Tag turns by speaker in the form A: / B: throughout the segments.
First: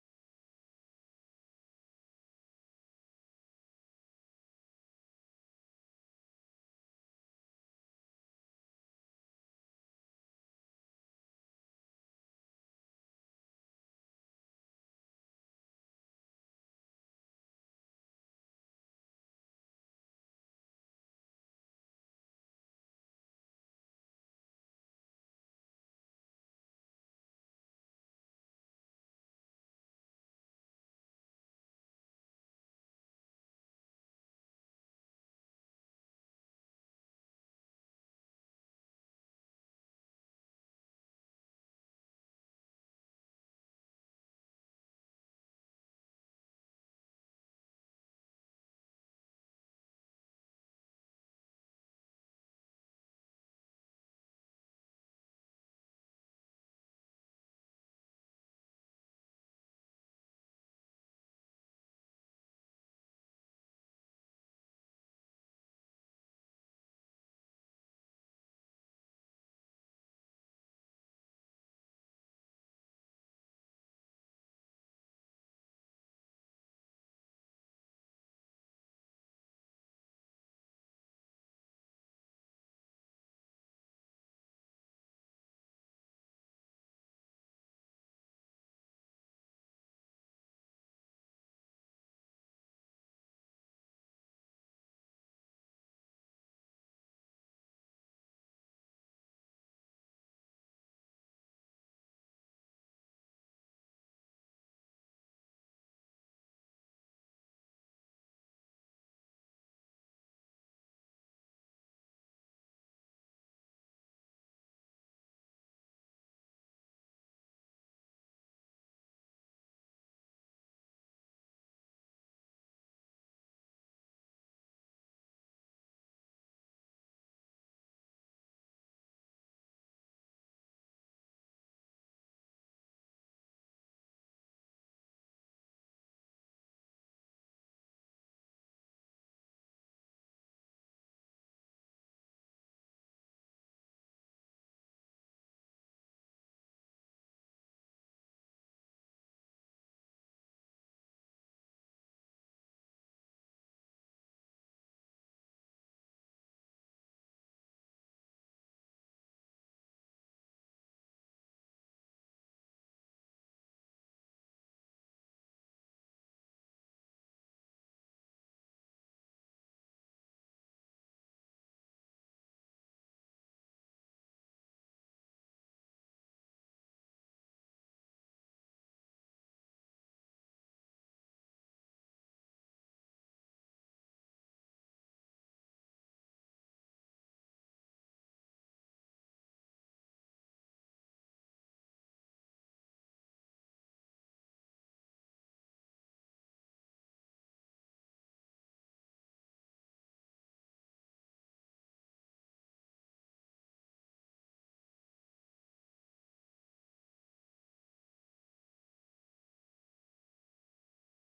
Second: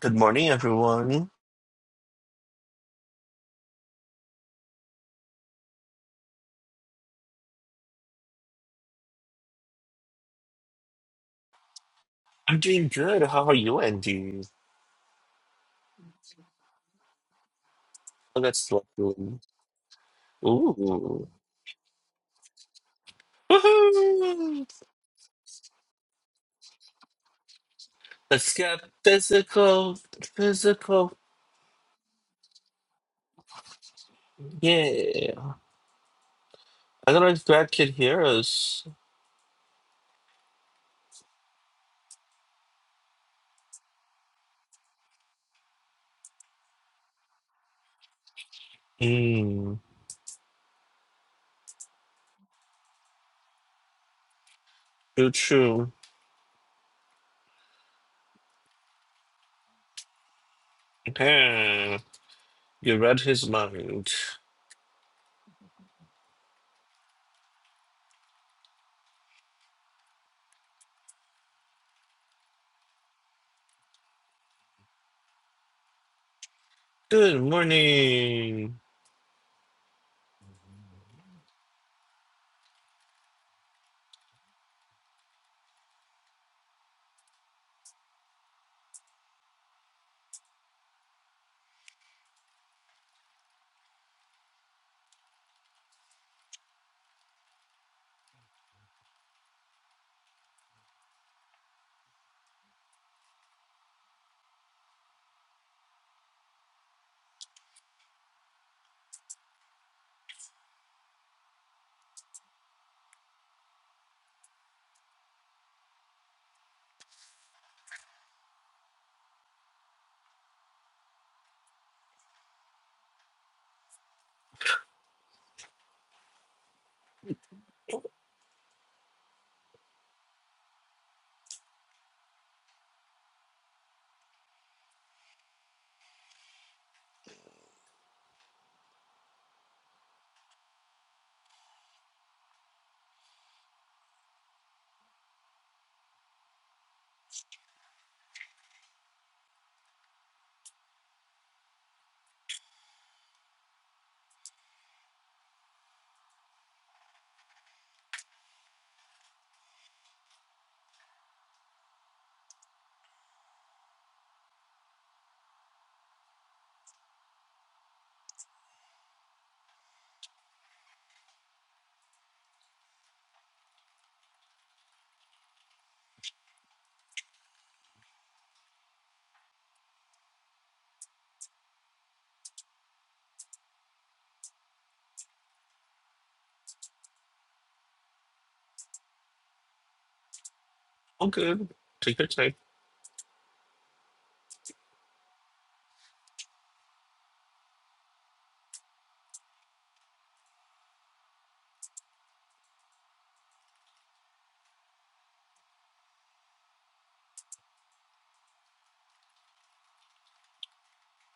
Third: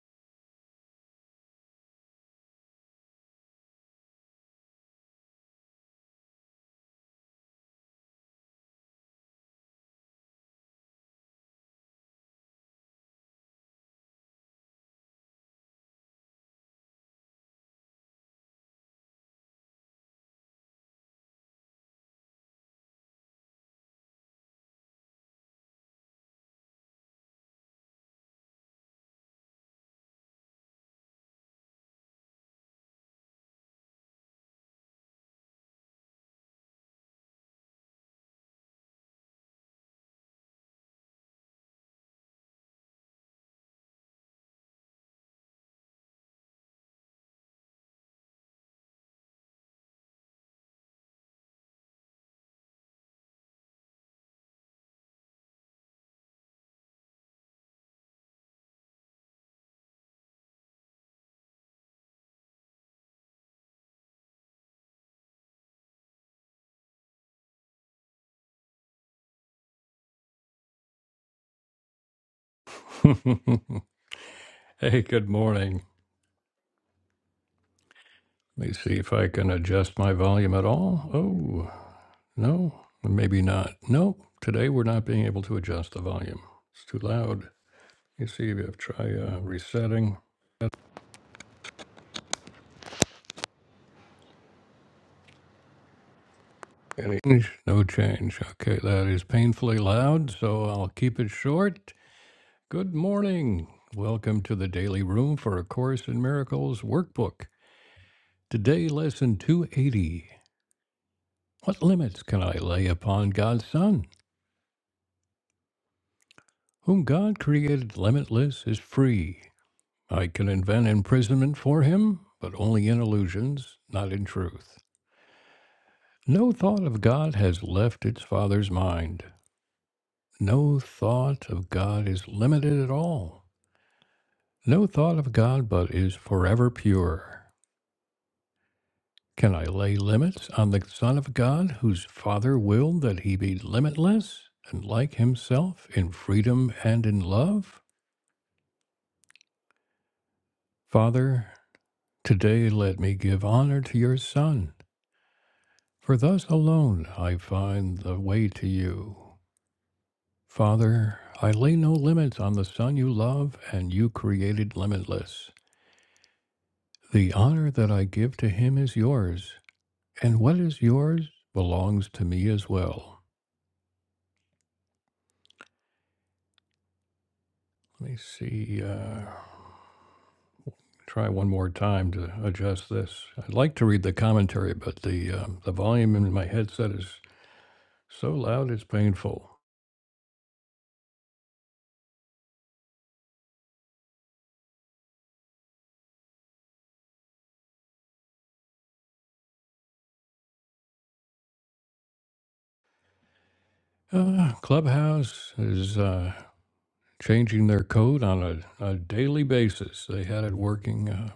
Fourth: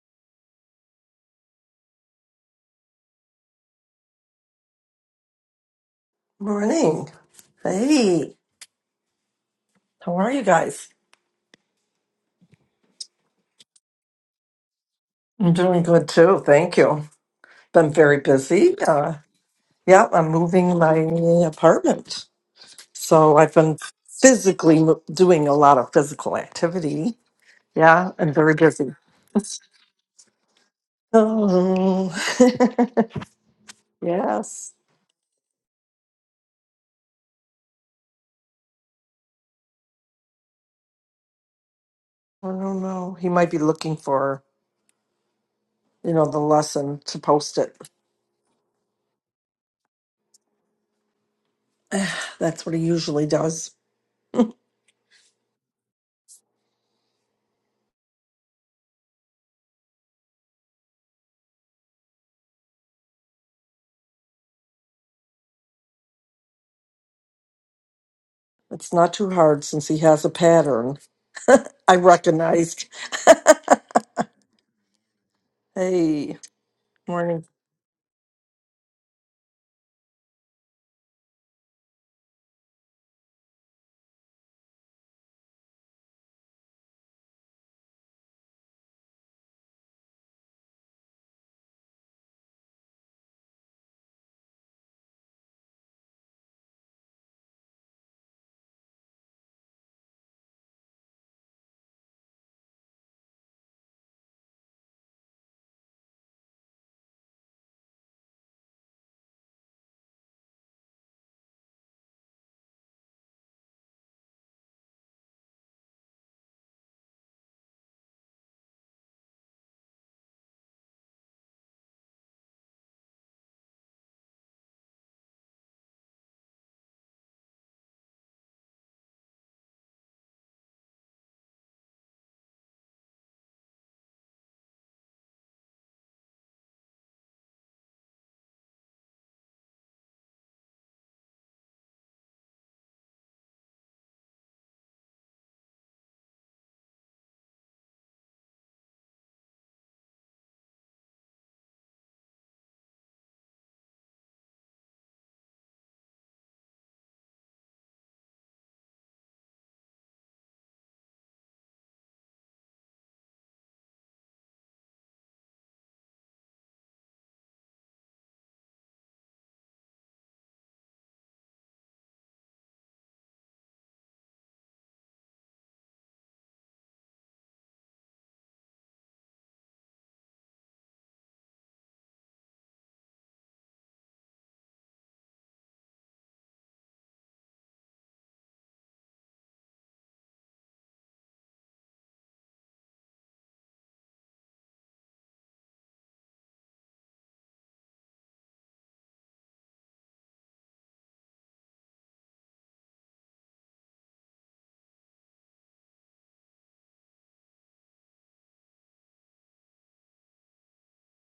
A: Good morning, everyone.
B: Morning. Hey, how are you guys?
A: I'm doing good. How are you, Andy?
B: I'm doing good too. Thank you. Been very
A: Oh, that's
B: busy. Uh,
A: lovely.
B: yeah, I'm moving my
A: Ooh.
B: apartment. So I've been
A: Woohoo!
B: physically mo- doing a lot of physical activity. Yeah, I'm very
A: Let's get
B: busy.
A: physical. Physical.
B: Oh, yes.
A: Yeah. I don't know if Brad can hear us.
B: I don't know. He might be looking for, you know, the lesson to post it.
A: Hmm.
B: That's what he usually does.
A: True, true. Yeah. You read his mind.
B: It's not too hard since he has a pattern. I recognized.
C: hey, good morning.
B: Hey.
A: Good
B: Morning.
C: Let me
A: morning.
C: see if I can adjust my volume at all. Oh, no, maybe not. Nope, today we're not being able to adjust the volume. It's too loud. You see, if you try uh, resetting, any change? no change. Okay, that is painfully loud, so I'll keep it short. Good morning. Welcome to the Daily Room for A Course in Miracles workbook. Today, lesson 280. What limits can I lay upon God's Son? Whom God created limitless is free. I can invent imprisonment for him, but only in illusions, not in truth. No thought of God has left its Father's mind. No thought of God is limited at all. No thought of God but is forever pure. Can I lay limits on the Son of God, whose Father willed that he be limitless and like himself in freedom and in love? Father, Today let me give honor to your Son, for thus alone I find the way to you. Father, I lay no limits on the Son you love and you created limitless. The honor that I give to him is yours, and what is yours belongs to me as well. Let me see. Uh, try one more time to adjust this. I'd like to read the commentary, but the um, the volume in my headset is so loud it's painful.
A: All good. Take your time.
C: Uh, Clubhouse is uh, changing their code on a, a daily basis. They had it working uh,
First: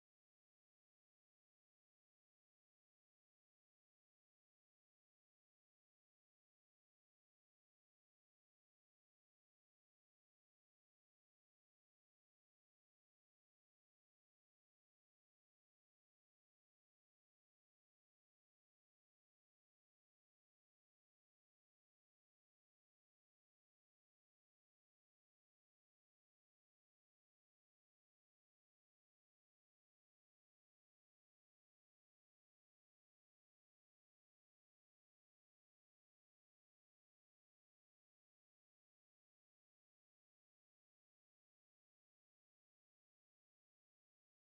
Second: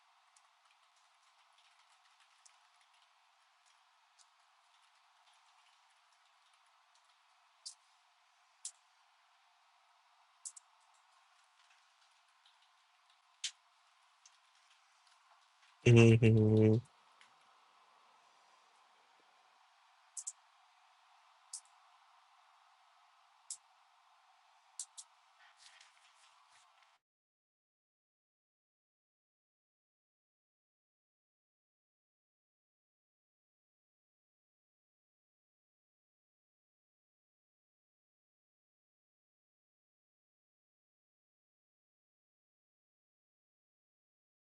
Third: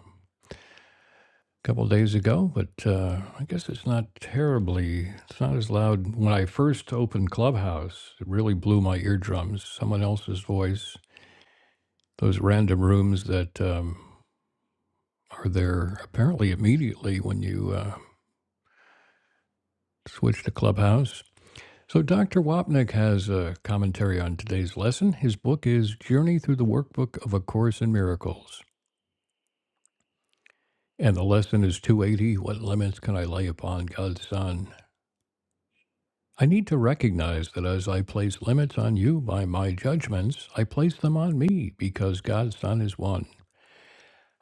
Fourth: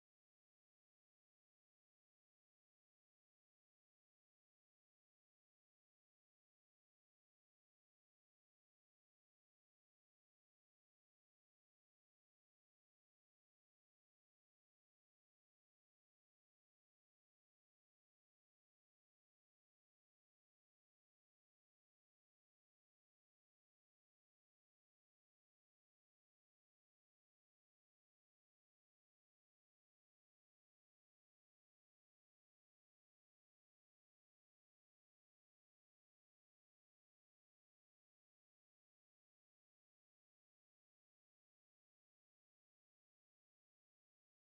C: a couple days ago, but uh, I guess it's not terribly, it's not as loud. When I first opened Clubhouse, it really blew my eardrums. Someone else's voice, those random rooms that um, are there apparently
A: hmm
C: immediately when you uh, switch to Clubhouse. So, Dr. Wapnick has a commentary on today's lesson. His book is Journey Through the Workbook of A Course in Miracles. And the lesson is 280 What Limits Can I Lay Upon God's Son? I need to recognize that as I place limits on you by my judgments, I place them on me because God's Son is one.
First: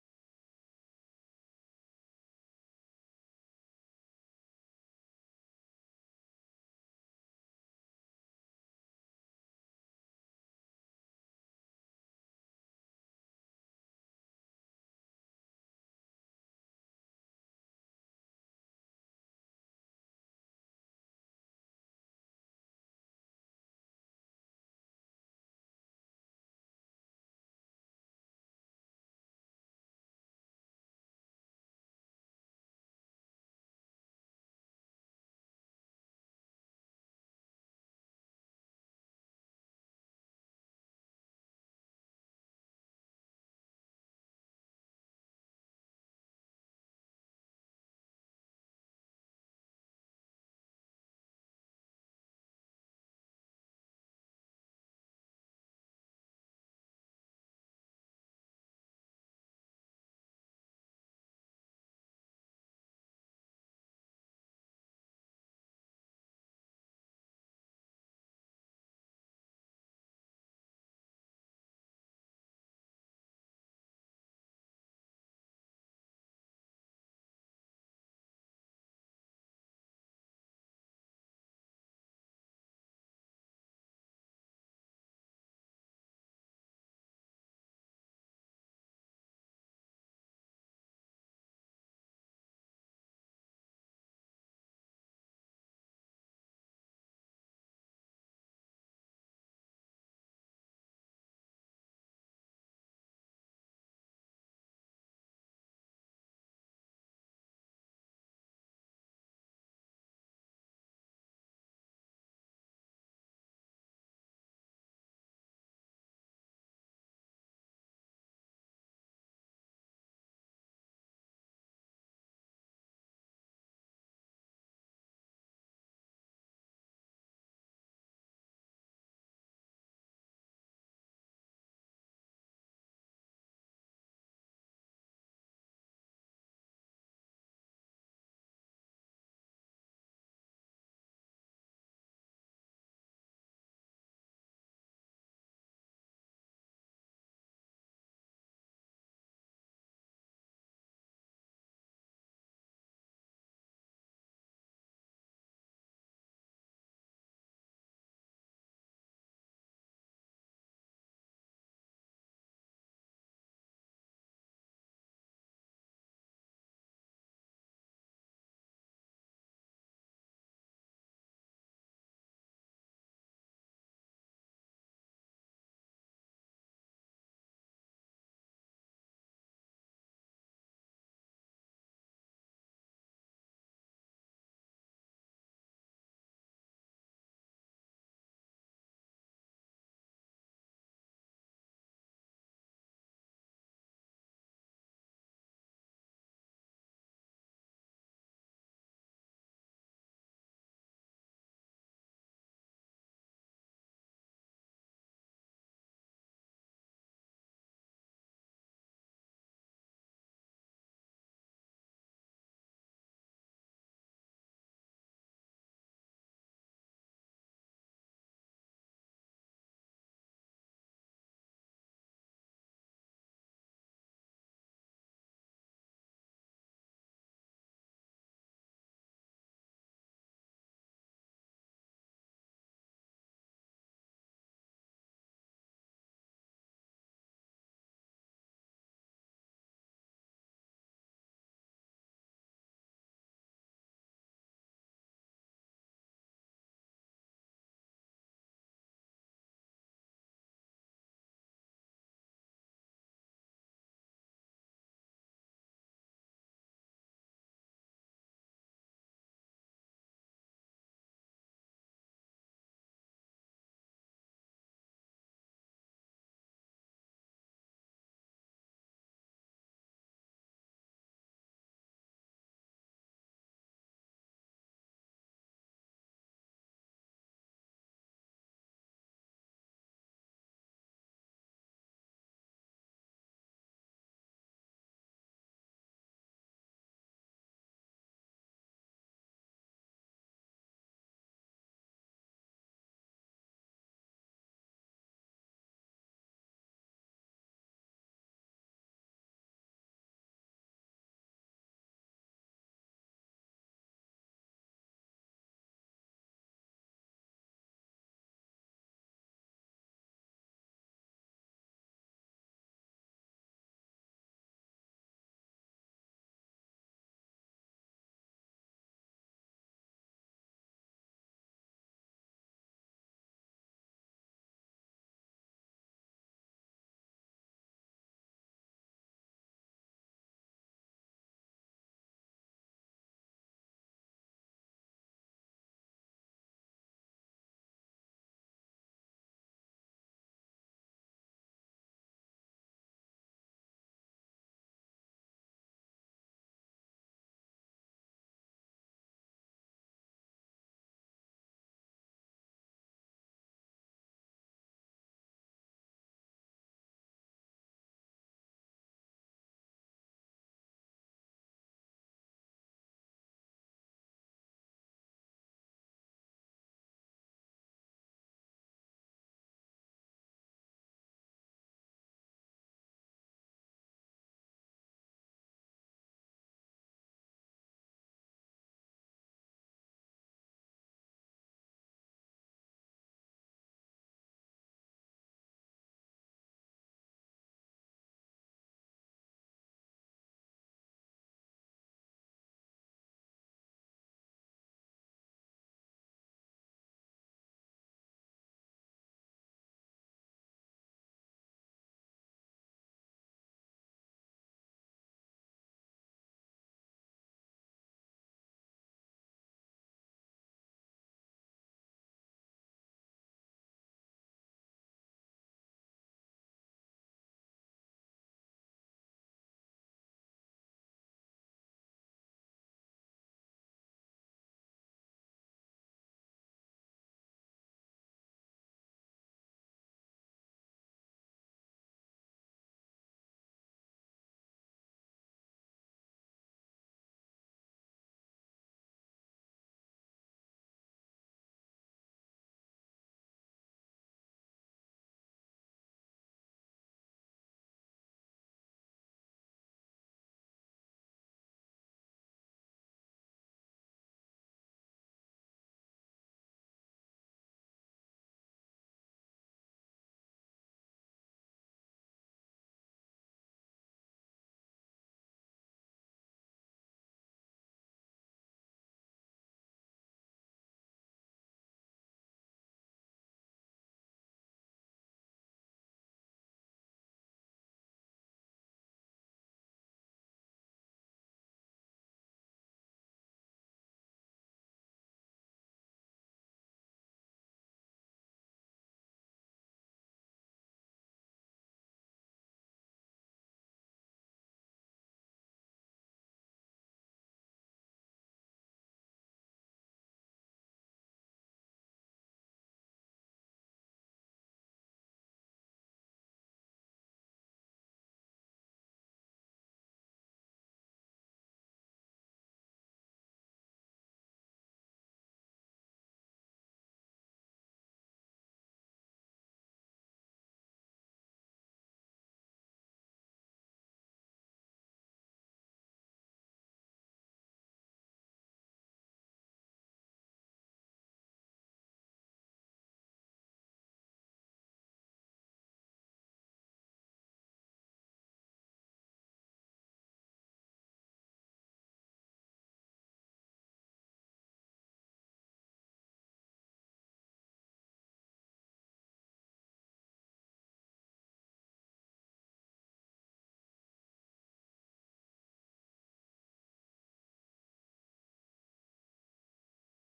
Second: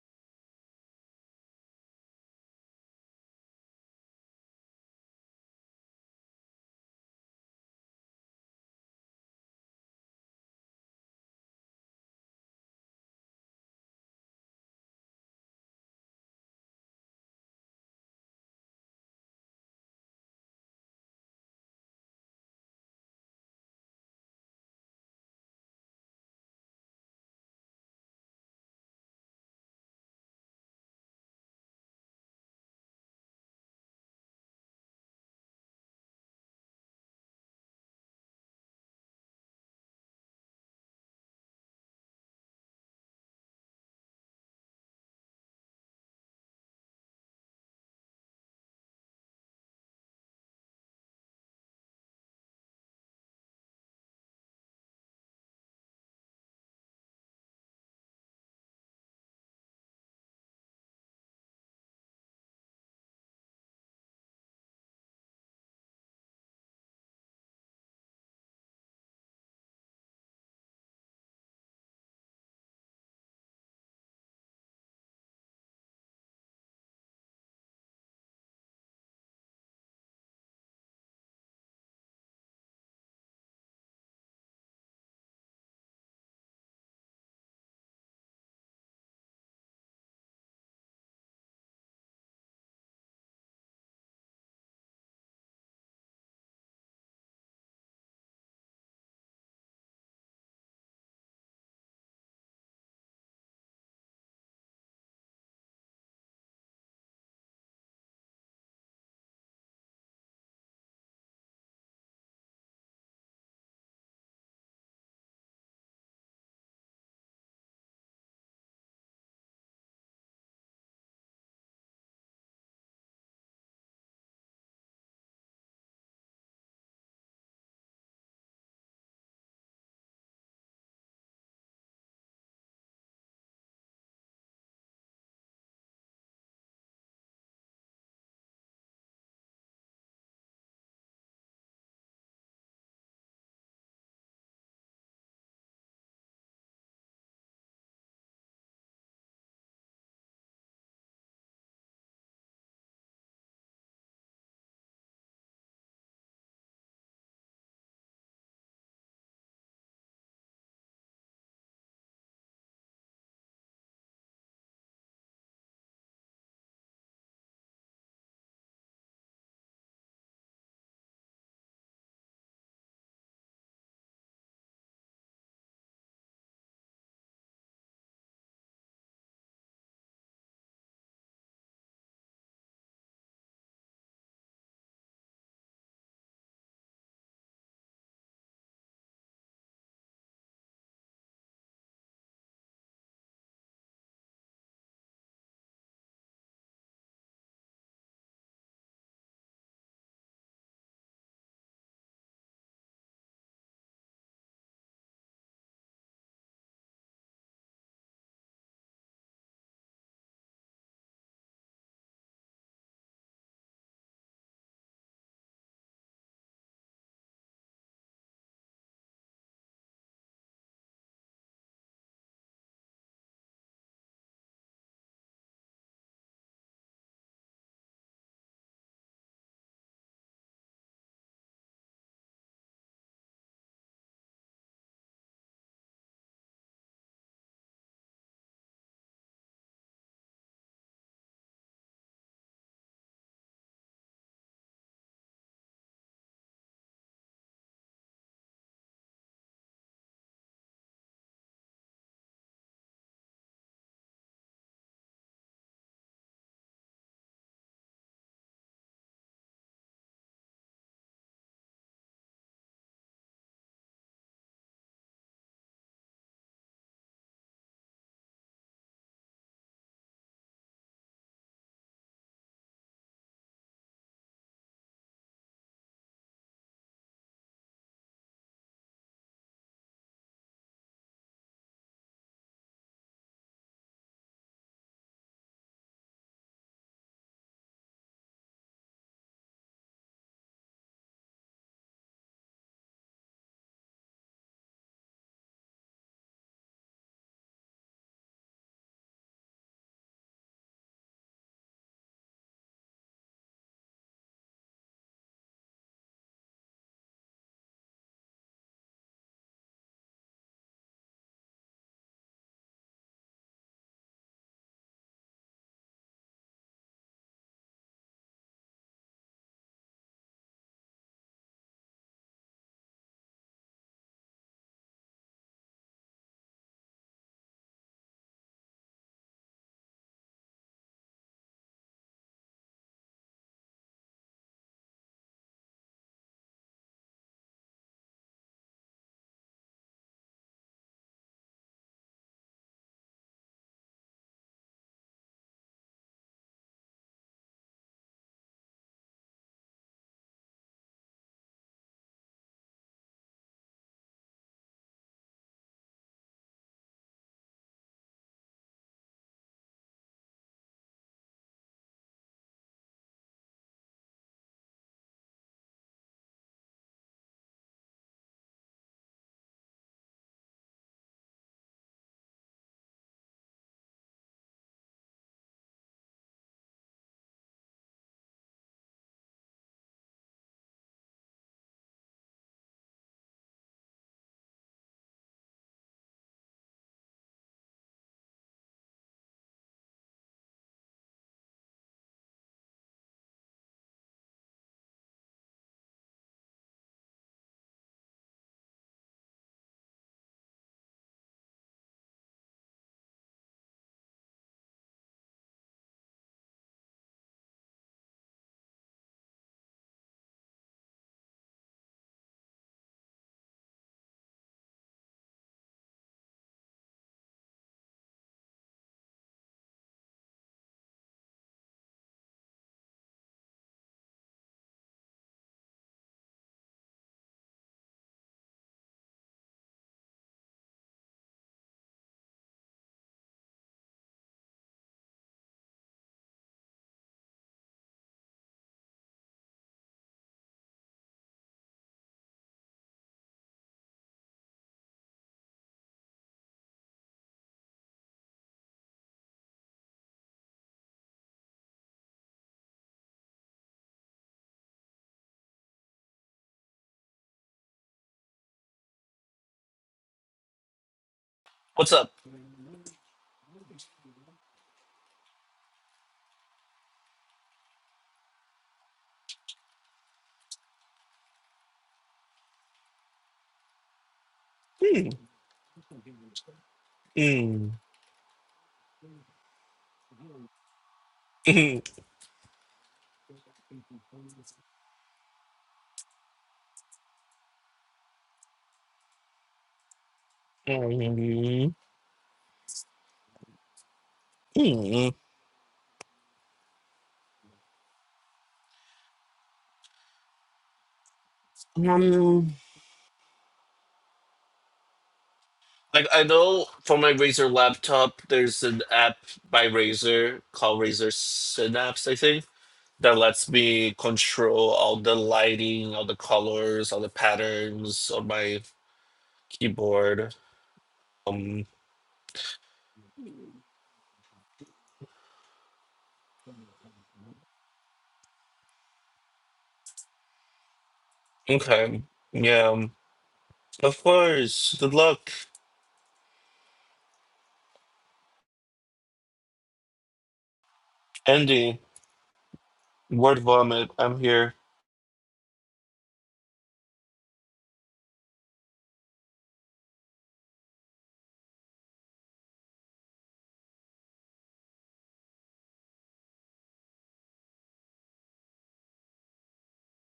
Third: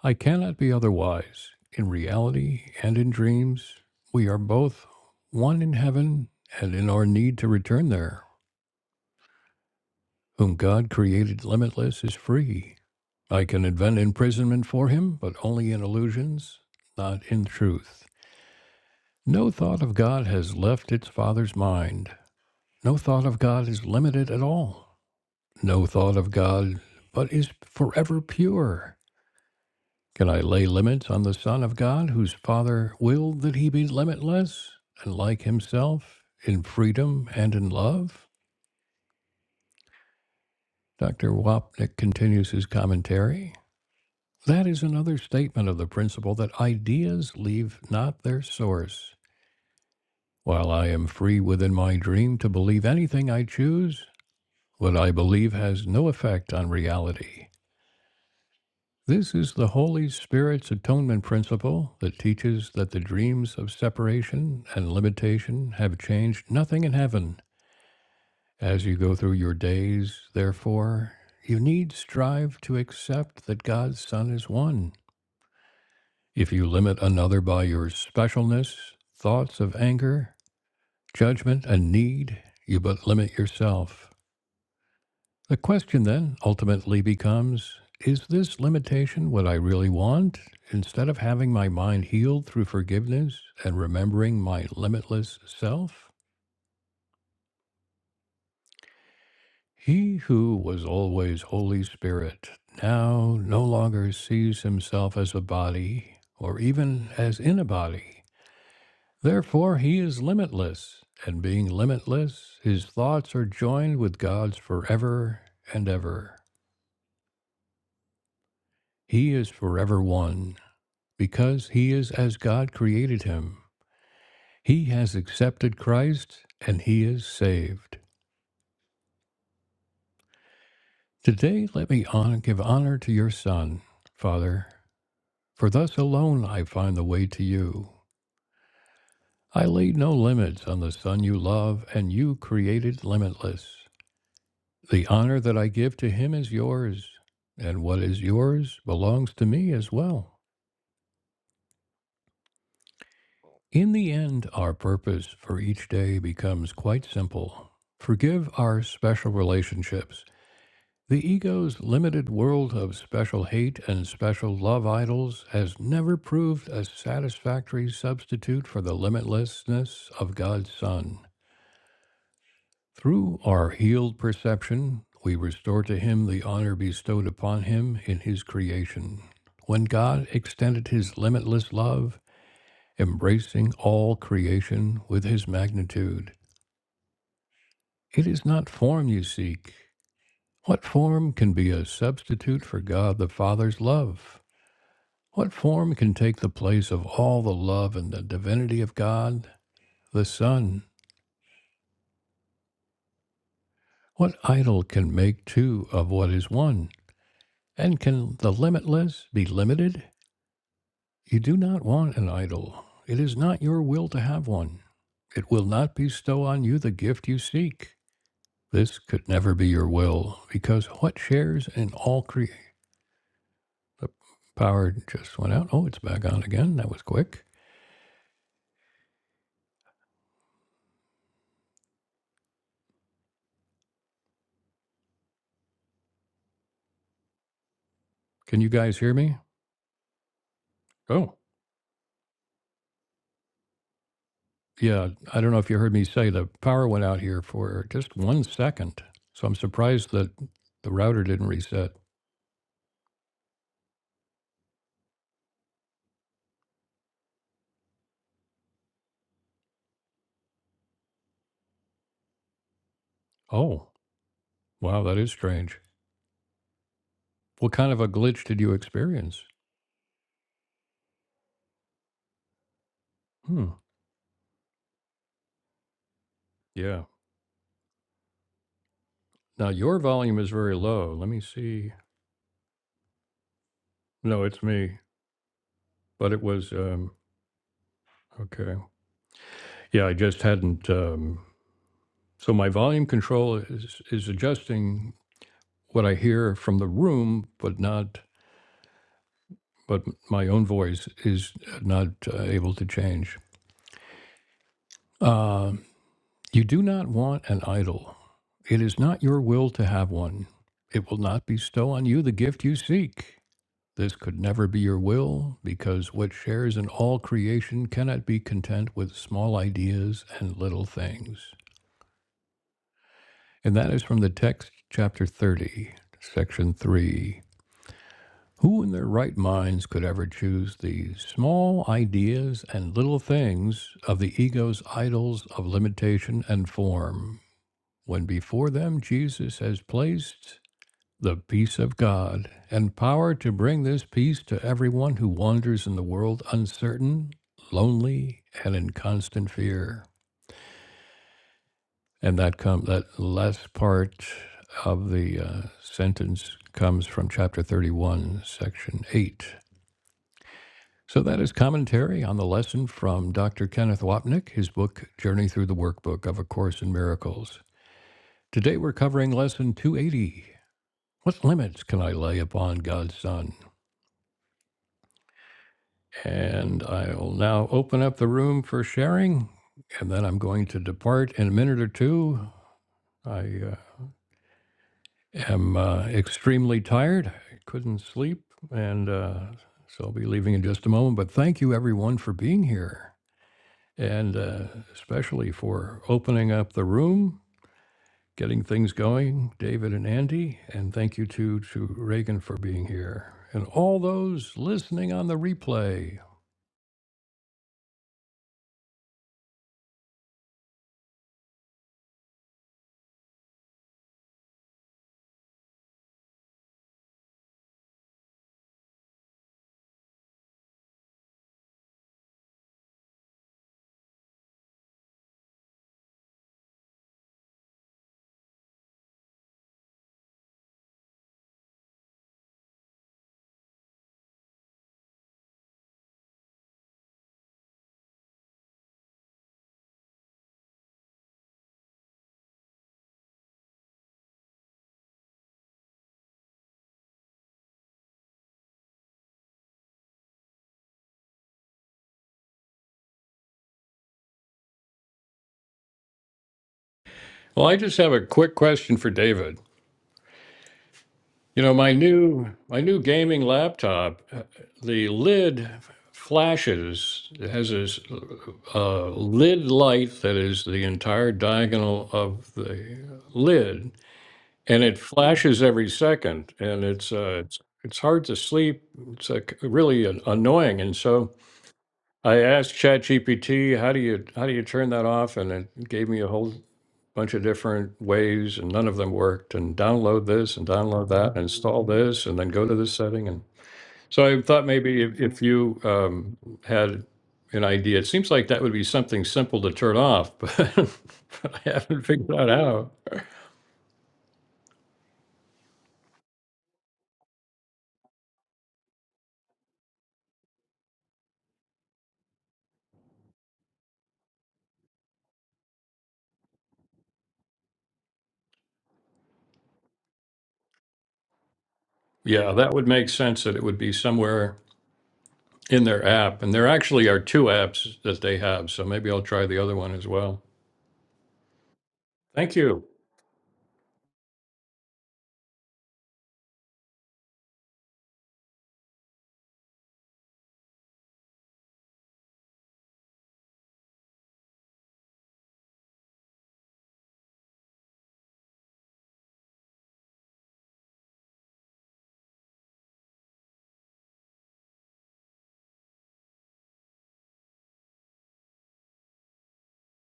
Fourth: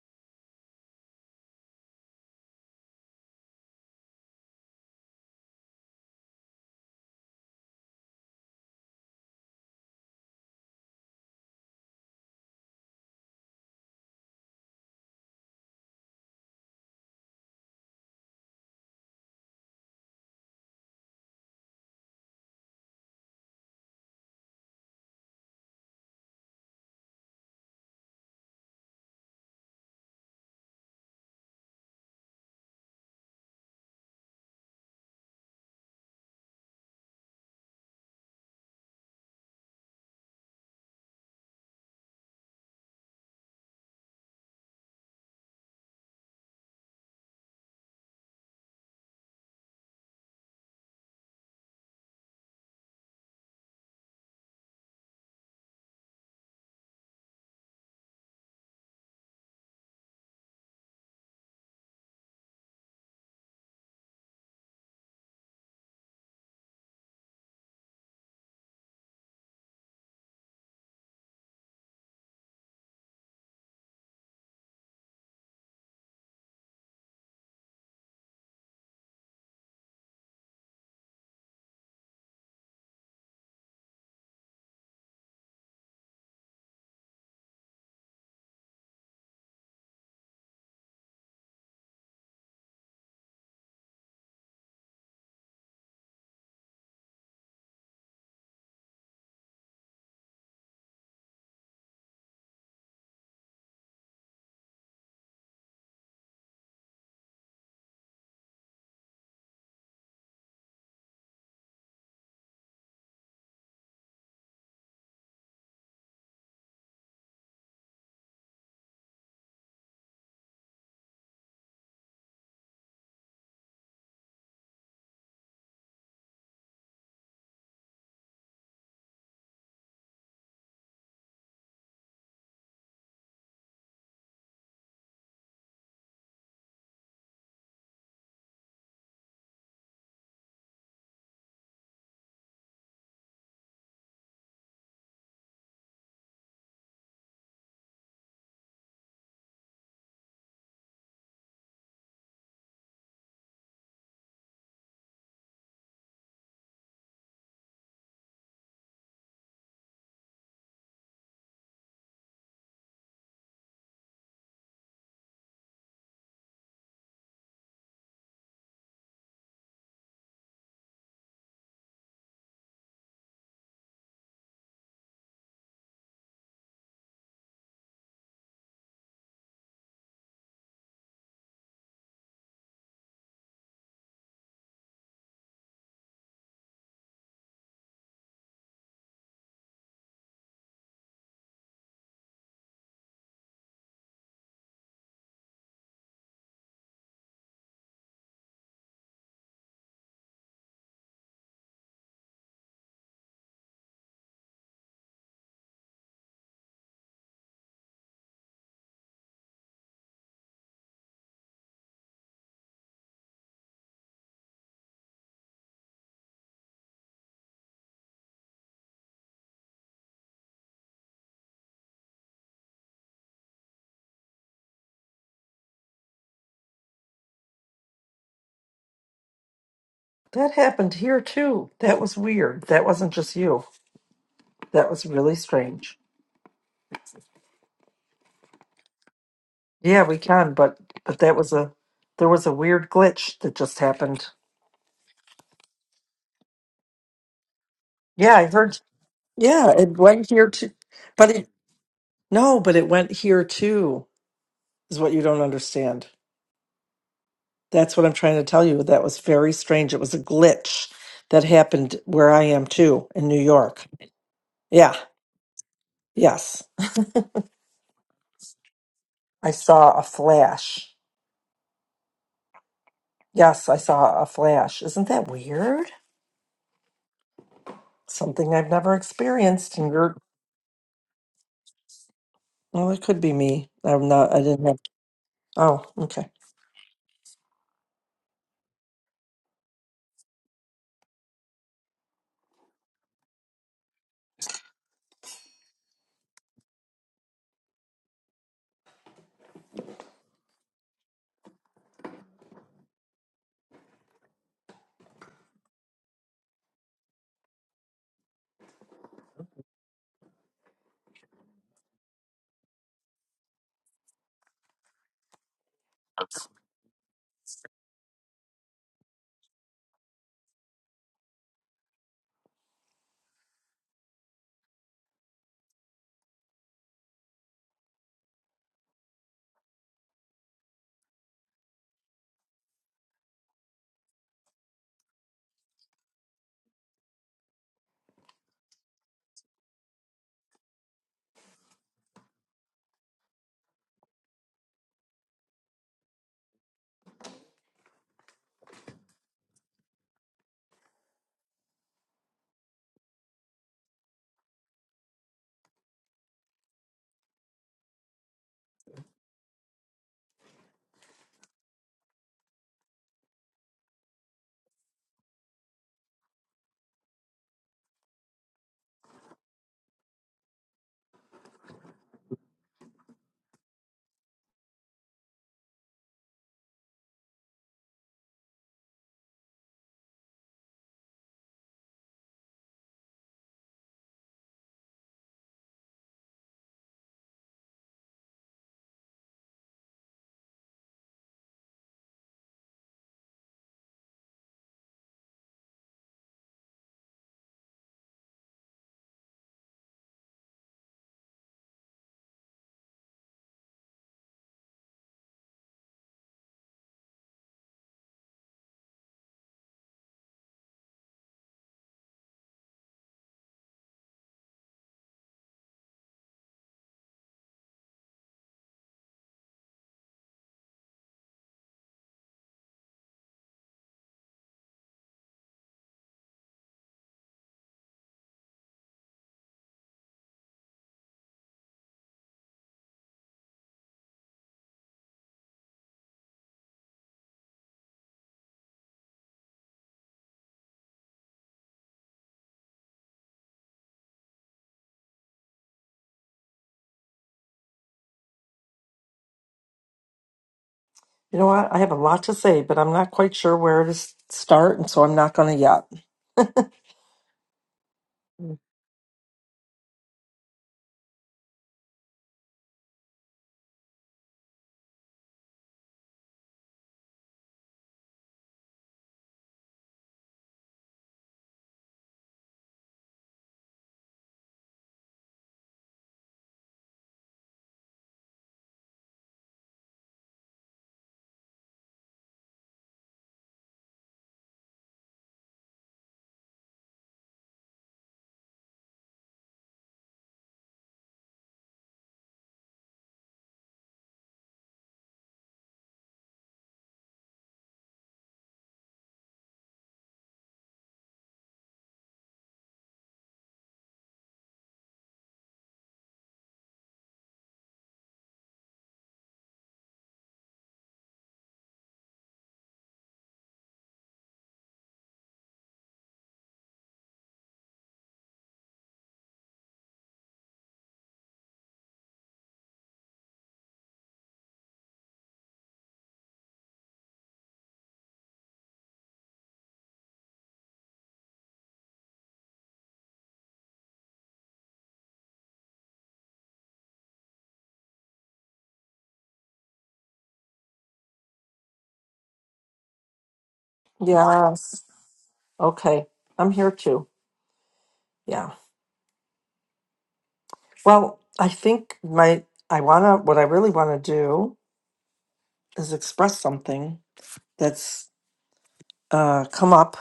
C: I cannot be otherwise. In reality and in dreams, we are both one in heaven and in our need to return there. Whom God created limitless is free I can invent imprisonment for him, but only in illusions, not in truth. No thought of God has left its Father's mind. No thought of God is limited at all. No thought of God, but is forever pure. Can I lay limits on the Son of God, whose Father willed that he be limitless and like himself in freedom and in love? Dr. Wapnick continues his commentary. That is another statement of the principle that ideas leave not their source. While I am free within my dream to believe anything I choose, what I believe has no effect on reality. This is the Holy Spirit's atonement principle that teaches that the dreams of separation and limitation have changed nothing in heaven. As you go through your days, therefore, you need strive to accept that God's Son is one If you limit another by your specialness, thoughts of anger, judgment, and need, you but limit yourself. The question then ultimately becomes Is this limitation what I really want? Instead of having my mind healed through forgiveness and remembering my limitless self? He who was always Holy Spirit now no longer sees himself as a body or even as in a body. Therefore, he is limitless, and being limitless, his thoughts are joined with God's forever and ever. He is forever one, because he is as God created him. He has accepted Christ, and he is saved. Today, let me hon- give honor to your Son, Father, for thus alone I find the way to you. I laid no limits on the Son you love, and you created limitless. The honor that I give to him is yours, and what is yours belongs to me as well. In the end, our purpose for each day becomes quite simple forgive our special relationships. The ego's limited world of special hate and special love idols has never proved a satisfactory substitute for the limitlessness of God's Son. Through our healed perception, we restore to him the honor bestowed upon him in his creation. When God extended his limitless love, embracing all creation with his magnitude, it is not form you seek. What form can be a substitute for God the Father's love? What form can take the place of all the love and the divinity of God, the Son? What idol can make two of what is one? And can the limitless be limited? You do not want an idol. It is not your will to have one. It will not bestow on you the gift you seek. This could never be your will, because what shares in all creation? The power just went out. Oh, it's back on again. That was quick.
B: That happened here too. That was weird. That wasn't just you. That was really strange.
C: Can you guys hear me?
B: Yeah, we can, but but
C: Oh,
B: that was a there was a weird glitch that just happened.
C: yeah. I don't know if you heard me say the power went out here for just
B: Yeah,
C: one
B: I heard.
C: second. So I'm
B: Yeah, it
C: surprised
B: went
C: that
B: here too.
C: the router
B: But
C: didn't
B: it
C: reset.
B: no, but it went here too. Is what you don't understand. That's what I'm trying to tell you. That was very strange. It was a glitch that happened where I am too in New York.
C: Oh,
B: Yeah.
C: wow, that is strange.
B: Yes.
C: What kind of a glitch did you experience?
B: I saw a flash. Yes,
C: Hmm.
B: I saw a flash. Isn't that weird?
C: Yeah.
B: Something I've never
C: Now
B: experienced, and
C: your
B: you're
C: volume is very low. Let me see.
B: well, it could be me. I'm not. I
C: No, it's
B: didn't have.
C: me.
B: Oh, okay.
C: But it was um okay. Yeah, I just hadn't um so my volume control is is adjusting what I hear from the room, but not but my own voice is not uh, able to change. Uh, you do not want an idol. It is not your will to have one. It will not bestow on you the gift you seek. This could never be your will, because what shares in all creation cannot be content with small ideas and little things. And that is from the text, chapter 30, section 3. Who in their right minds could ever choose the small ideas and little things of the ego's idols of limitation and form, when before them Jesus has placed the peace of God, and power to bring this peace to everyone who wanders in the world uncertain, lonely, and in constant fear. And that come that last part of the uh, sentence comes from chapter 31, section 8. So that is commentary on the lesson from Dr. Kenneth Wapnick, his book Journey Through the Workbook of A Course in Miracles. Today we're covering lesson 280. What limits can I lay upon God's Son? And I'll now open up the room for sharing, and then I'm going to depart in a minute or two. I uh, am uh, extremely tired. I couldn't sleep, and uh, so I'll be leaving in just a moment. But thank you, everyone, for being here, and uh, especially for opening up the room, getting things going, David and Andy. And thank you, too, to Reagan for being here, and all those listening on the replay.
B: You know what? I have a lot to say, but I'm not quite sure where to s- start, and so I'm not going to yet.
C: Well, I just have a quick
B: Mm.
C: question for David. You know,
A: What's
C: my
A: up?
C: new my new gaming laptop, uh, the lid flashes. It has this uh, lid light that is the entire diagonal of the lid, and it
A: Hmm.
C: flashes every second, and it's uh, it's
A: Hmm.
C: it's hard to sleep. It's like really an- annoying, and so
A: Hmm.
C: I asked ChatGPT, "How do you how do you turn that off?" And it gave me a whole bunch of different ways and none of them worked and download this and download that and install this and then go to this setting and so i thought maybe
A: Hmm. Hmm.
C: if, if you um, had an idea it seems like that would be something simple to turn off but, but i haven't figured
A: Um,
C: out how
A: Like I know for my Razer laptop, there's an app by Razer called Razer Synapse, I think, that lets me control all the lighting, all the colors, all the patterns on my keyboard. Um,
C: yeah that would make sense that it would be somewhere in their app and there actually are two apps that they have so maybe i'll try the other one as well
A: okay,
C: thank you
A: yeah, of course. Good luck, Andy. Word vomit. I'm here.
B: Yes. Okay. I'm here too. Yeah. Well, I think my I wanna what I really want to do has expressed something that's uh, come up.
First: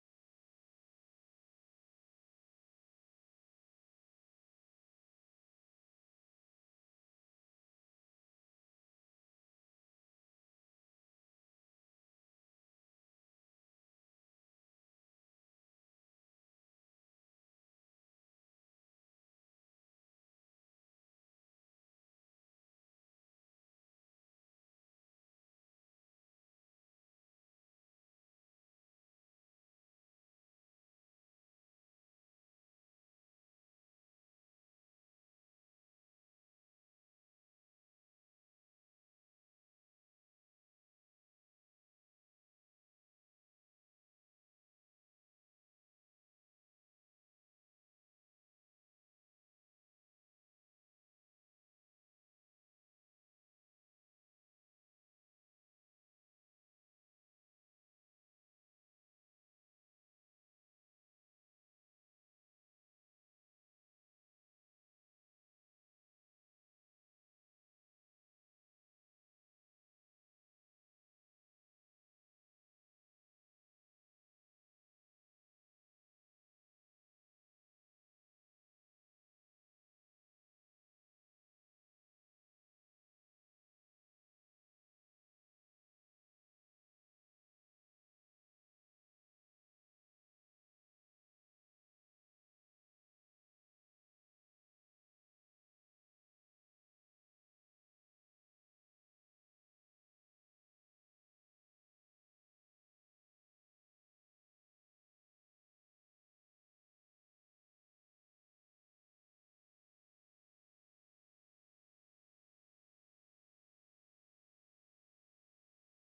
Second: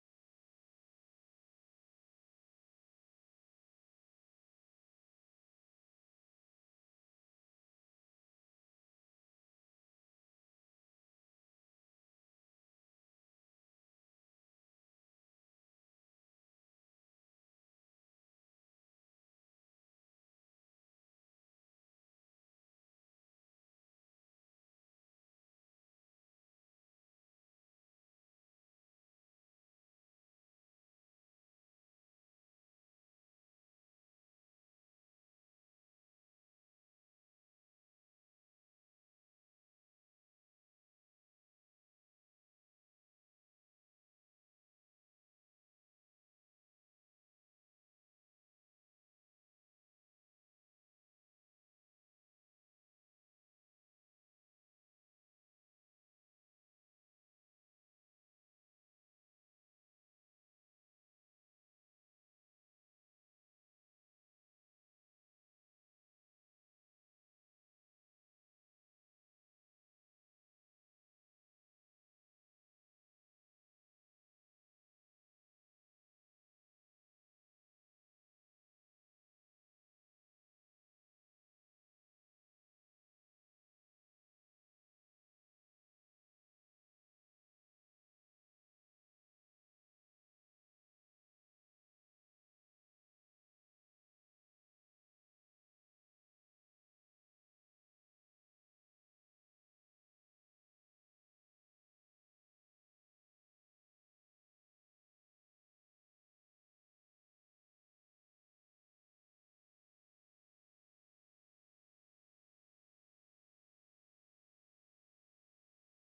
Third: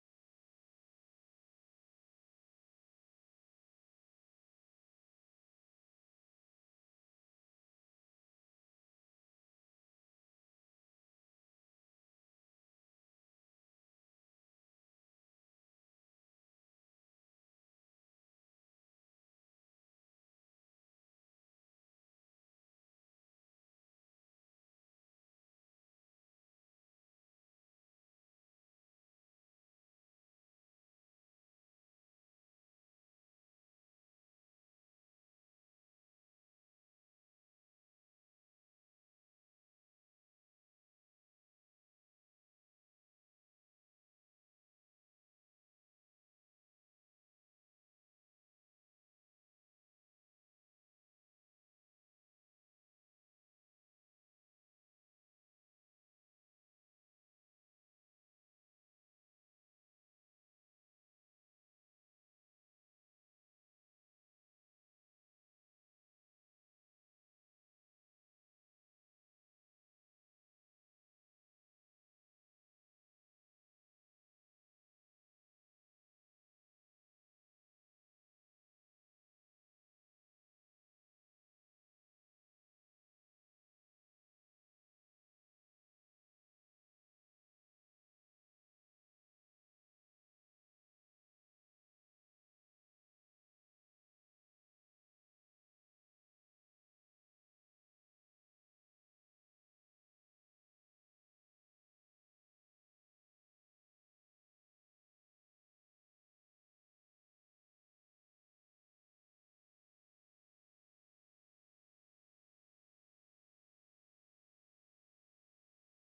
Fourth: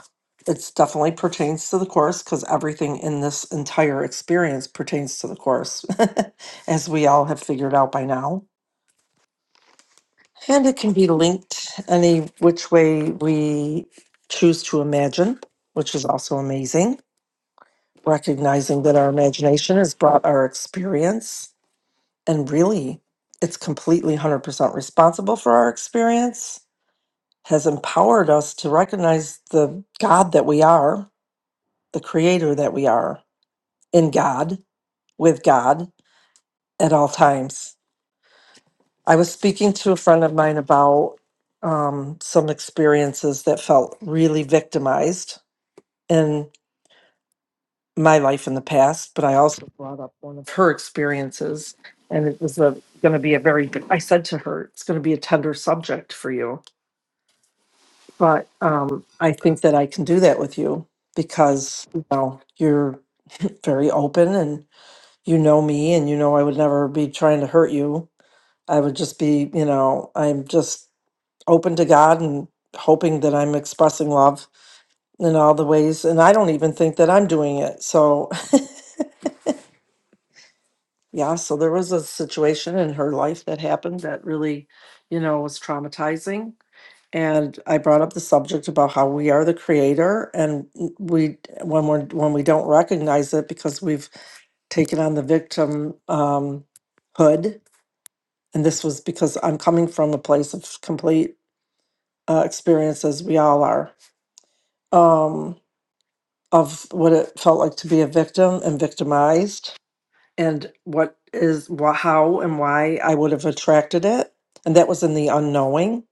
B: It's definitely pertains to the course because everything in this entire experience pertains to the course, as we all have figured out by now. And it can be linked any which way we choose to imagine, which is also amazing. Recognizing that our imagination has brought our experience, and really, it's completely 100% responsible for our experience has empowered us to recognize the God that we are, the creator that we are in God, with God at all times. I was speaking to a friend of mine about um, some experiences that felt really victimized in my life in the past, but I also brought up one of her experiences. And it was going to be a very, I said to her, it's going to be a tender subject for you But um, I think that I can do that with you because you know you're very open and you know me and you know I would never be trying to hurt you. I would just be, you know, I'm just open to God and hoping that I'm expressing love in all the ways. And I don't even think that I'm doing it. So, yeah, so there was a situation in her life that happened that really, you know, was traumatizing and I brought up the subject about how we are the creator and we when we're when we don't recognize it because we've taken on the victim um hood and this was because I'm coming from a place of complete uh, experiences we all are um of what it felt like to be a victim and victimized and what is wha- how and why I would have attracted it and that was in the unknowing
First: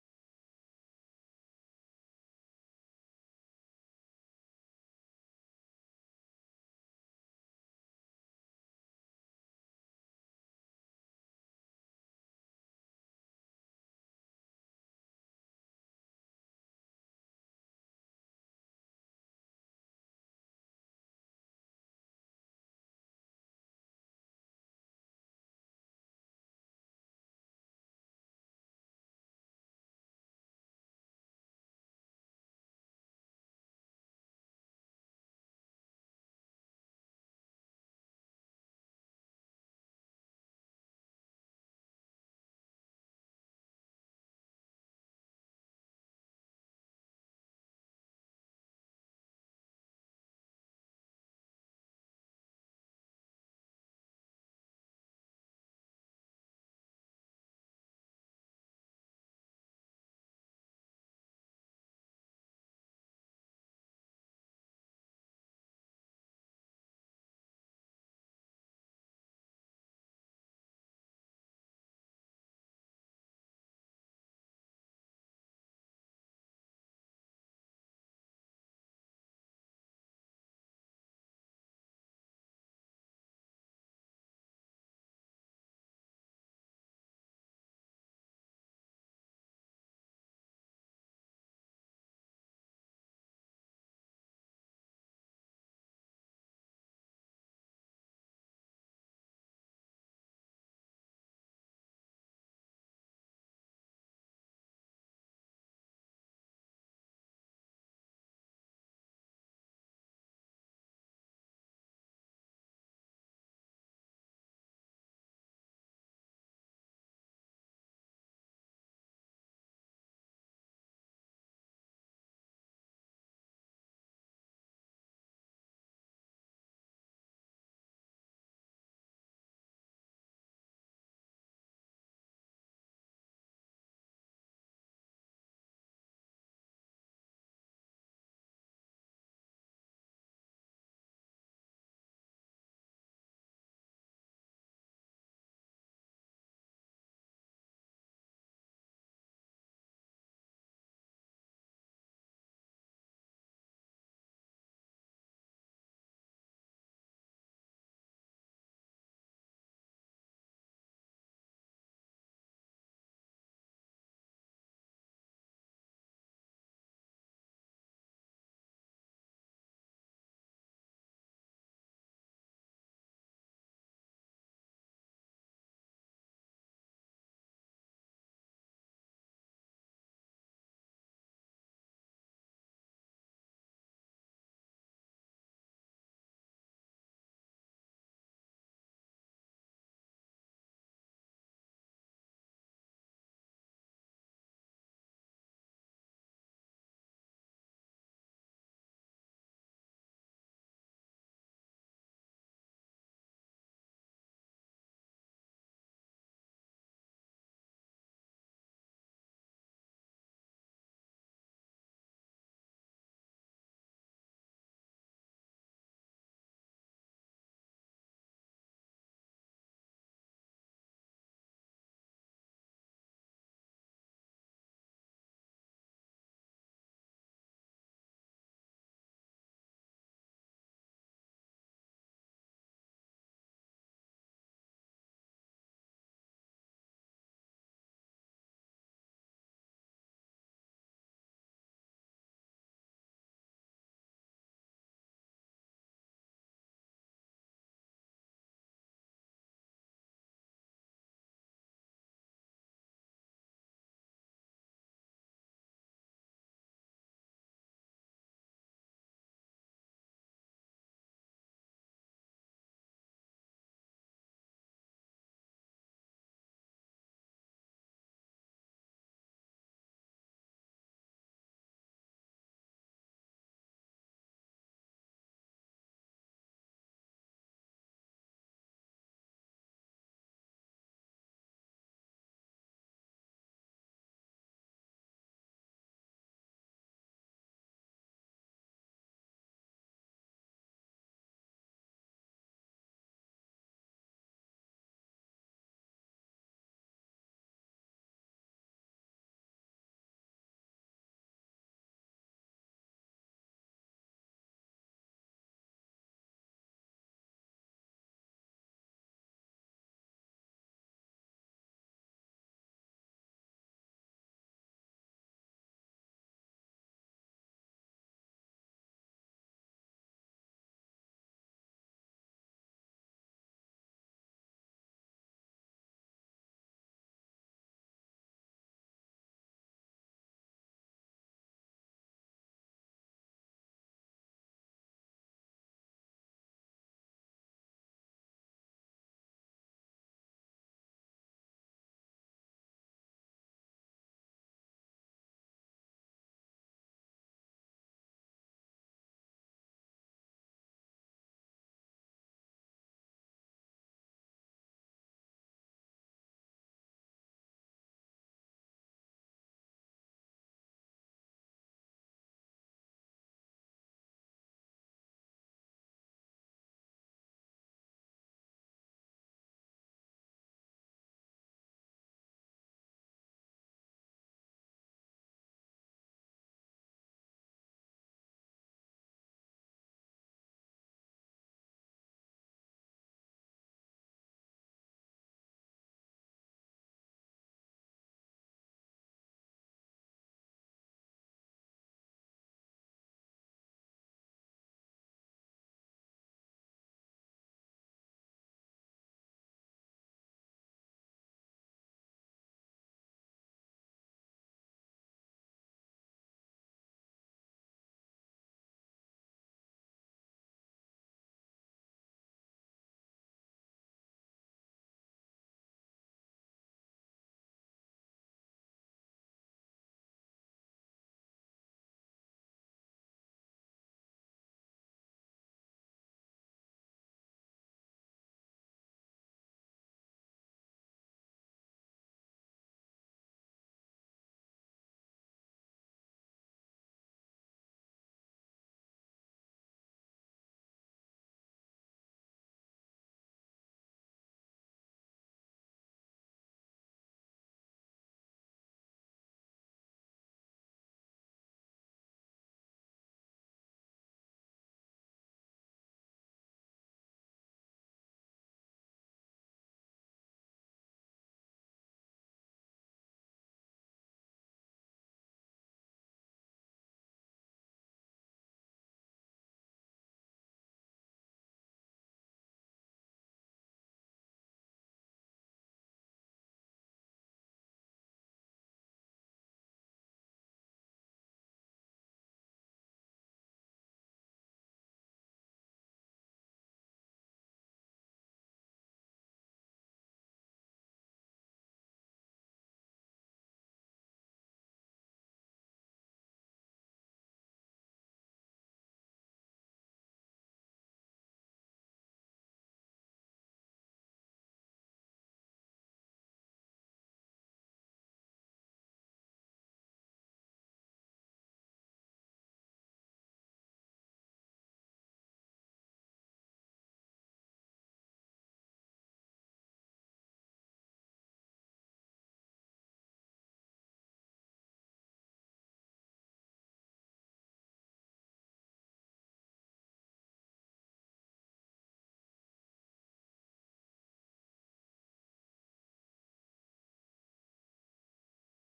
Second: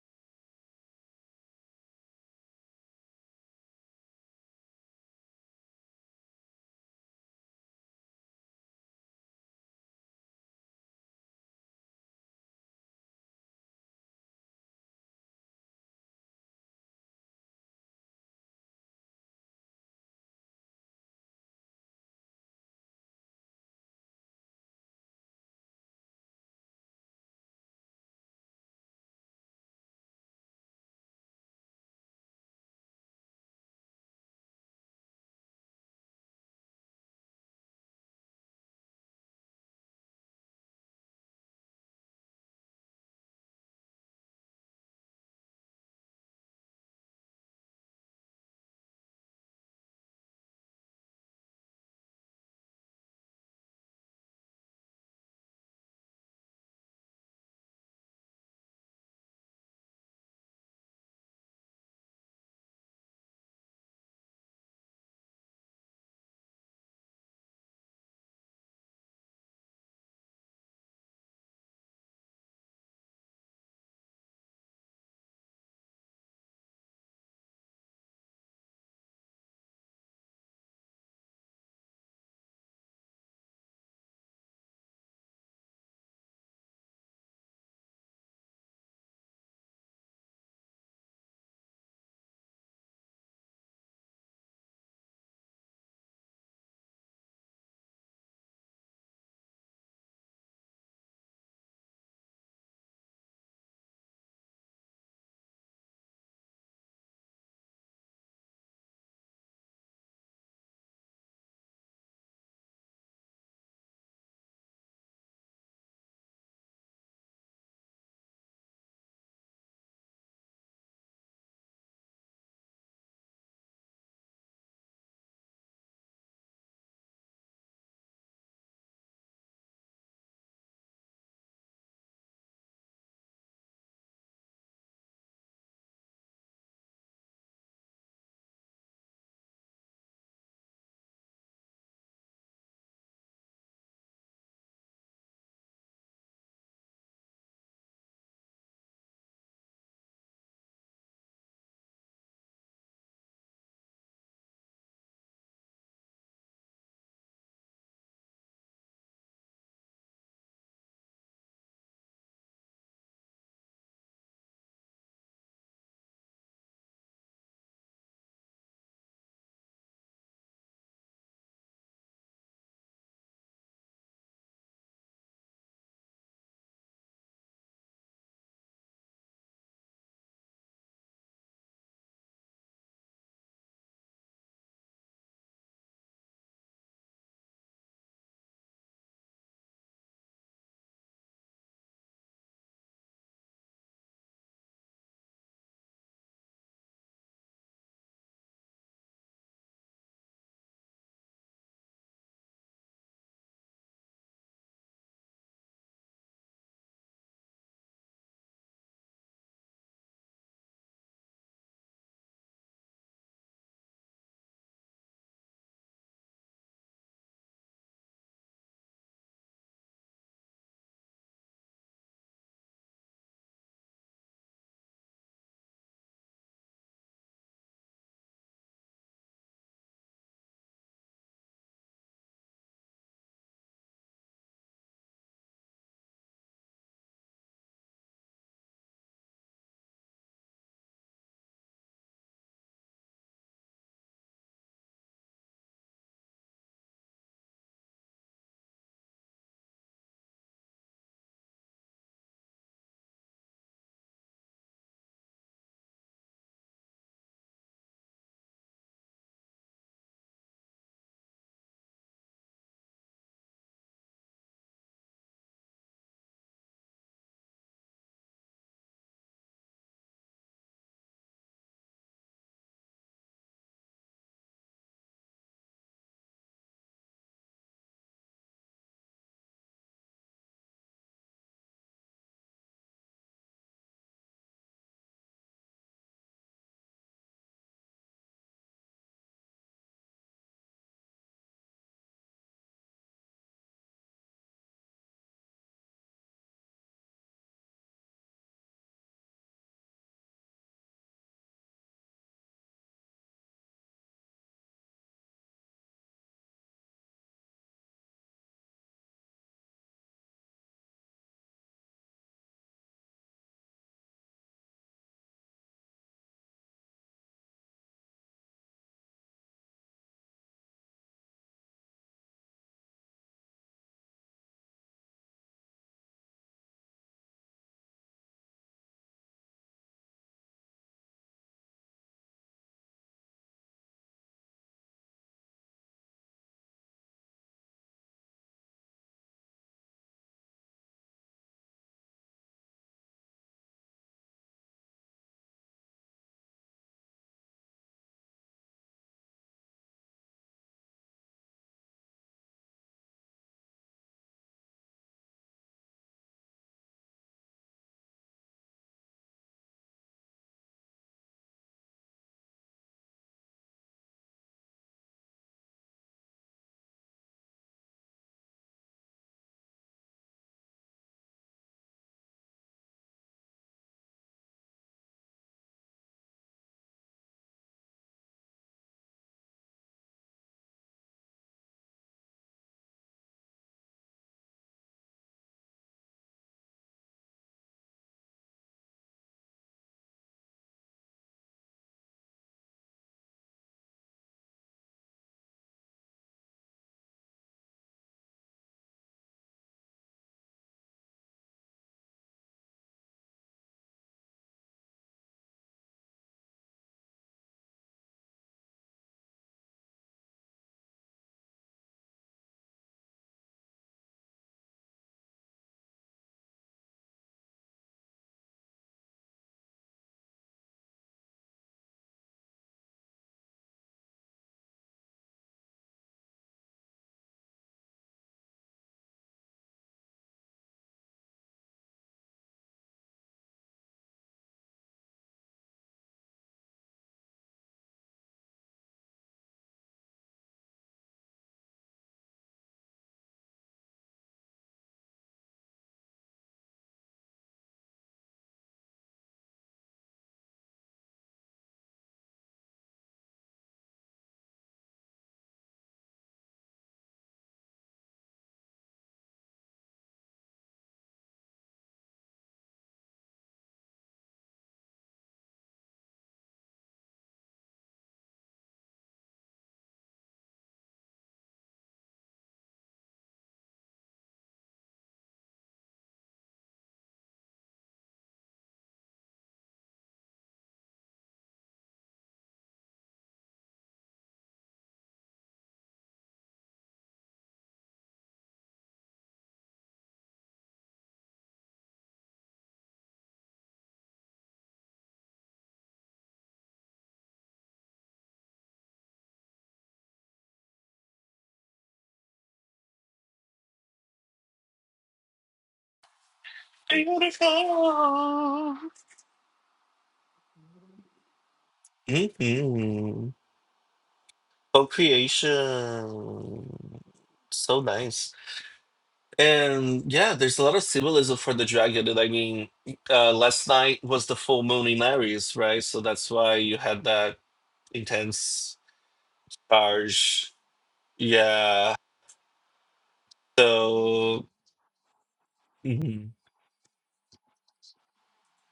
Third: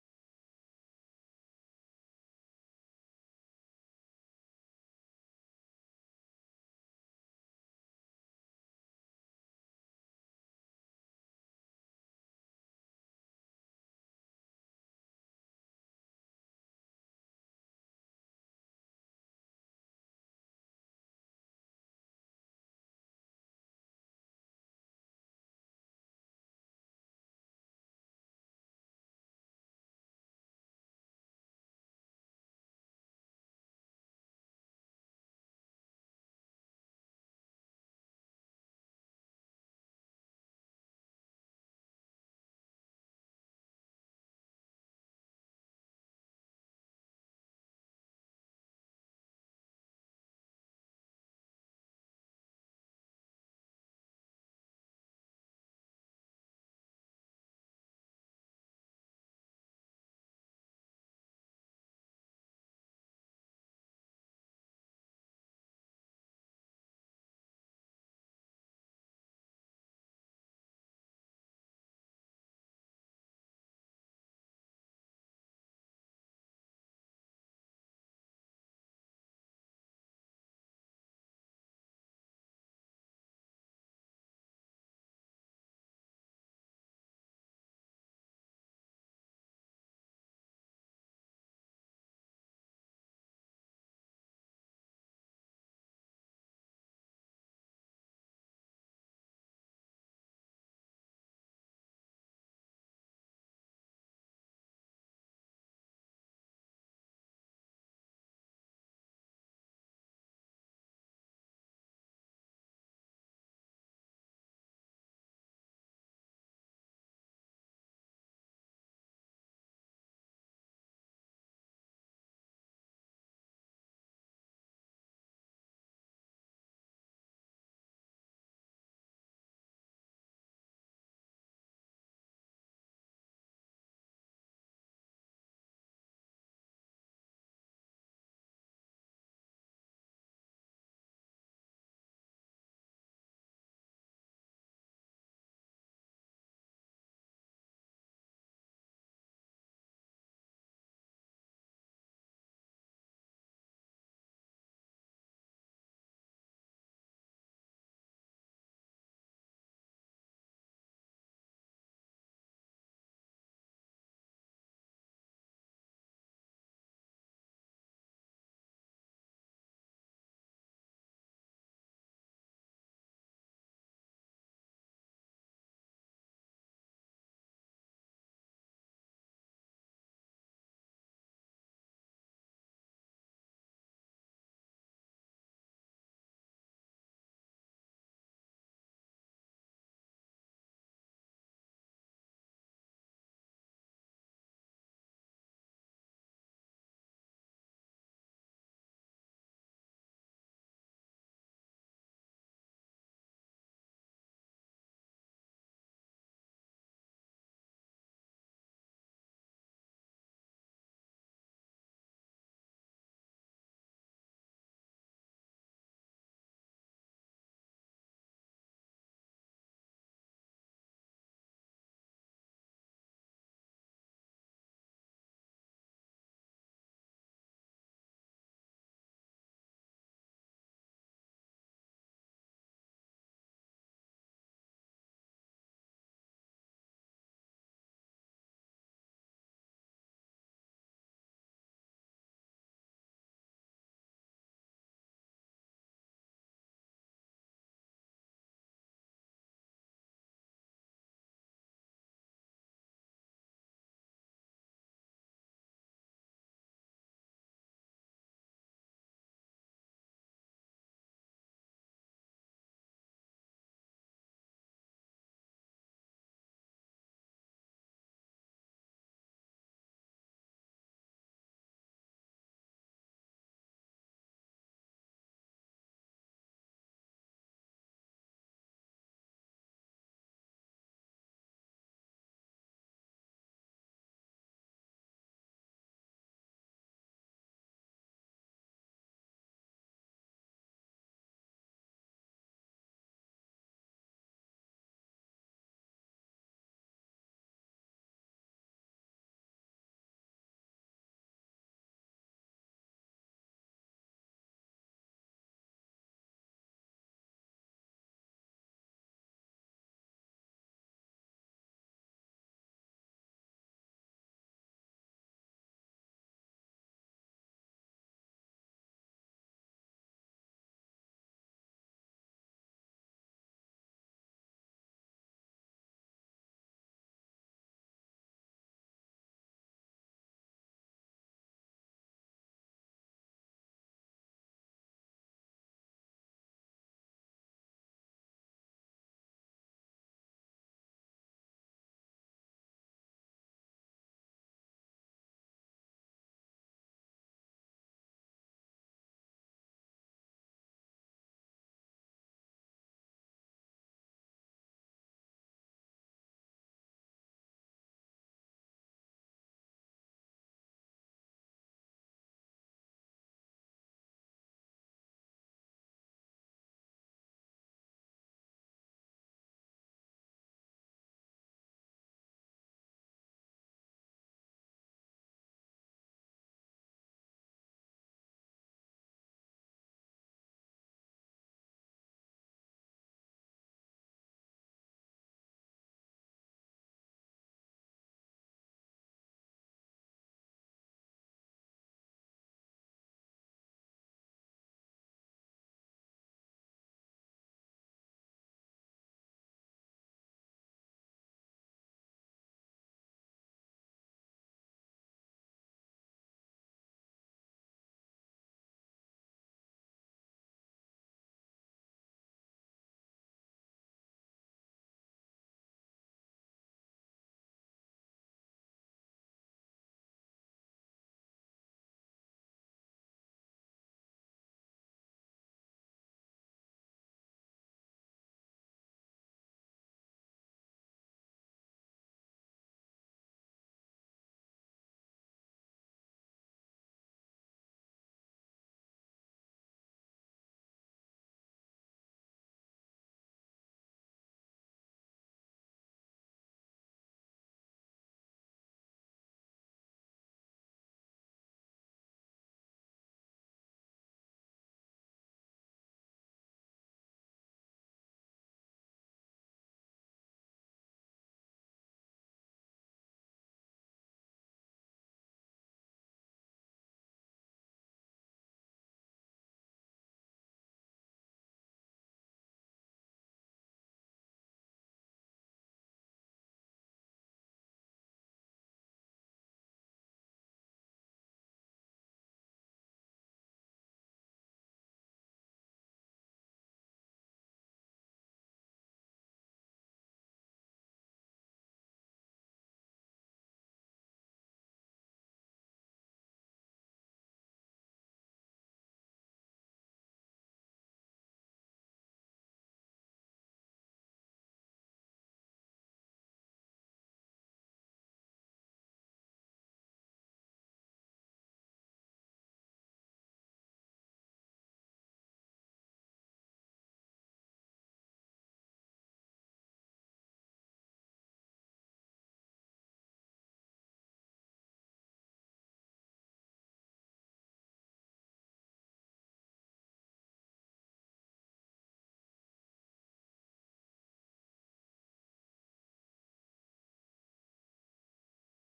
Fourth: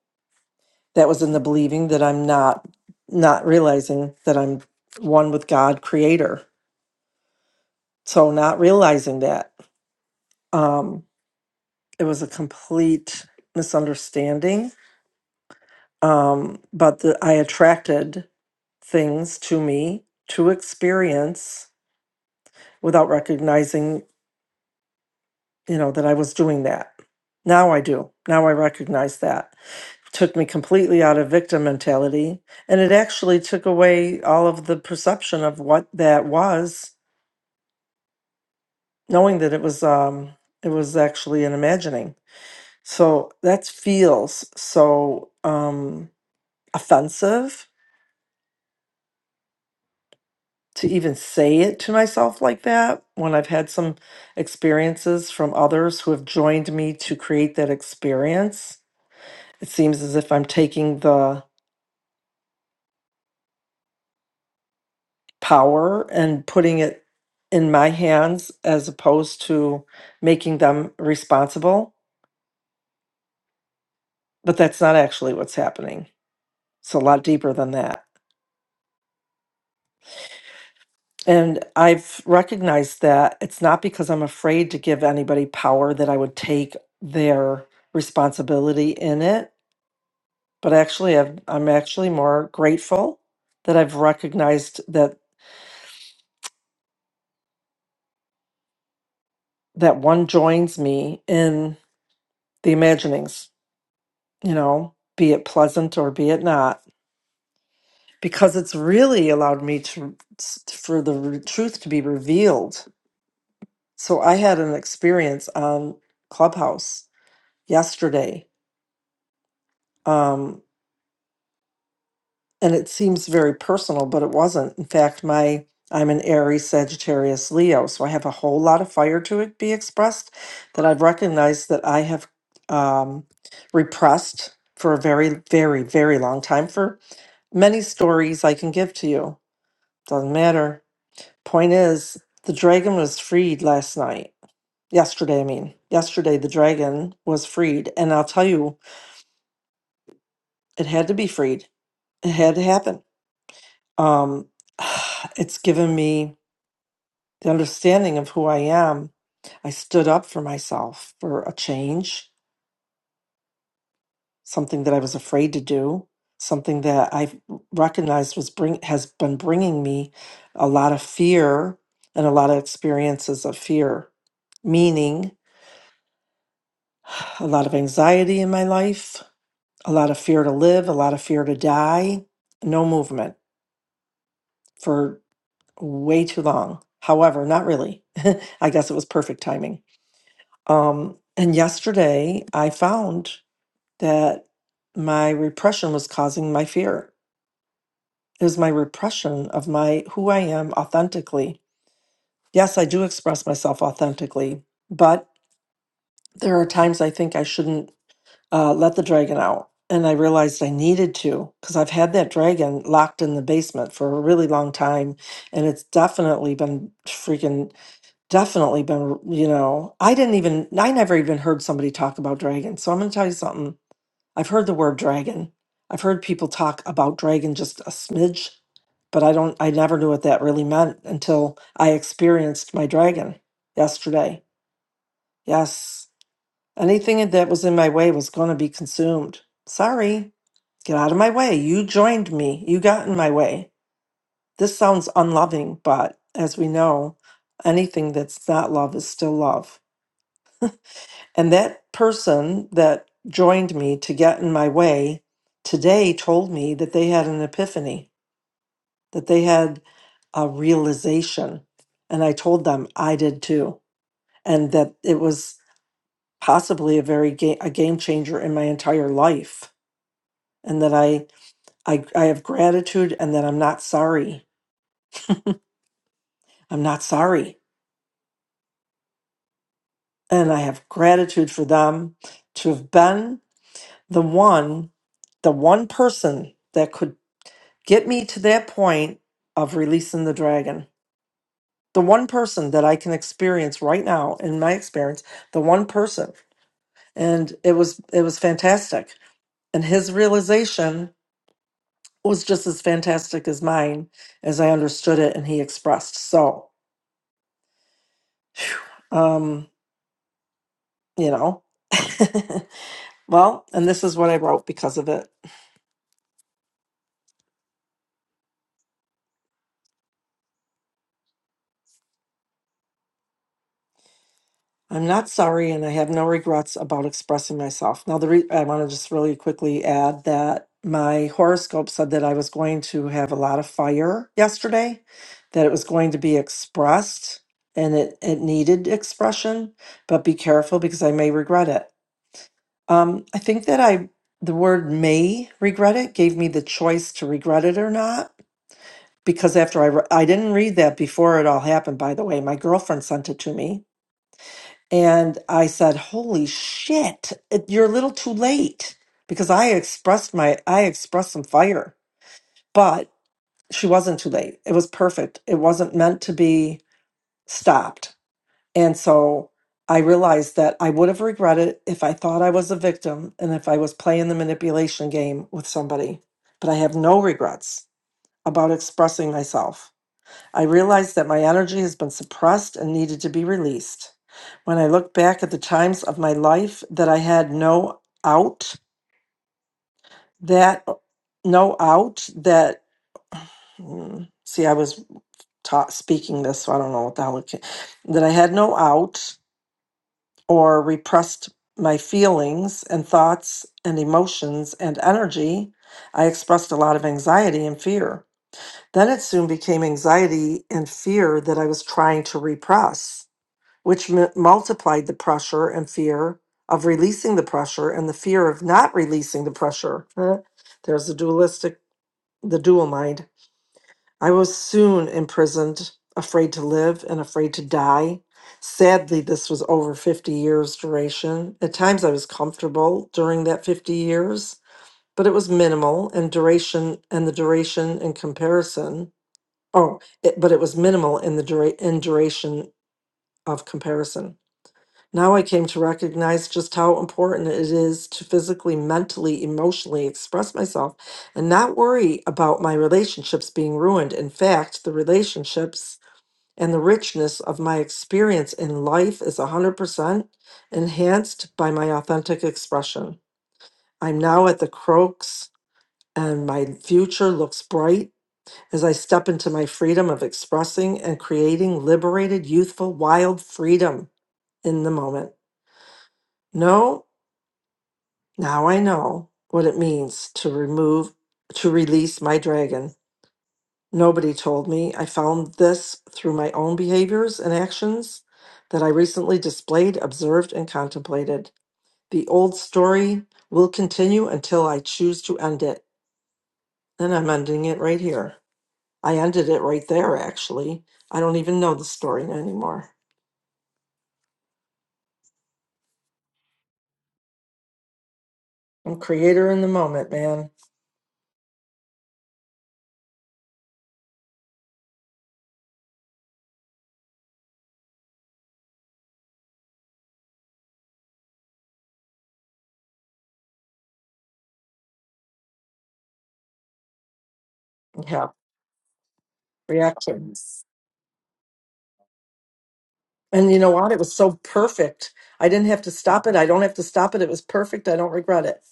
B: that was in the believing that I'm not not realizing that I'm one with God creator. So not realizing that um it was a complete misunderstanding um but the, I attracted things to me to experience without recognizing, you know, that I was doing that. Now I do. Now I recognize that. Took me completely out of victim mentality and it actually took away all of the perception of what that was knowing that it was um it was actually an imagining so that feels so um offensive to even say it to myself like that when i've had some experiences from others who have joined me to create that experience it seems as if i'm taking the power and putting it in my hands as opposed to making them responsible but that's not actually what's happening it's a lot deeper than that And I've recognized that it's not because I'm afraid to give anybody power that I would take their responsibility in it, but actually I've, I'm actually more grateful that I've recognized that that one joins me in the imaginings, you know, be it pleasant or be it not, because it's really allowed me to for the re- truth to be revealed. So I had an experience on Clubhouse yesterday. Um, and it seems very personal, but it wasn't. In fact, my I'm an Aries, Sagittarius, Leo, so I have a whole lot of fire to it be expressed that I've recognized that I have um, repressed for a very, very, very long time. For many stories I can give to you, doesn't matter. Point is, the dragon was freed last night. Yesterday, I mean, yesterday the dragon was freed, and I'll tell you, it had to be freed. It had to happen. Um, it's given me the understanding of who I am, I stood up for myself for a change, something that I was afraid to do, something that I recognized was bring has been bringing me a lot of fear and a lot of experiences of fear, meaning a lot of anxiety in my life, a lot of fear to live, a lot of fear to die, no movement for way too long. However, not really. I guess it was perfect timing Um, and yesterday I found that my repression was causing my fear. It was my repression of my who I am authentically. Yes, I do express myself authentically, but there are times I think I shouldn't uh, let the dragon out. And I realized I needed to because I've had that dragon locked in the basement for a really long time. And it's definitely been freaking definitely been, you know, I didn't even, I never even heard somebody talk about dragons. So I'm going to tell you something. I've heard the word dragon. I've heard people talk about dragon just a smidge, but I don't I never knew what that really meant until I experienced my dragon yesterday. Yes. Anything that was in my way was going to be consumed. Sorry. Get out of my way. You joined me. You got in my way. This sounds unloving, but as we know, anything that's not love is still love. And that person that joined me to get in my way today told me that they had an epiphany, that they had a realization. And I told them I did too. And that it was possibly a very ga- a game changer in my entire life. And that I, I, I have gratitude and that I'm not sorry. I'm not sorry. And I have gratitude for them to have been the one the one person that could Get me to that point of releasing the dragon. The one person that I can experience right now in my experience, the one person. And it was it was fantastic. And his realization was just as fantastic as mine as I understood it and he expressed. So um, you know. well, and this is what I wrote because of it. I'm not sorry and I have no regrets about expressing myself. Now, the re- I want to just really quickly add that my horoscope said that I was going to have a lot of fire yesterday, that it was going to be expressed and it, it needed expression, but be careful because I may regret it. Um, I think that I, the word may regret it gave me the choice to regret it or not. Because after I, re- I didn't read that before it all happened, by the way. My girlfriend sent it to me and I said, "Holy shit, it- you're a little too late," because I expressed my I expressed some fire, but she wasn't too late. It was perfect. It wasn't meant to be stopped. And so I realized that I would have regretted it if I thought I was a victim and if I was playing the manipulation game with somebody. But I have no regrets about expressing myself I realized that my energy has been suppressed and needed to be released. When I look back at the times of my life that I had no out, that no out, that hmm, see, I was taught speaking this, so I don't know what the hell it came, that I had no out or repressed my feelings and thoughts and emotions and energy. I expressed a lot of anxiety and fear. Then it soon became anxiety and fear that I was trying to repress. which m- multiplied the pressure and fear of releasing the pressure and the fear of not releasing the pressure. Huh? There's the dualistic, the dual mind. I was soon imprisoned, afraid to live and afraid to die. Sadly, this was over 50 years' duration. At times, I was comfortable during that 50 years, but it was minimal and duration, and the duration in comparison. Oh, it, but it was minimal in the dura- in duration of comparison. Now I came to recognize just how important it is to physically, mentally, emotionally express myself and not worry about my relationships being ruined. In fact, the relationships and the richness of my experience in life is 100% enhanced by my authentic expression. I'm now at the crux and my future looks bright as I step into my freedom of expressing and creating liberated, youthful, wild freedom in the moment. No Now I know what it means to remove, to release my dragon. Nobody told me. I found this through my own behaviors and actions that I recently displayed, observed, and contemplated. The old story will continue until I choose to end it. And I'm ending it right here. I ended it right there, actually. I don't even know the story anymore.
A: Beautiful.
B: I'm creator in the moment, man.
A: Mm-hmm. Co-creation. So nice. And yeah, there's a lot of symbolism for the dragon. And I mean, uh, last night was the full moon in Aries, right? So that's why you had that
B: Yeah,
A: intense charge.
B: reactions.
A: Yeah.
B: And you know what? It was so
A: So
B: perfect. I didn't have to stop
A: mhm.
B: it. I don't have to stop it. It was perfect. I don't regret it.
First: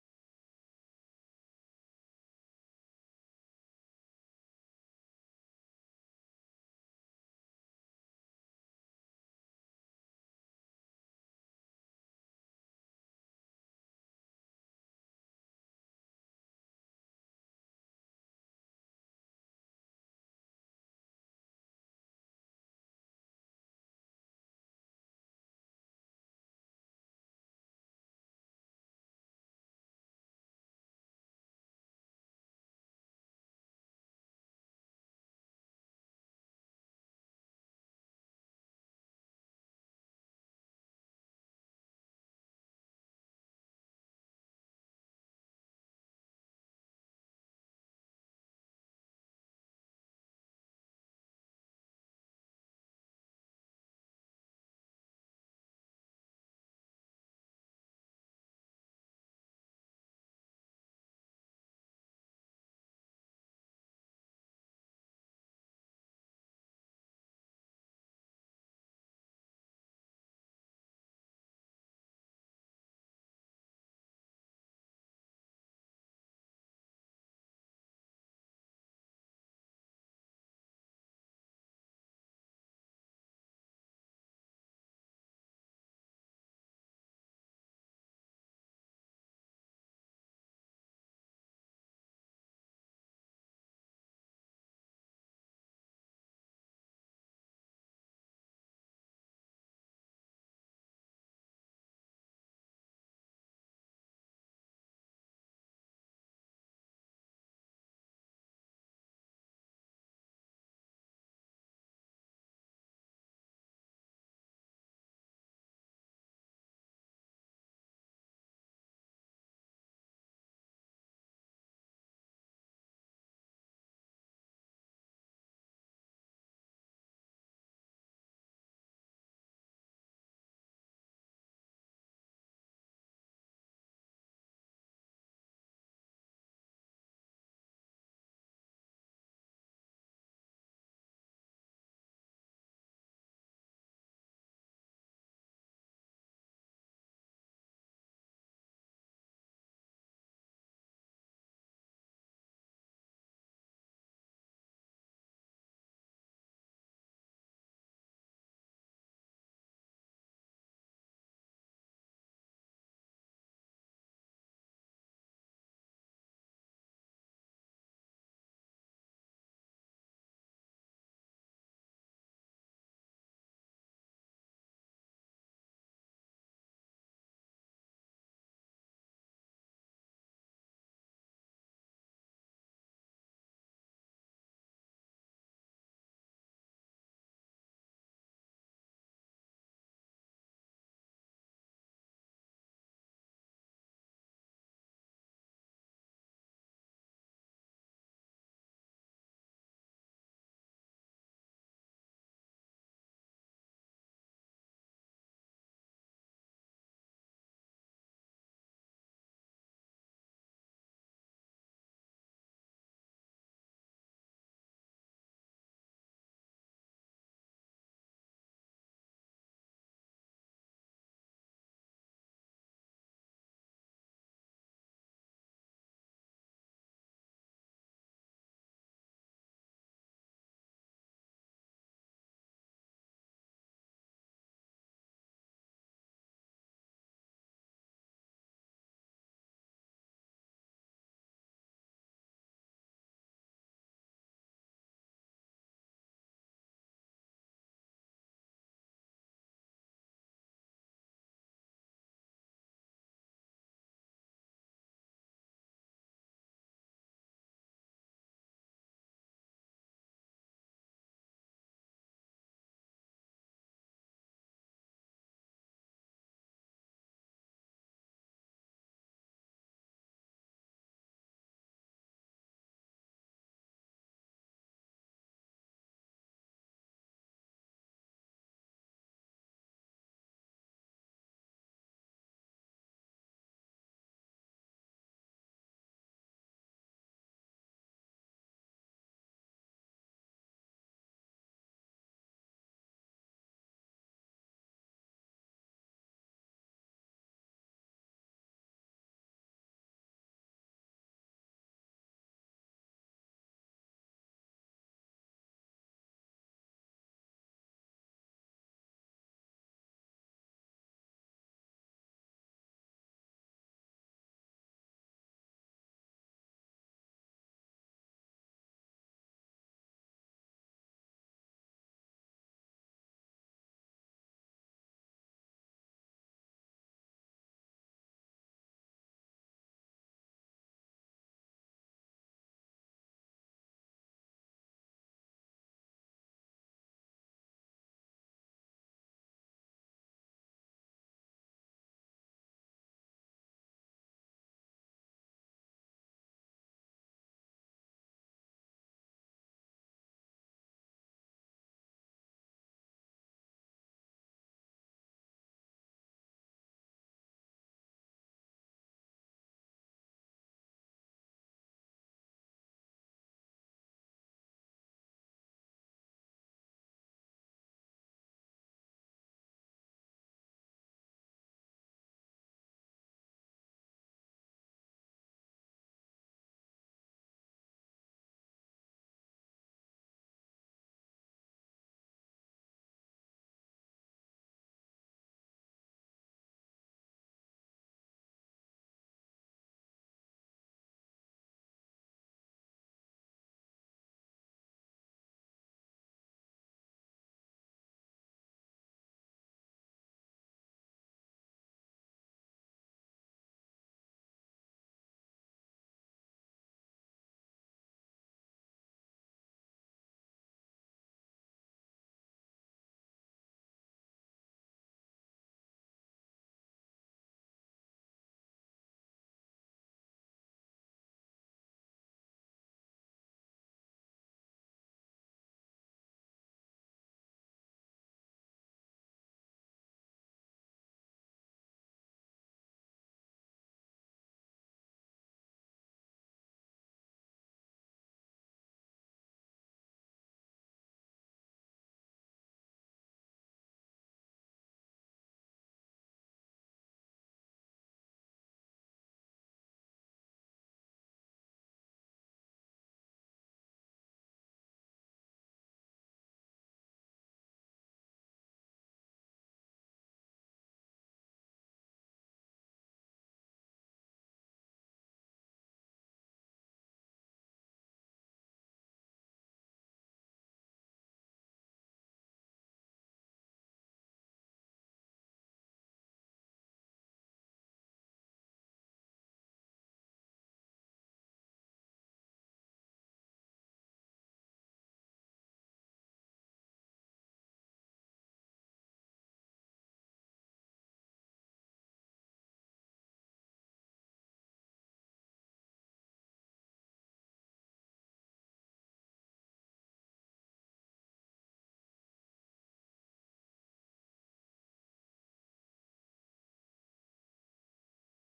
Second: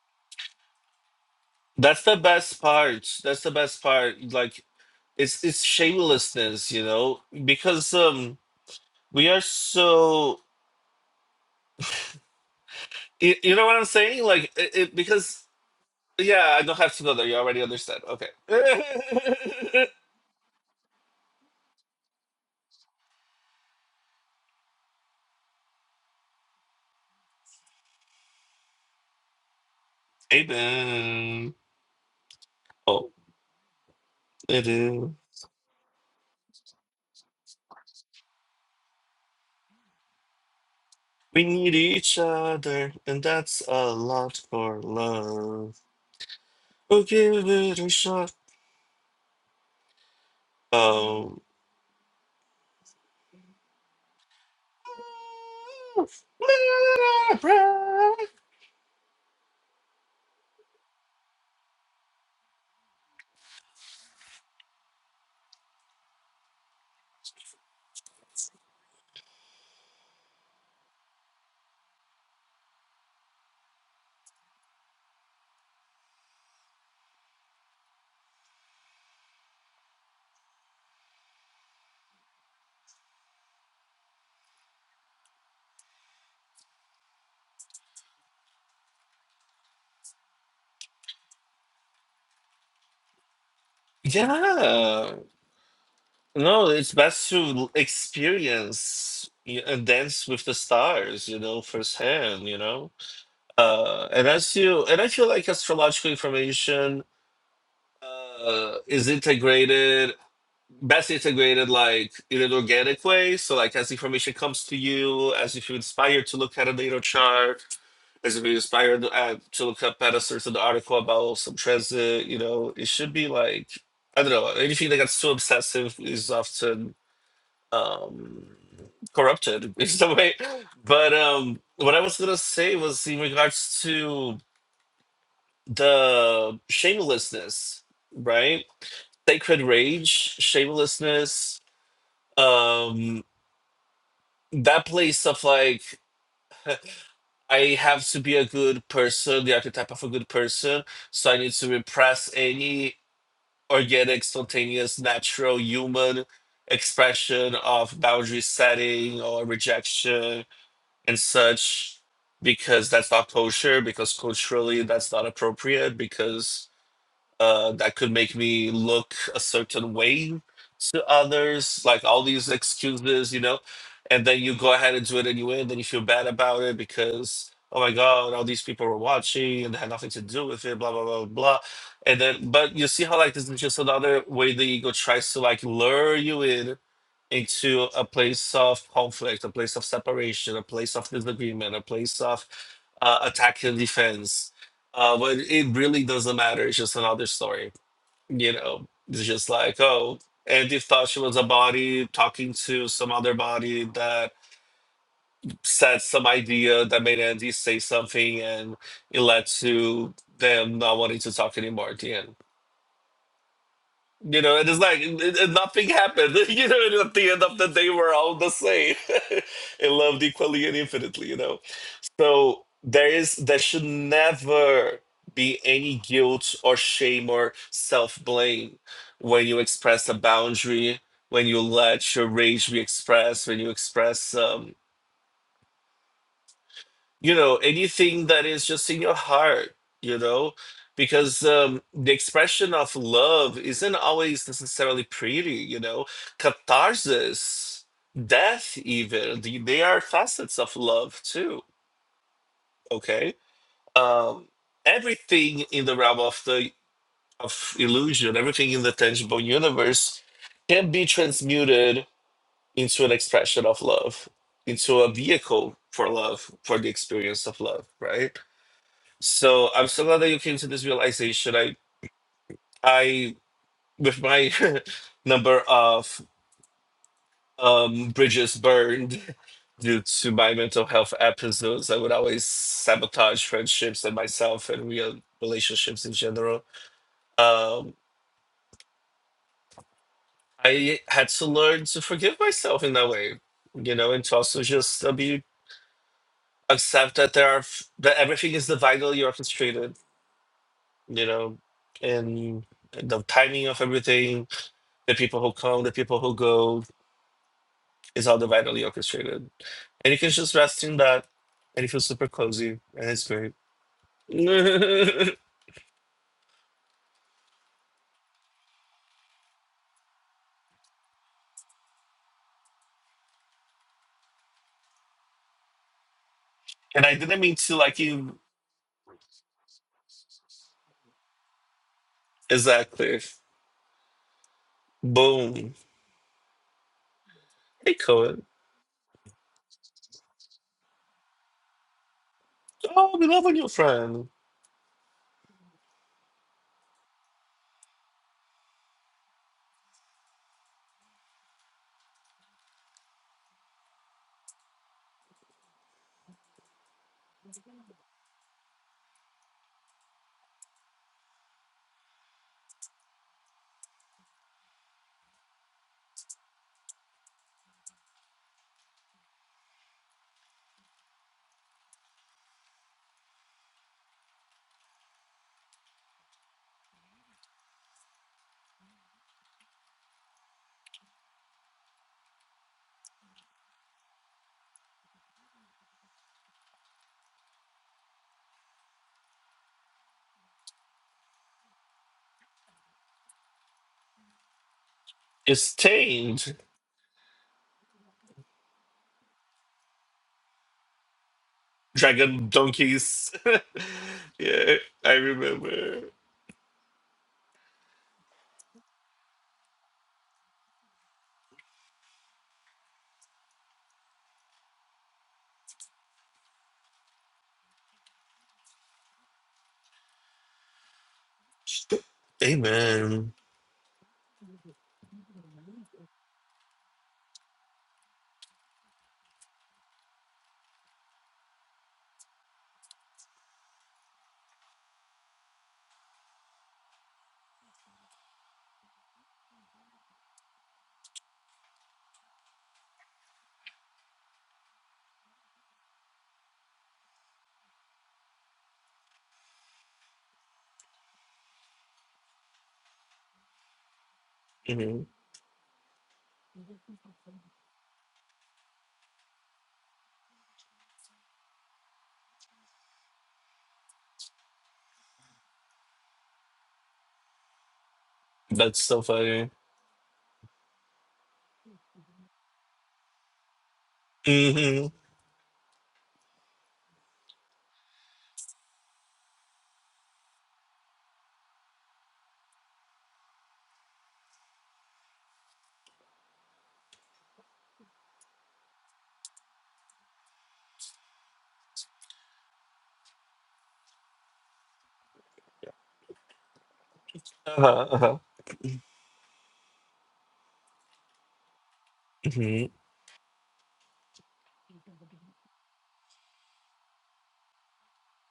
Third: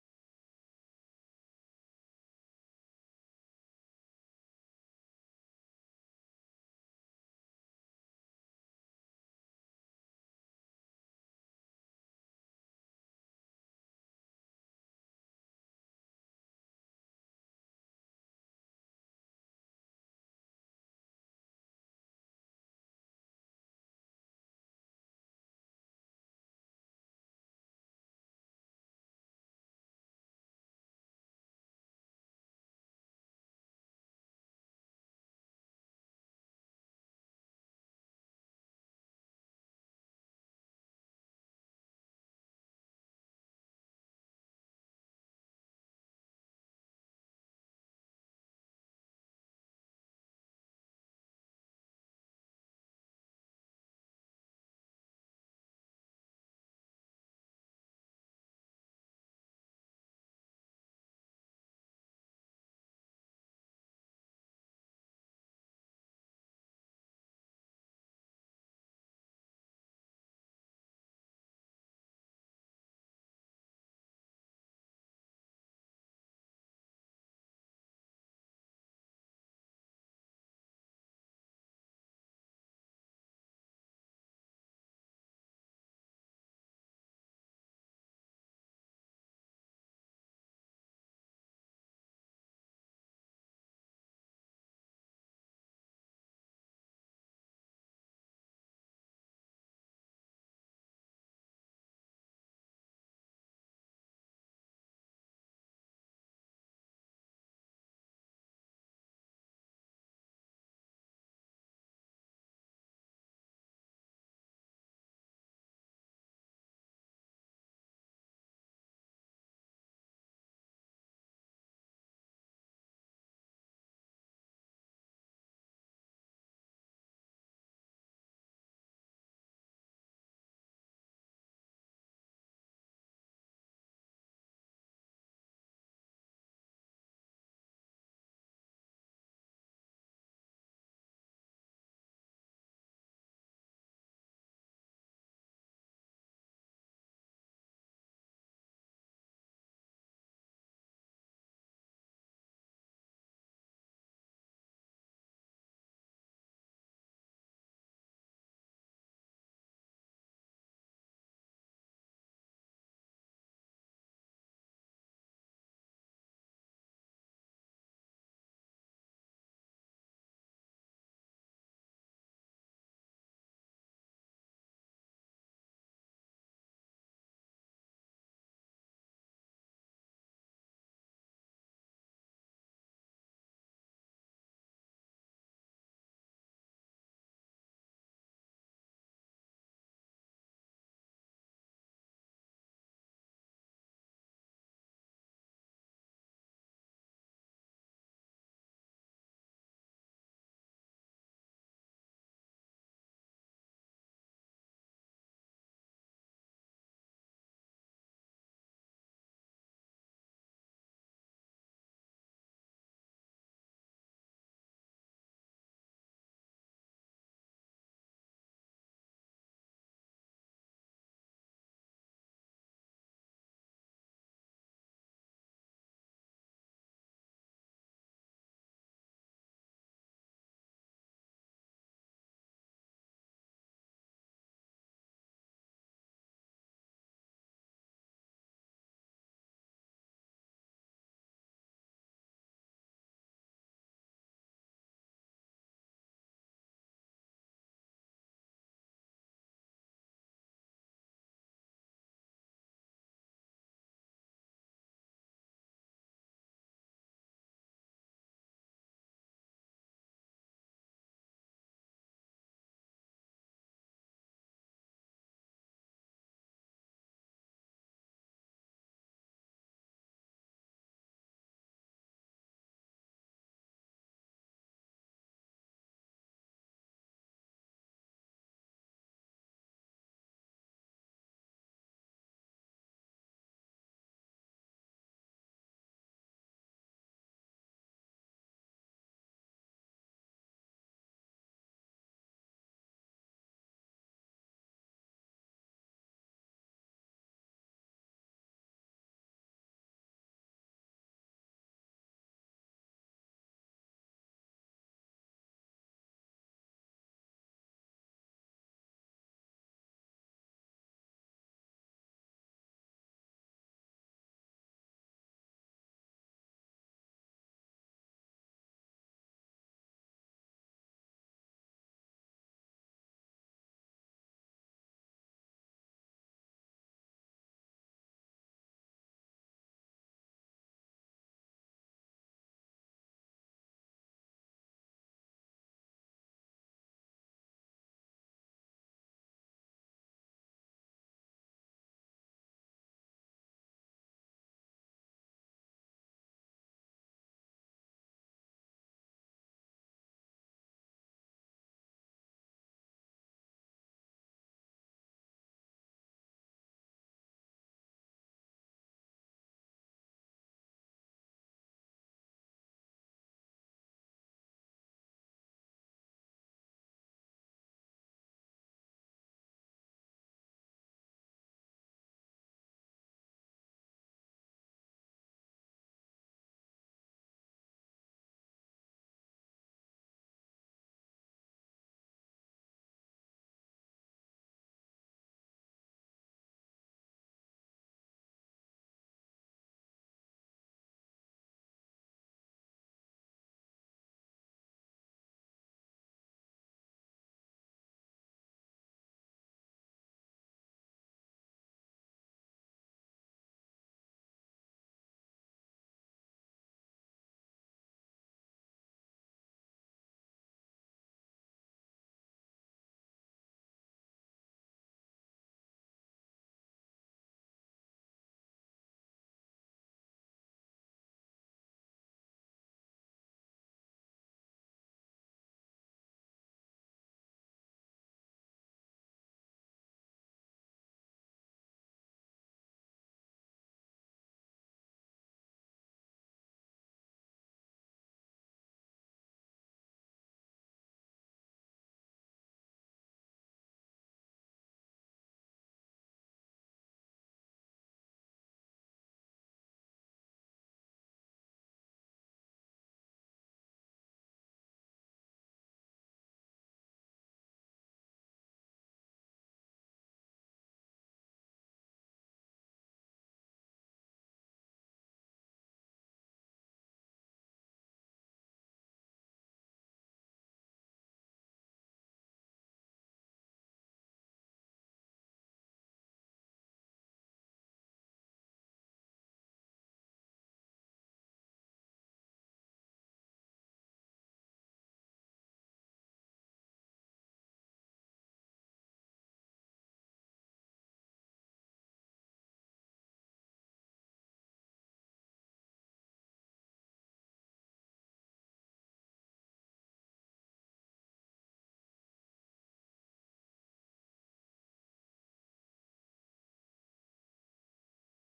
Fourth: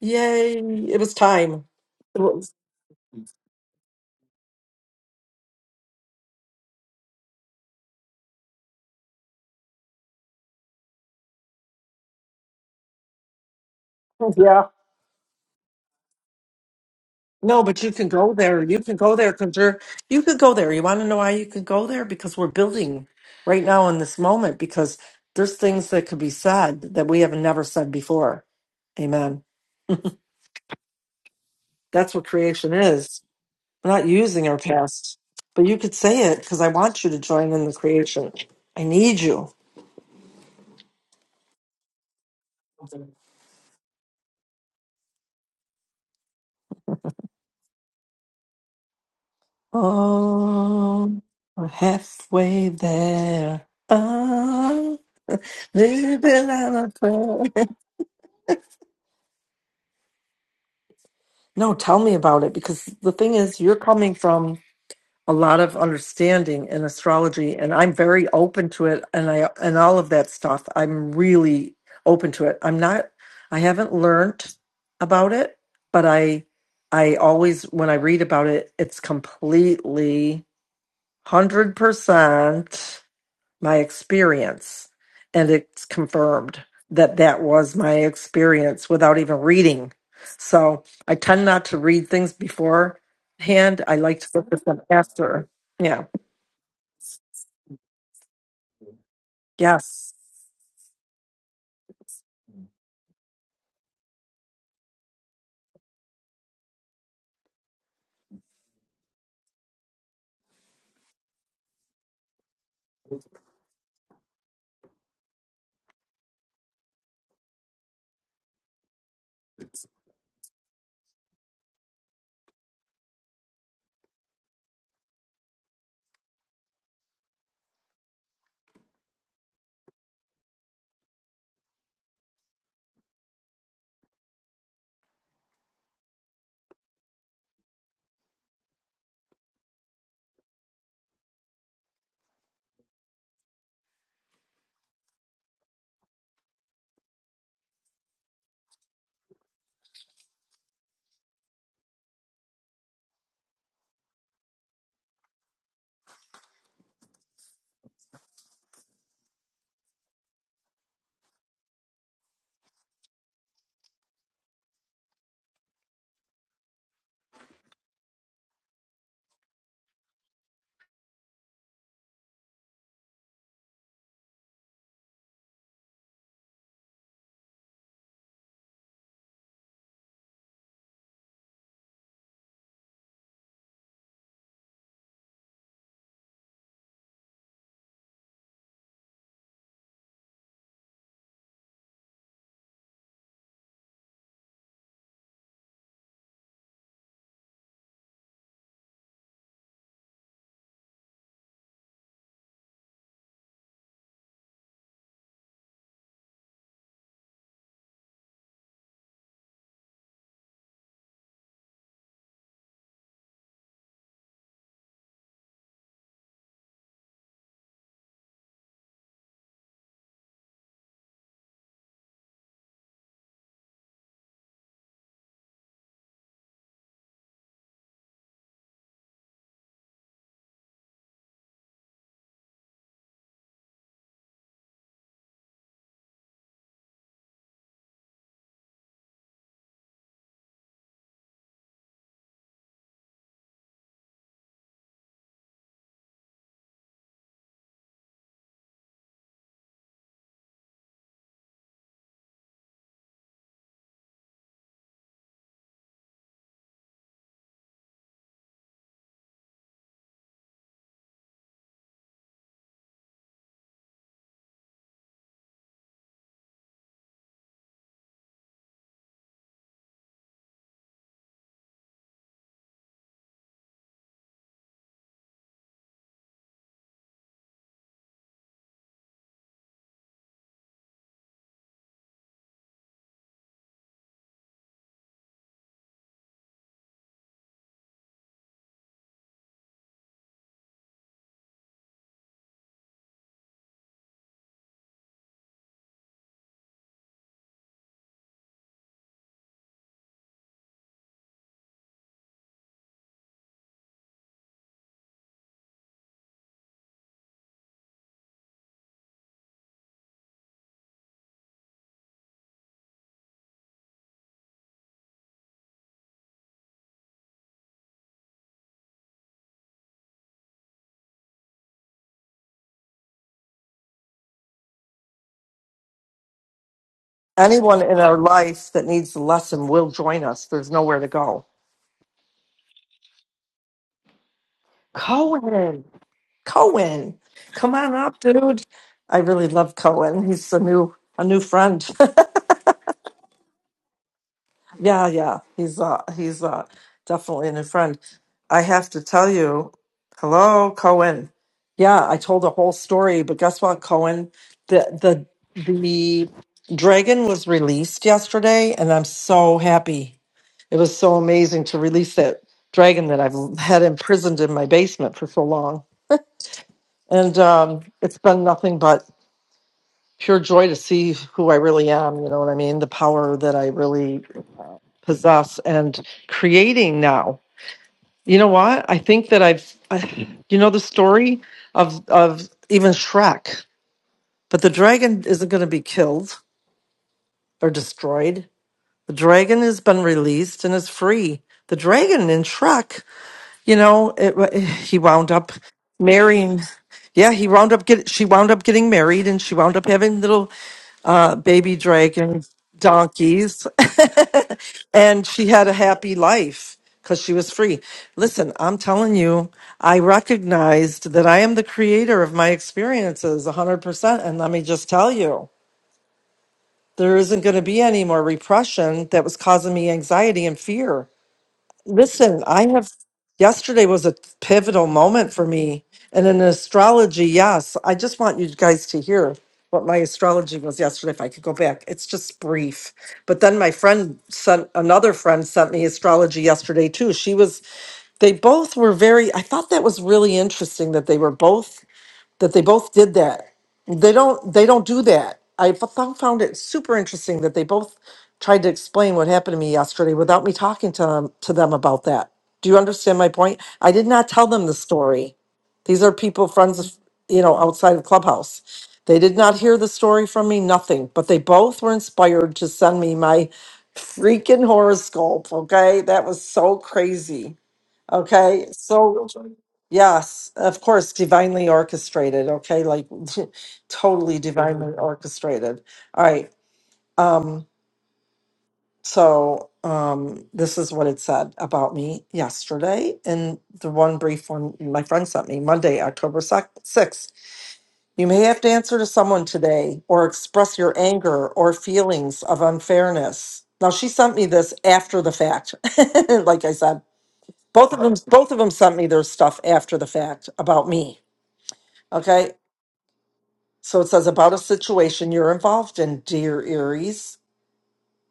B: Yay. It was time.
A: that's the
B: It was-
A: best part. That's the best part. Like, it's it's shamelessness, you know, because um we are so you, you know what I'm saying? Like,
B: yeah.
A: it, it, because yeah, I don't have to go there. You already
B: No, but you
A: understand.
B: can
A: Okay.
B: go there. You can go there because you're, you could go there. You want to know why you could go there? Because we're building right now in this moment because there's things that could be said that we have never said before. Amen.
A: Amen.
B: That's what creation
A: Oh,
B: is. We're not using our
A: they
B: past, but you could say it because I want you to join in the creation. I need you.
A: We need each other, and that's a lot for love. We'll give it a shot.
B: Oh,
A: Um,
B: we're halfway there. Ah, living on a prayer. No, tell me about it because the thing is, you're coming from a lot of understanding in astrology, and I'm very open to it, and I and all of that stuff. I'm really open to it. I'm not. I haven't learned about it, but I, I always when I read about it, it's completely hundred percent my experience. And it's confirmed that that was my experience without even reading. So I tend not to read things beforehand. I like to look at them
A: yeah.
B: after. Yeah.
A: No, it's best to experience y- and
B: Yes.
A: dance with the stars, you know, firsthand, you know. Uh, and as you, and I feel like astrological information uh, is integrated best integrated like in an organic way. So like as information comes to you, as if you're inspired to look at a natal chart, as if you're inspired uh, to look up at a certain article about some transit, you know, it should be like I don't know anything that gets too obsessive is often um, corrupted in some way. But um, what I was gonna say was in regards to the shamelessness, right? Sacred rage, shamelessness, um that place of like I have to be a good person, the archetype of a good person, so I need to repress any organic, spontaneous, natural human expression of boundary setting or rejection and such because that's not kosher, because culturally that's not appropriate, because uh, that could make me look a certain way to others, like all these excuses, you know. And then you go ahead and do it anyway, and then you feel bad about it because, oh my God, all these people were watching and had nothing to do with it, blah, blah, blah, blah. And then, but you see how, like, this is just another way the ego tries to, like, lure you in into a place of conflict, a place of separation, a place of disagreement, a place of uh, attack and defense. Uh, but it really doesn't matter. It's just another story. You know, it's just like, oh, Andy thought she was a body talking to some other body that said some idea that made Andy say something, and it led to them not wanting to talk anymore at the end. You know, and it's like it, it- nothing happened. You know, and at the end of the day, we're all the same and loved equally and infinitely. You know, so there is there should never be any guilt or shame or self blame when you express a boundary, when you let your rage be expressed, when you express. um, you know anything that is just in your heart you know because um, the expression of love isn't always necessarily pretty you know catharsis death even the- they are facets of love too okay um, everything in the realm of the of illusion everything in the tangible universe can be transmuted into an expression of love into a vehicle for love for the experience of love right so I'm so glad that you came to this realization. I, I, with my number of um, bridges burned due to my mental health episodes, I would always sabotage friendships and myself and real relationships in general. Um, I had to learn to forgive myself in that way, you know, and to also just uh, be accept that there are f- that everything is divinely orchestrated, you know, and the timing of everything the people who come, the people who go, is all divinely orchestrated. And you can just rest in that and it feels super cozy and it's great. and I didn't mean to
B: Anyone in
A: like
B: our
A: you
B: life that needs a lesson will join us. There's nowhere to go.
A: exactly. Boom.
B: Cohen. Cohen. Come on
A: Hey
B: up,
A: Cohen.
B: dude. I really love Cohen. He's a new a new friend.
A: Oh, we love a new friend.
B: Yeah, yeah. He's uh he's uh definitely a new friend. I have to tell you, hello, Cohen. Yeah, I told a whole story, but guess what, Cohen? The the the dragon was released yesterday and I'm so happy. It was so amazing to release that dragon that I've had imprisoned in my basement for so long. And um it's been nothing but pure joy to see who I really am, you know what I mean? The power that I really possess and creating now. You know what? I think that I've, I, you know, the story of of even Shrek, but the dragon isn't going to be killed or destroyed. The dragon has been released and is free. The dragon in Shrek, you know, it, he wound up
A: It's tamed.
B: marrying. Yeah, he wound up get. She wound up getting married, and she wound up having little uh, baby dragon
A: Dragon donkeys.
B: donkeys,
A: yeah, I
B: and she had a
A: remember.
B: happy life because she was free. Listen, I'm telling you, I recognized that I am the creator of my experiences 100%. And let me just tell you, there isn't going to be any more repression that was causing me anxiety and fear. Listen, I have,
A: Amen.
B: yesterday was a pivotal moment for me. And in astrology, yes, I just want you guys to hear what my astrology was yesterday, if I could go back. It's just brief. But then my friend sent, another friend sent me astrology yesterday too. She was, they both were very, I thought that was really interesting that they were both that they both did that. They don't they don't do that. I f- found it super interesting that they both tried to explain what happened to me yesterday without me talking to them to them about that. Do you understand my point? I did not tell them the
A: hmm
B: story. These are people friends of, you know outside of Clubhouse. They did not hear the story from me, nothing, but they both were inspired to send me my freaking horoscope, okay? That was so crazy. Okay,
A: That's so
B: so
A: funny.
B: yes, of course, divinely orchestrated. Okay, like totally
A: hmm
B: divinely orchestrated. All right. Um, so um, this is what it said about me yesterday in the one brief one my friend sent me Monday, October 6th. You may have to answer to someone today or express your anger or feelings of unfairness. Now, she sent me this after the fact, like I said.
A: Uh-huh,
B: Both of them,
A: uh-huh.
B: both of them sent me their stuff after the fact about me. Okay.
A: hmm
B: So it says about a situation you're involved in, dear Aries.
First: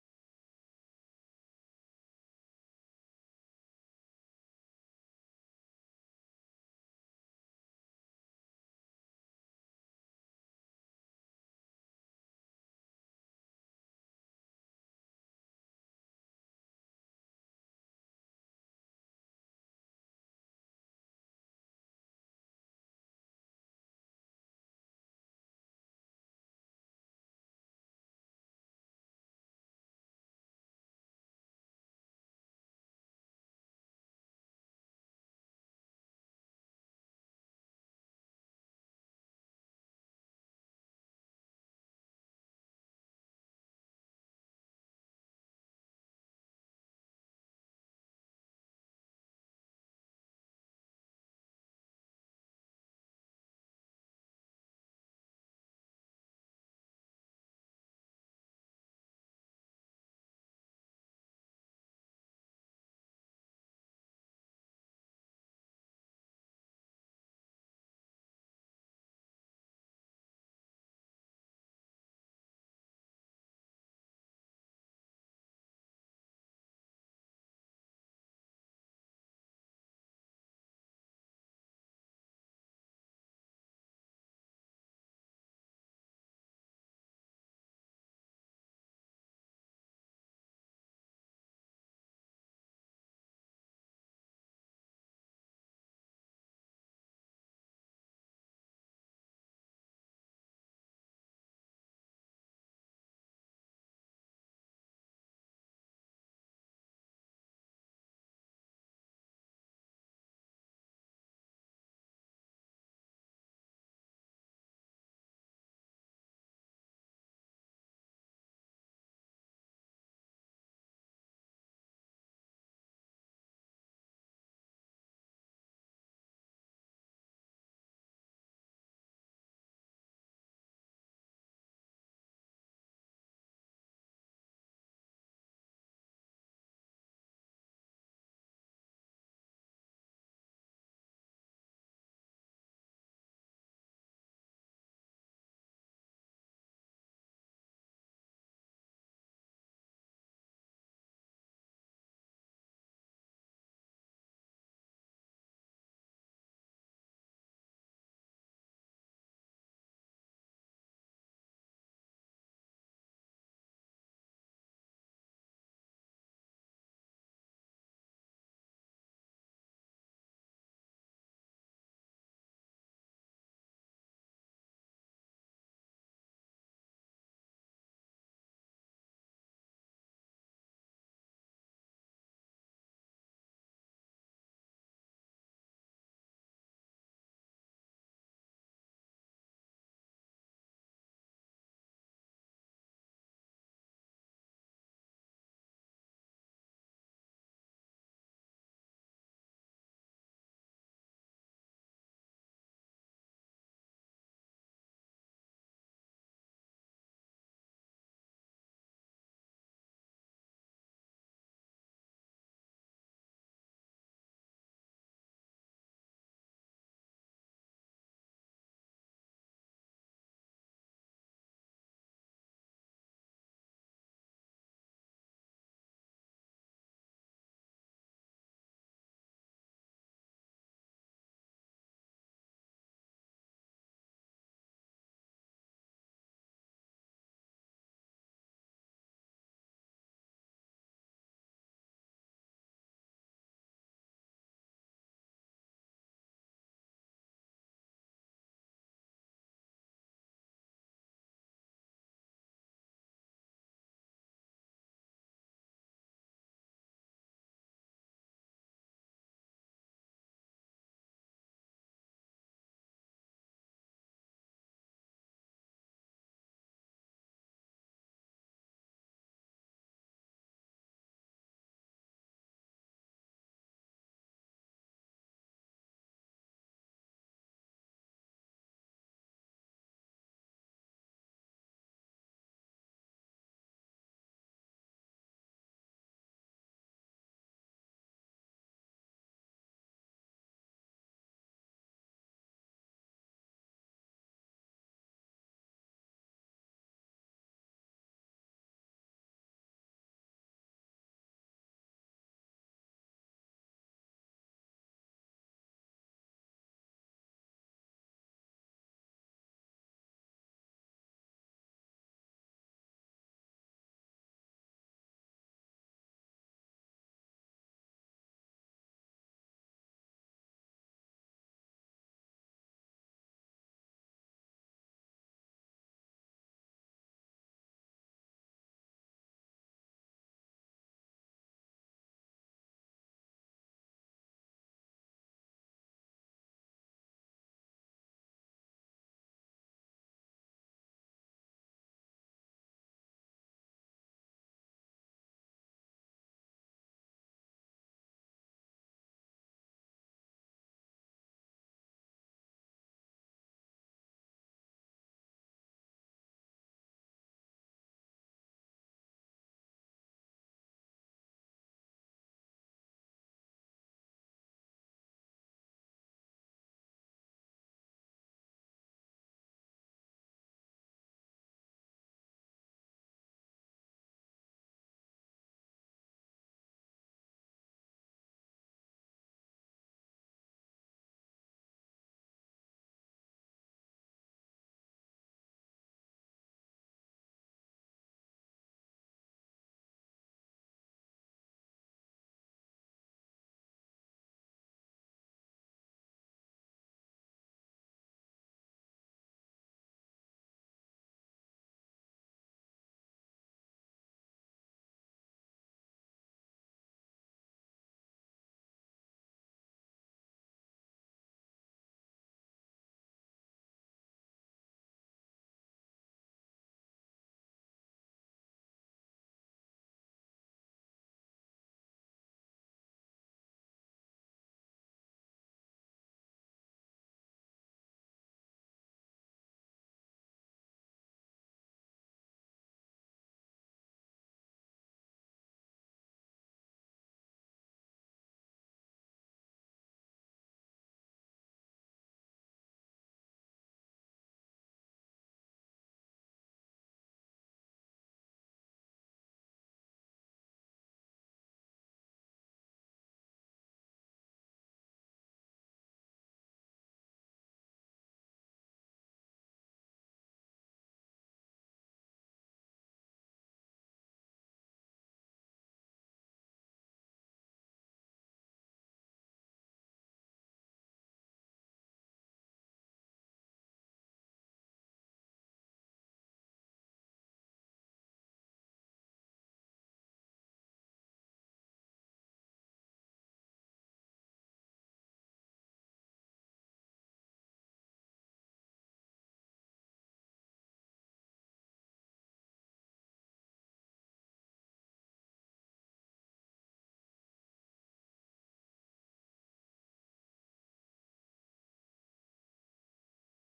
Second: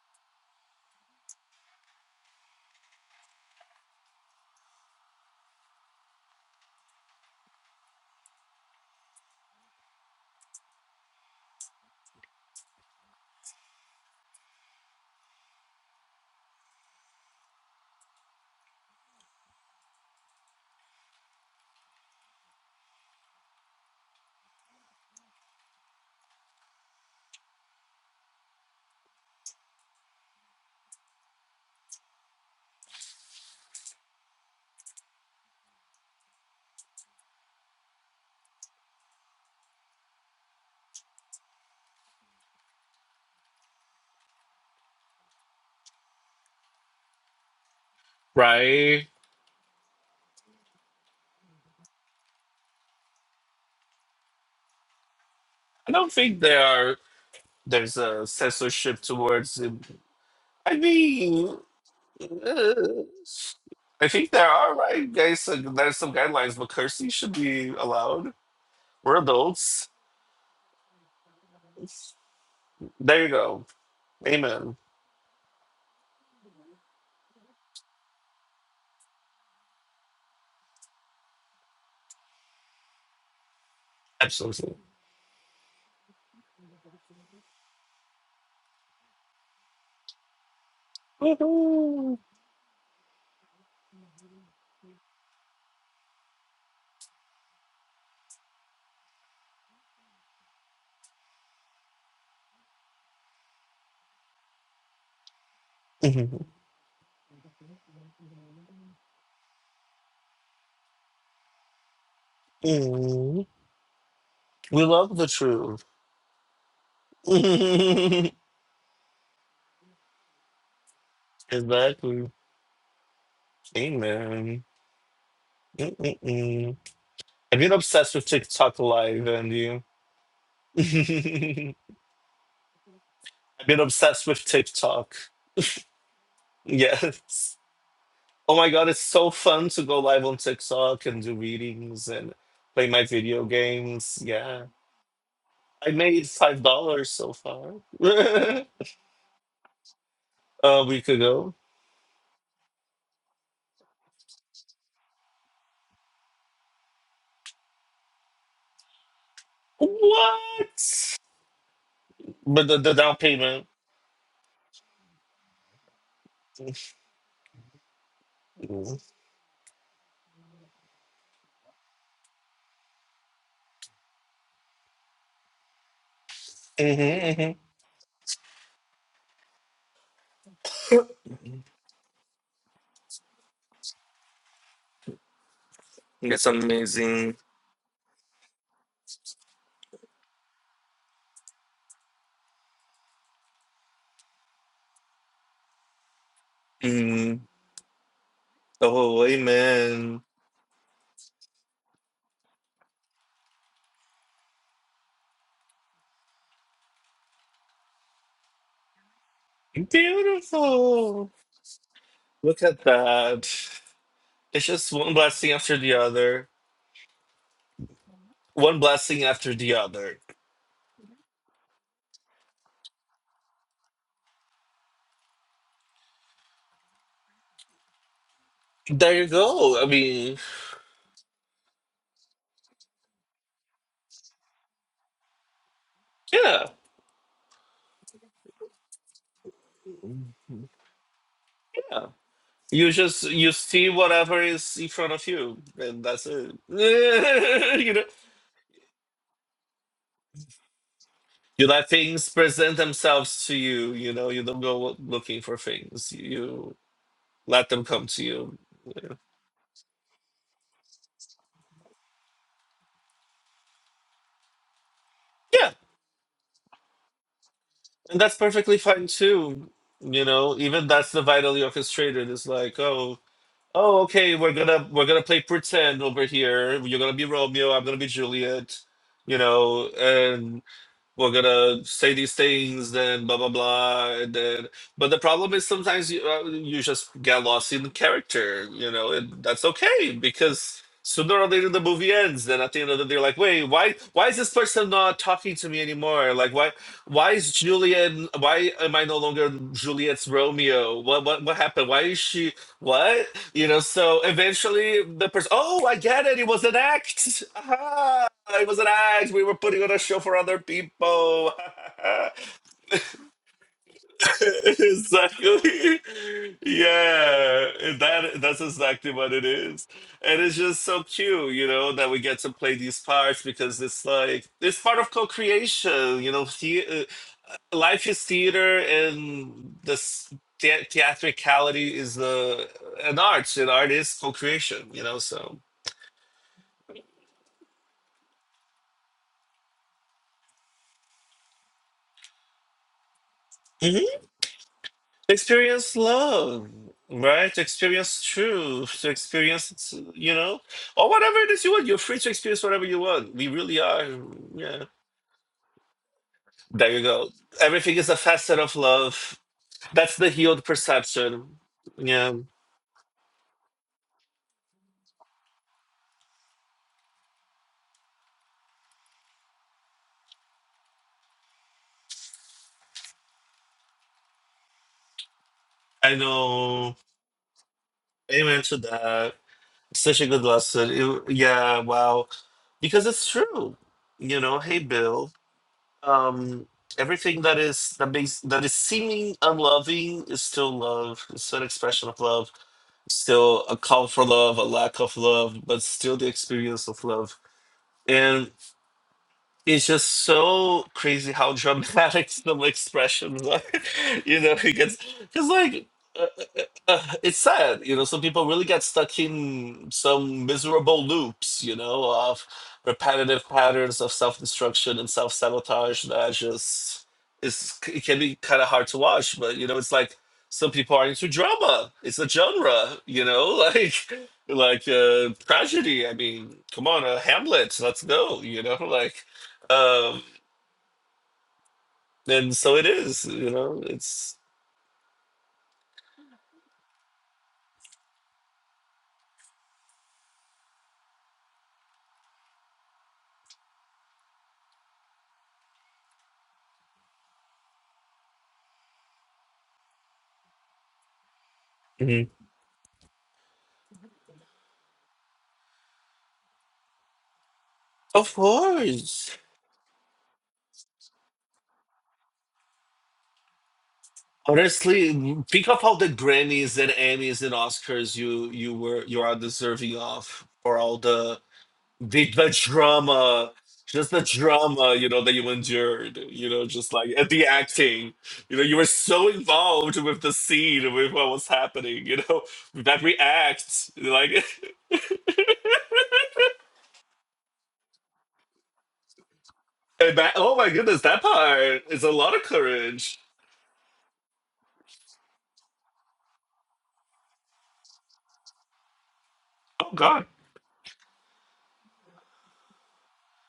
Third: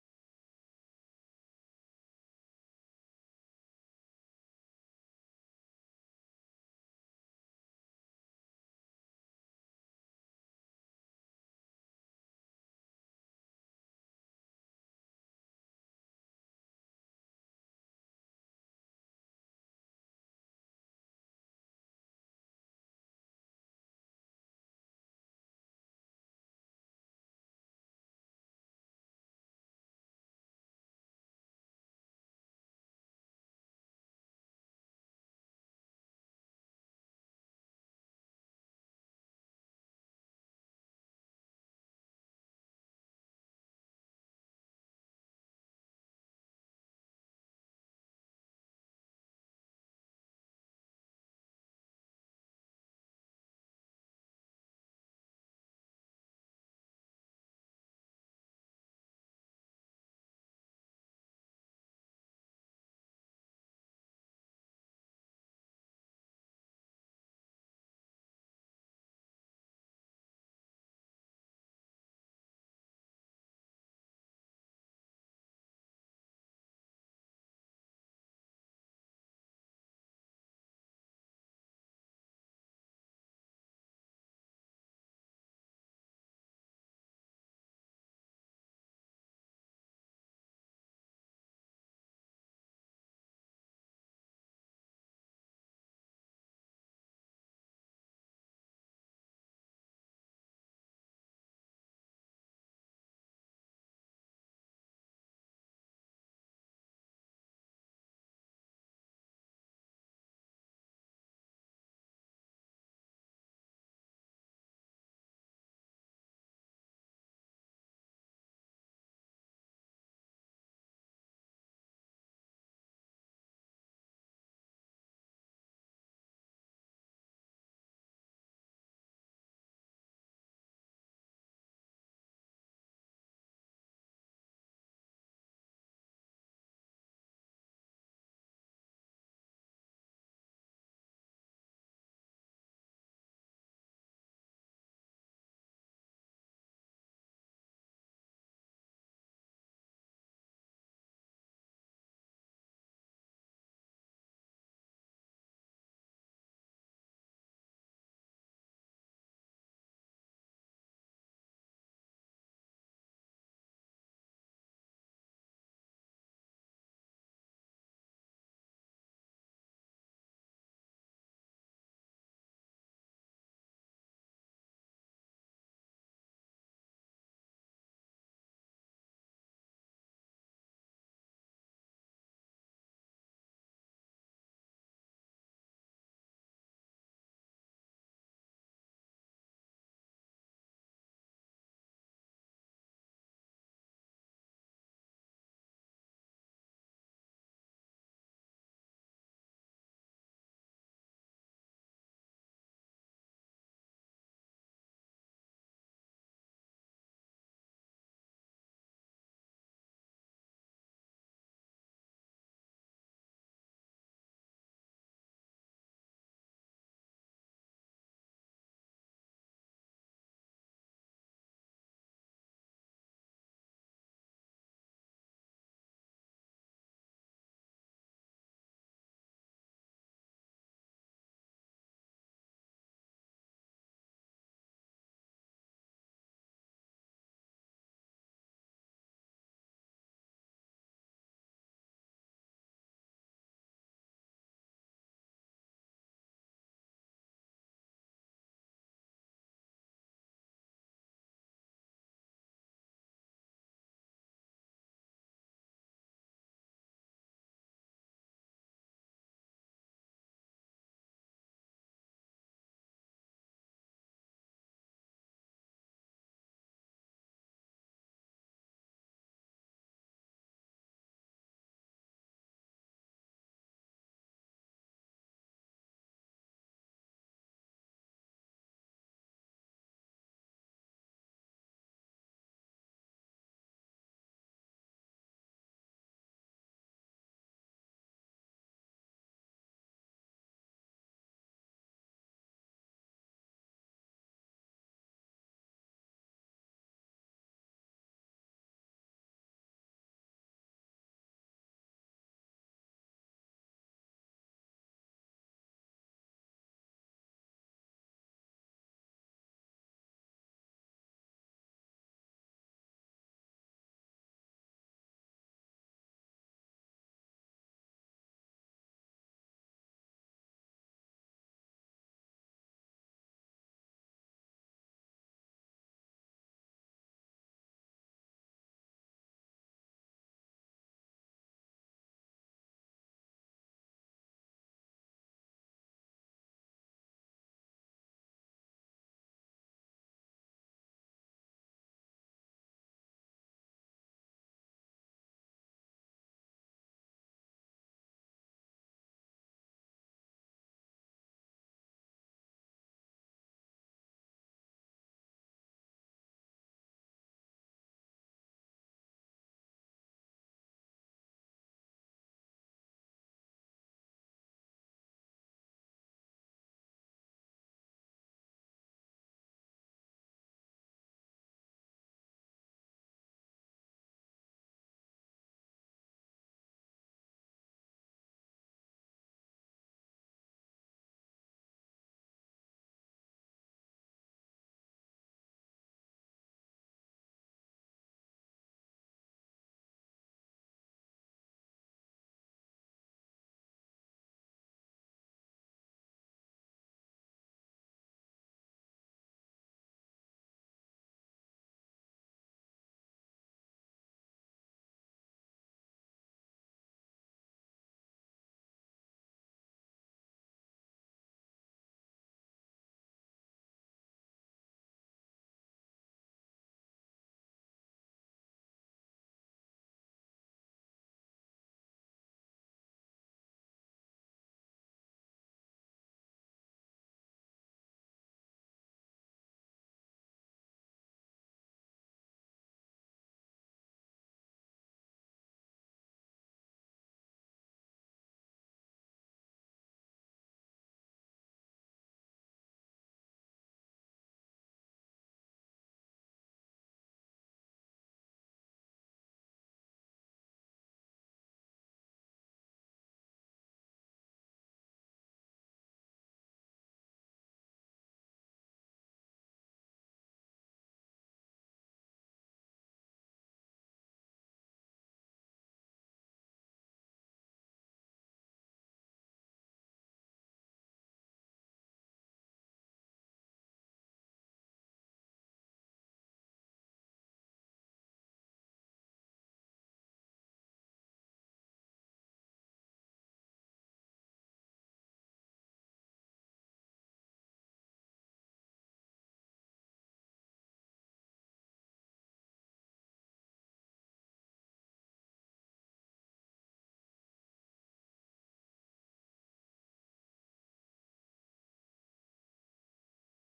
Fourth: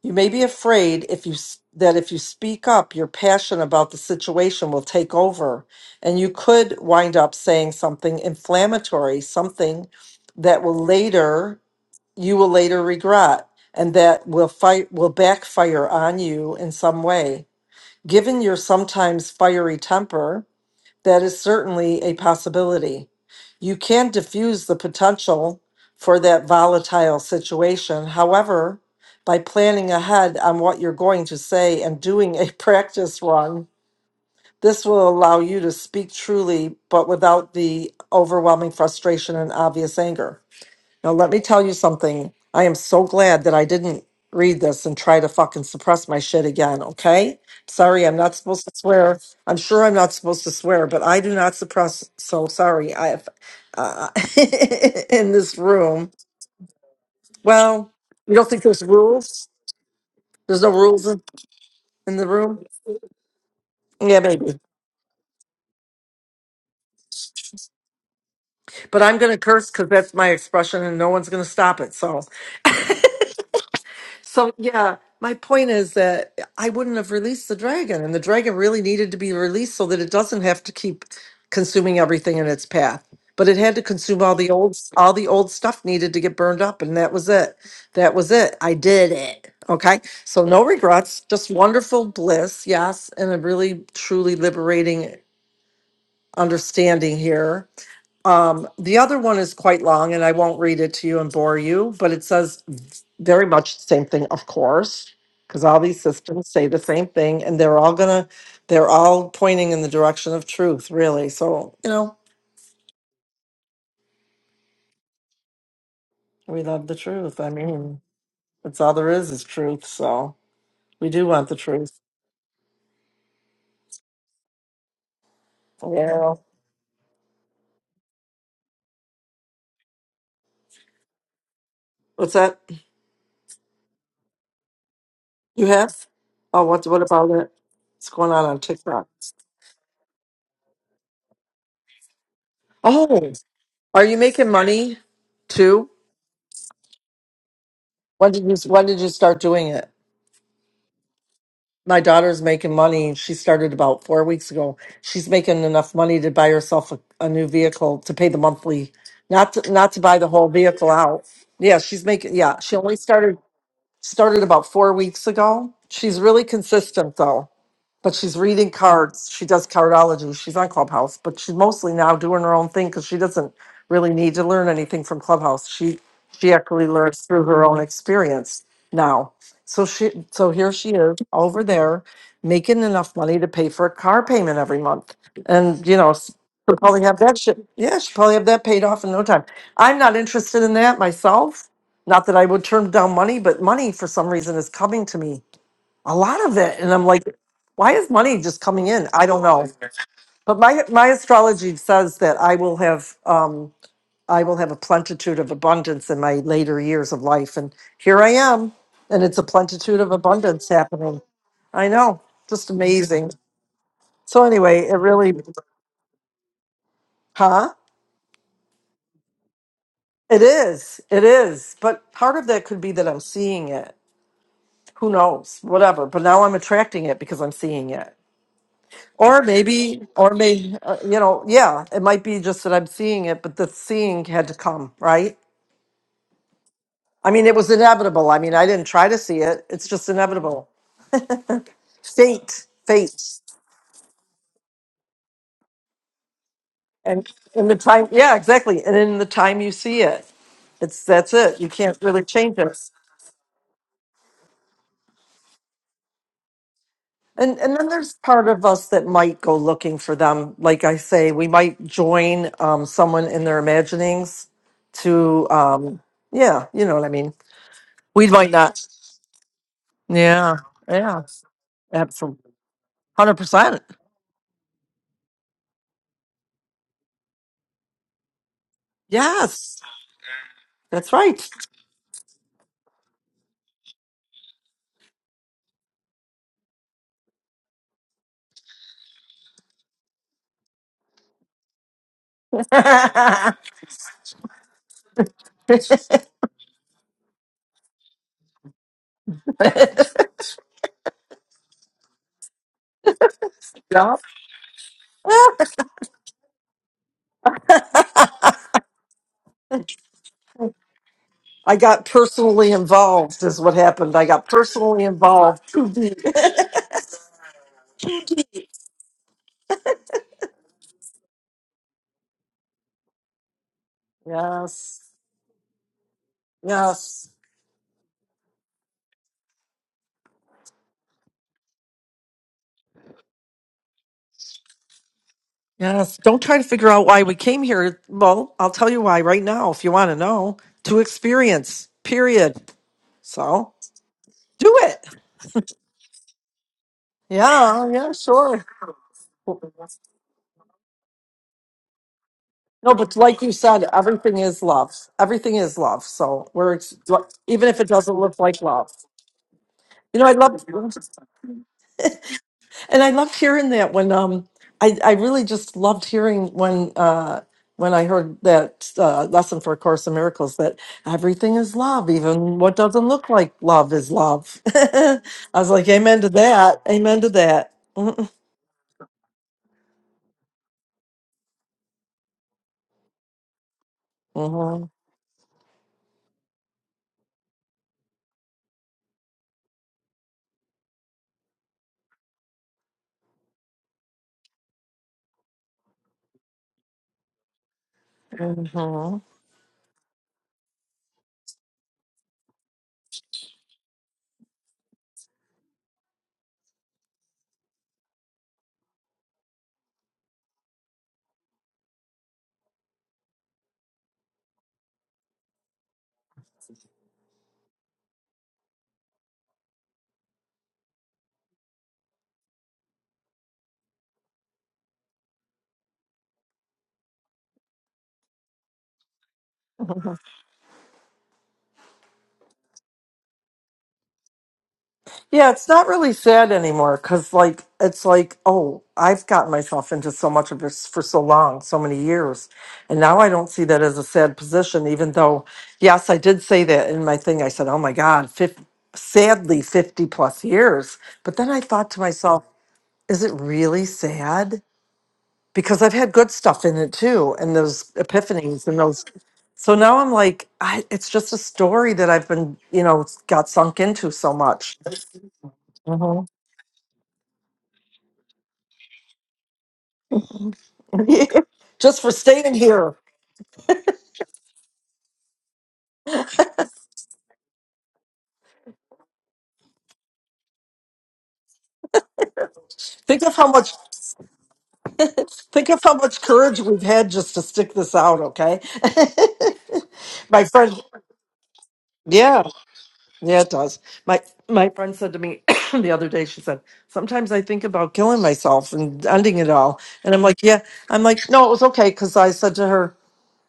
B: You may be afraid if you s- that if you speak up, your passion about the situation will take over, and you could wind up saying something inflammatory, something that will later you will later regret, and that will fight will backfire on you in some way. Given your sometimes fiery temper, That is certainly a possibility. You can diffuse the potential for that volatile situation. However, by planning ahead on what you're going to say and doing a practice run, this will allow you to speak truly, but without the overwhelming frustration and obvious anger. Now, let me tell you something. I am so glad that I didn't read this and try to fucking suppress my shit again, okay? Sorry, I'm not supposed to
A: Right?
B: swear. I'm sure I'm not supposed to swear, but I do not suppress. So sorry. I have, uh, in this
A: I
B: room.
A: don't think they are.
B: Well,
A: There's a
B: you don't think there's
A: censorship
B: rules?
A: towards. it.
B: There's no
A: I
B: rules in,
A: mean,
B: in the room?
A: uh, I
B: Yeah,
A: think there
B: maybe.
A: are right guys. uh, There's some guidelines, but cursing should be allowed.
B: But
A: We're
B: I'm going to curse
A: adults.
B: because that's my expression and no one's going to stop it. So.
A: There you go.
B: So
A: Amen.
B: yeah, my point is that I wouldn't have released the dragon, and the dragon really needed to be released so that it doesn't have to keep consuming everything in its path. But it had to consume all the
A: Absolutely.
B: old all the old stuff needed to get burned up, and that was it. That was it. I did it. Okay. So no regrets, just wonderful
A: Woohoo.
B: bliss, yes, and a really truly liberating understanding here um, the other one is quite long and I won't read it to you and bore you, but it says very much the same thing, of course, because all these
A: Mhm.
B: systems say the same thing and they're all gonna, they're all pointing in the direction of truth, really. So, you know,
A: Mhm. We love the truth.
B: we love the truth. I mean, that's all there is is truth. So we do want the truth.
A: exactly. Amen.
B: Yeah.
A: Mm-mm-mm. I've been obsessed with TikTok live, and you.
B: What's that?
A: I've been obsessed with TikTok.
B: You have? Oh, what, what about it?
A: Yes.
B: What's going on
A: Oh
B: on
A: my God, it's
B: TikTok?
A: so fun to go live on TikTok and do readings and play my
B: Oh,
A: video
B: are you
A: games.
B: making
A: Yeah.
B: money too?
A: I made five dollars so far
B: When did you,
A: a
B: when did you start doing it?
A: week ago.
B: My daughter's making money. She started about four weeks ago. She's making enough money to buy herself a, a new vehicle to pay the monthly, not to, not to buy the whole vehicle
A: What?
B: out. Yeah, she's making. Yeah,
A: But
B: she
A: the, the
B: only
A: down
B: started
A: payment.
B: started about four weeks ago. She's really consistent though but she's reading
A: hmm
B: cards. She does cardology. She's on Clubhouse, but she's mostly now doing her own thing because she doesn't really need to learn anything from Clubhouse. She she actually learns through
A: hmm
B: her own experience now. So she so here she is over there making enough money to pay for a car payment every month, and you know. s-
A: It's
B: She'll probably have that
A: amazing.
B: shit. Yeah, she'll probably have that paid off in no time. I'm not interested in that myself. Not that I would turn down money, but money for some reason is coming to me a lot of it and i'm like
A: Mhm.
B: why is money just coming in
A: Oh,
B: i don't know
A: amen.
B: but my my astrology says that i will have um i will have a plenitude of abundance in my later years of life and here i am and it's a plenitude of abundance happening
A: Beautiful.
B: i know
A: Look
B: just
A: at
B: amazing
A: that.
B: so
A: It's
B: anyway
A: just
B: it
A: one
B: really
A: blessing after the other.
B: huh
A: One blessing after the other.
B: it is it is but part of that could be that i'm seeing it who knows whatever but now i'm attracting it because i'm seeing it
A: There you
B: Or
A: go. I
B: maybe, or
A: mean,
B: maybe, uh, you know, yeah, it might be just that I'm seeing it, but the seeing had to come, right?
A: yeah,
B: I mean, it was inevitable. I mean, I didn't try to see it. It's just inevitable.
A: yeah.
B: Fate,
A: You
B: fate.
A: just you see whatever is in front of you, and that's it.
B: And in the
A: you know,
B: time, yeah, exactly. And in the time you see it, it's that's it.
A: you
B: You
A: let
B: can't really
A: things
B: change
A: present
B: it.
A: themselves to you. You know, you don't go looking for things. You
B: And
A: let
B: and
A: them
B: then
A: come
B: there's
A: to
B: part
A: you.
B: of us that
A: Yeah,
B: might go looking for them. Like I say, we might join um, someone in their imaginings to
A: Yeah,
B: um yeah you know what i mean
A: and
B: we
A: that's
B: might not
A: perfectly fine too. You
B: Yeah.
A: know, even that's the
B: Yeah.
A: vitally orchestrated. It's
B: Absolutely.
A: like, oh,
B: 100%.
A: oh, okay, we're gonna we're gonna play pretend over here. You're gonna be Romeo. I'm gonna be Juliet. You
B: Yes.
A: know, and
B: That's
A: we're
B: right.
A: gonna say these things, then blah blah blah, and then. But the problem is sometimes you uh, you just get lost in the character, you know, and that's okay because sooner or later the movie ends. Then at the end of the day, you're like, wait, why why is this person not talking to me anymore? Like, why why is Julian? Why am I no longer Juliet's Romeo? What what what happened? Why is she what? You know.
B: Yup.
A: So eventually the person, oh, I get it. It was an act. Aha! It was an act. We were putting on a show for other people.
B: I got personally involved, is what happened. I got personally involved. too
A: exactly.
B: deep.
A: Yeah. That that's exactly what it is. And it's just so cute, you know, that we get to play these parts because it's like it's part
B: yes.
A: of co-creation, you know, the,
B: Yes.
A: uh, life is theater and this the theatricality is the an art and art is co-creation, you know, so
B: Yes. Don't try to figure out why we came here. Well, I'll tell you why right now if you want to know. To experience, period. So do it.
A: experience love right to
B: Yeah. Yeah,
A: experience
B: sure.
A: truth to experience you know or whatever it is you want you're free to experience whatever
B: No,
A: you
B: but
A: want
B: like
A: we
B: you
A: really
B: said,
A: are
B: everything is
A: yeah
B: love. Everything is love. So we're
A: there
B: ex-
A: you go
B: even if it
A: everything is
B: doesn't
A: a
B: look
A: facet
B: like
A: of
B: love.
A: love that's
B: You know,
A: the
B: I love
A: healed perception yeah
B: and I loved hearing that when um I, I really just loved hearing when uh when I heard that uh, lesson for A Course in Miracles that everything is love, even what doesn't look like love is love. I was like,
A: i
B: Amen to that.
A: know
B: Amen to that.
A: amen to that such a good lesson It- yeah wow because it's true you know hey
B: hmm
A: bill um everything that is that makes that is seeming unloving is still love it's still an expression of love It's still a call for love a lack of love but still the experience of love
B: hmm
A: it's just so crazy how dramatic some expressions are. You know, He gets because like uh, uh, uh, uh, it's sad. You know, some people really get stuck in some miserable loops. You know, of repetitive patterns of self-destruction and self-sabotage that just is it can be kind of hard to watch. But you know, it's like some people are into drama. It's a genre. You know, like like uh, tragedy. I mean, come on, uh, Hamlet. Let's go. You know, like. Um, and so it is, you know, it's
B: Yeah, it's not really sad anymore because, like, it's like, oh, I've gotten myself into so much of this for so long, so many years. And now I don't see that as a sad position, even though, yes, I did say that in my thing. I said, oh my God, fif- sadly, 50 plus years. But then I thought to
A: Mhm.
B: myself, is it really sad? Because I've had good stuff in it too, and those
A: of
B: epiphanies and those.
A: course.
B: So now I'm like, I, it's just a story that I've been, you know, got sunk into so much.
A: Honestly, think of all the Grammys and Emmys and Oscars you you were you are deserving of, for all the
B: just for
A: the, the
B: staying here.
A: drama, just the drama, you know, that you endured, you know, just like at the acting, you know, you were so involved with the scene, with what was happening, you know, that
B: Think of how much
A: react, like,
B: think of how much courage we've had just to stick this out, okay?
A: and that,
B: my
A: oh my
B: friend
A: goodness, that part is a lot
B: Yeah,
A: of courage.
B: yeah it does. My my friend said to me the other day, she said, Sometimes I think about killing myself and ending it all.
A: Oh
B: And I'm
A: God.
B: like, Yeah. I'm like, no, it was okay because I said to her,